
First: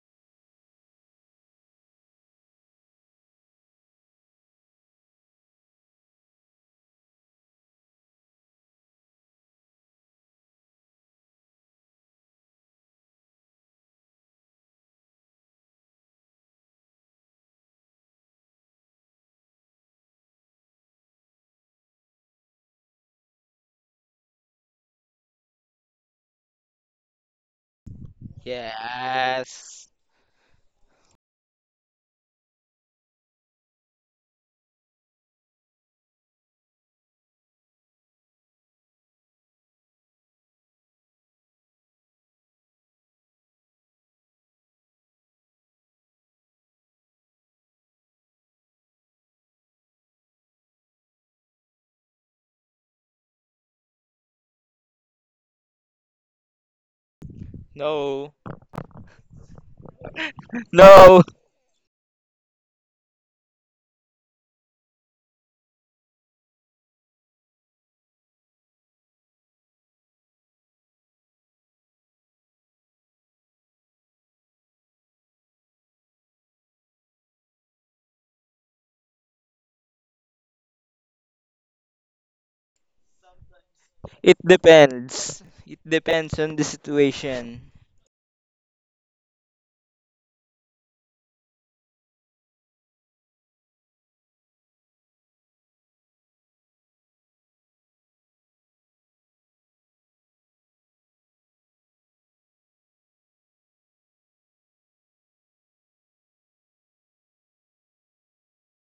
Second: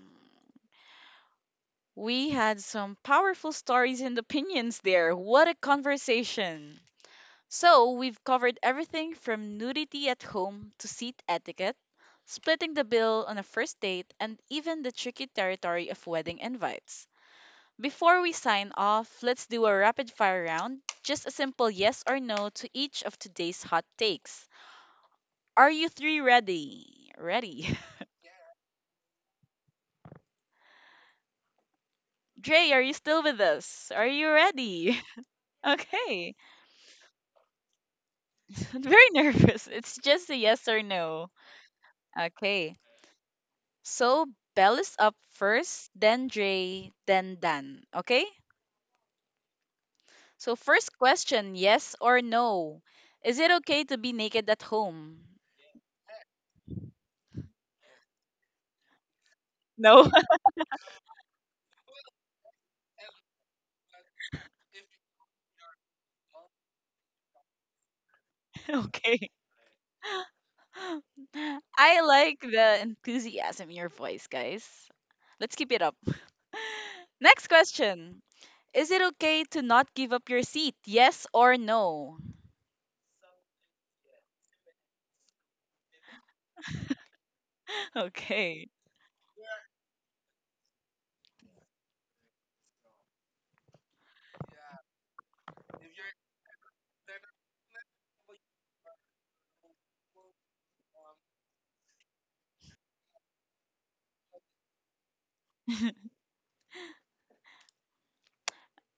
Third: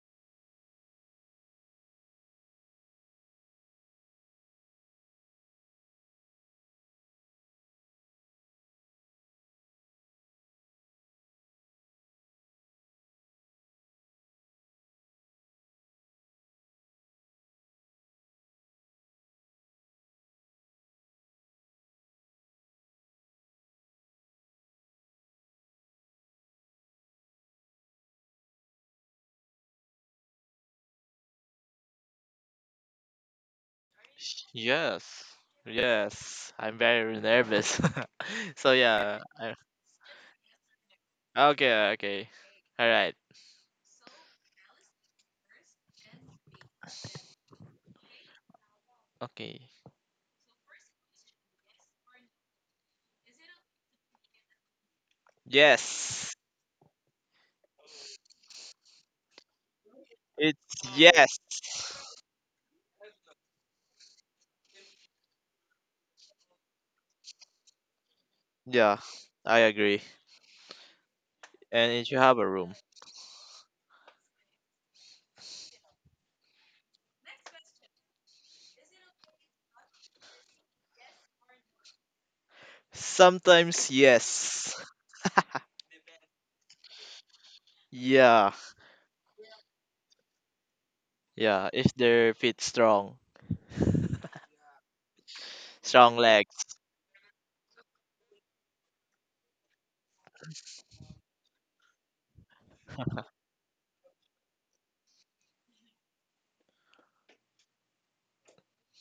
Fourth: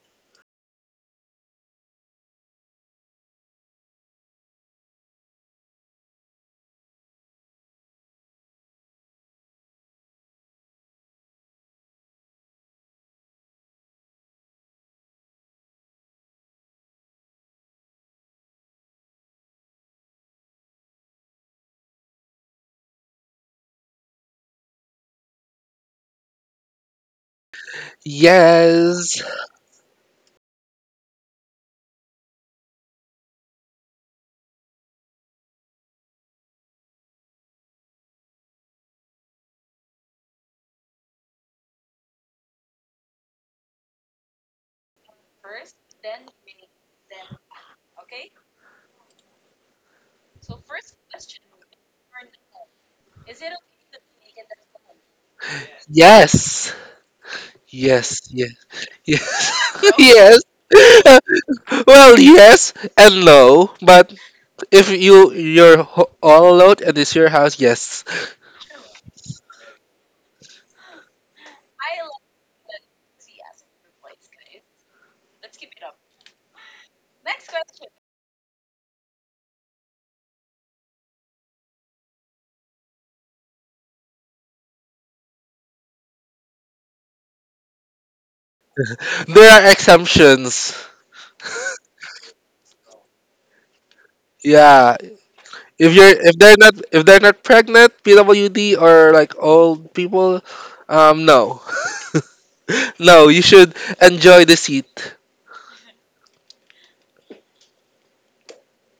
[SPEAKER 1] we had some powerful stories and opinions there. What a conversation! So, we've covered everything from nudity at home to seat etiquette, splitting the bill on a first date, and even the tricky territory of wedding invites. Before we sign off, let's do a rapid fire round. Just a simple yes or no to each of today's hot takes. Are you three ready? Ready.
[SPEAKER 2] Yes,
[SPEAKER 4] Yes.
[SPEAKER 1] Dre, are you still with us? Are you ready?
[SPEAKER 3] Yes.
[SPEAKER 1] Okay.
[SPEAKER 3] Yes. I'm very nervous. So
[SPEAKER 1] I'm very
[SPEAKER 3] yeah. I-
[SPEAKER 1] nervous. It's just a yes or no.
[SPEAKER 3] okay, okay.
[SPEAKER 1] Okay.
[SPEAKER 3] All right.
[SPEAKER 1] So Bell is up first, then Dre, then Dan. Okay?
[SPEAKER 3] Okay.
[SPEAKER 1] So first question, yes or no? Is it okay to be naked at home?
[SPEAKER 3] Yes.
[SPEAKER 2] yes, yes,
[SPEAKER 4] No.
[SPEAKER 2] yes, yes,
[SPEAKER 1] No?
[SPEAKER 2] yes.
[SPEAKER 3] It's
[SPEAKER 4] No,
[SPEAKER 3] yes.
[SPEAKER 2] Well, yes and no, but if you you're ho- all alone and it's your house, yes.
[SPEAKER 3] Yeah,
[SPEAKER 1] Okay.
[SPEAKER 3] I agree. And
[SPEAKER 1] I
[SPEAKER 3] it should have
[SPEAKER 1] like
[SPEAKER 3] a room.
[SPEAKER 1] the enthusiasm in your voice, guys. Let's keep it up. Next question. Is it okay to not give up your seat? Yes or no?
[SPEAKER 3] Sometimes
[SPEAKER 4] it
[SPEAKER 3] yes.
[SPEAKER 4] depends. It depends on the situation.
[SPEAKER 3] Yeah.
[SPEAKER 1] Okay.
[SPEAKER 2] There are exemptions.
[SPEAKER 3] Yeah, if they're fit strong.
[SPEAKER 2] Yeah, if you're
[SPEAKER 3] Strong
[SPEAKER 2] if
[SPEAKER 3] legs.
[SPEAKER 2] they're not, if they're not pregnant, P W D or like old people, um, no, no, you should enjoy the seat.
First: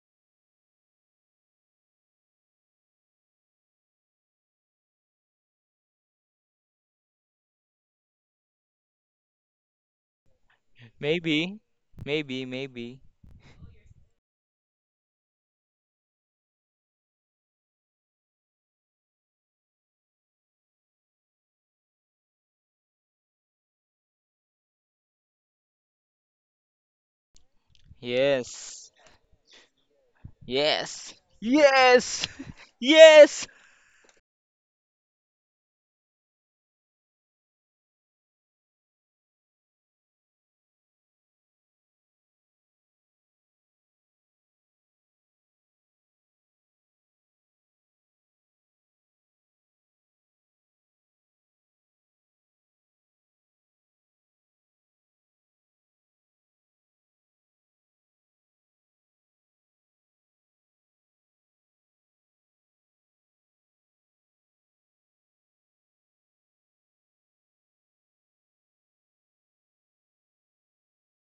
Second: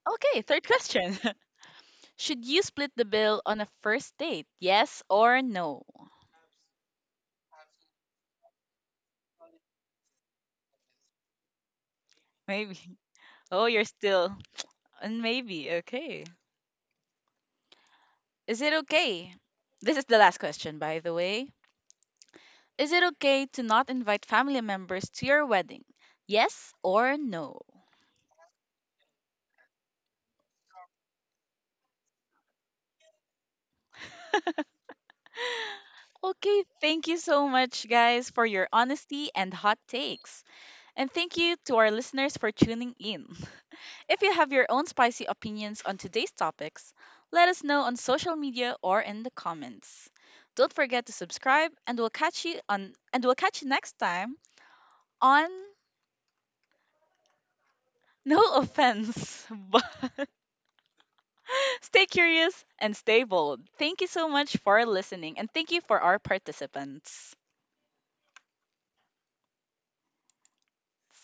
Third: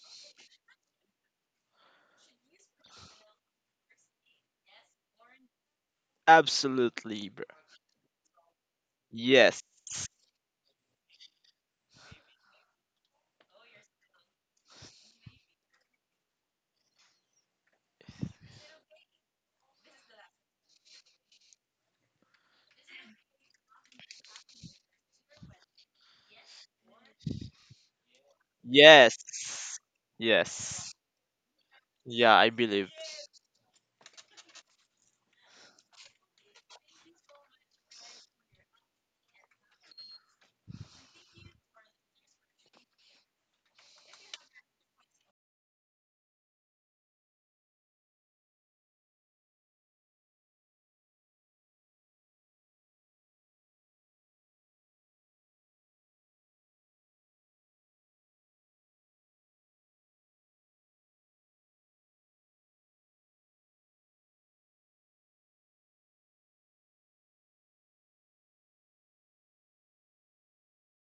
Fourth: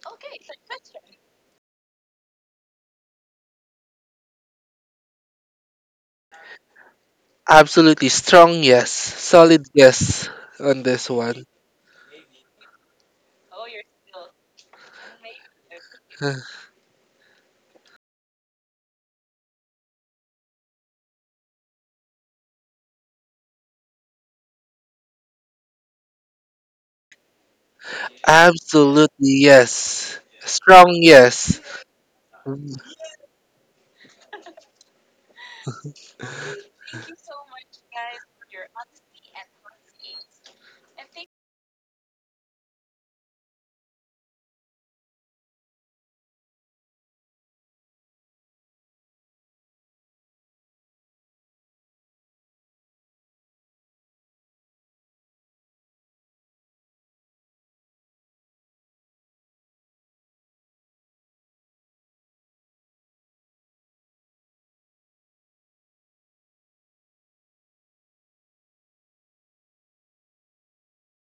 [SPEAKER 1] Okay, third question. Should you split the bill on a first date? Yes or no?
[SPEAKER 3] Absolutely, bro.
[SPEAKER 2] Absolutely strong, yes,
[SPEAKER 3] Yes.
[SPEAKER 2] solid, yes, on this one.
[SPEAKER 4] Maybe. Maybe,
[SPEAKER 1] Maybe.
[SPEAKER 4] maybe.
[SPEAKER 1] Oh, you're still. And maybe. Okay. Is it okay? This is the last question, by the way. Is it okay to not invite family members to your wedding? Yes or no?
[SPEAKER 4] Yes.
[SPEAKER 2] Absolutely,
[SPEAKER 3] Yes.
[SPEAKER 2] yes, strong,
[SPEAKER 3] Yes.
[SPEAKER 4] Yes.
[SPEAKER 2] yes.
[SPEAKER 4] Yes.
[SPEAKER 3] Yeah, I believe.
[SPEAKER 4] Yes.
[SPEAKER 1] Okay, thank you so much, guys, for your honesty and hot takes. And thank you to our listeners for tuning in. If you have your own spicy opinions on today's topics, let us know on social media or in the comments. Don't forget to subscribe and we'll catch you on and we'll catch you next time on No Offense, but stay curious and stay bold. Thank you so much for listening and thank you for our participants.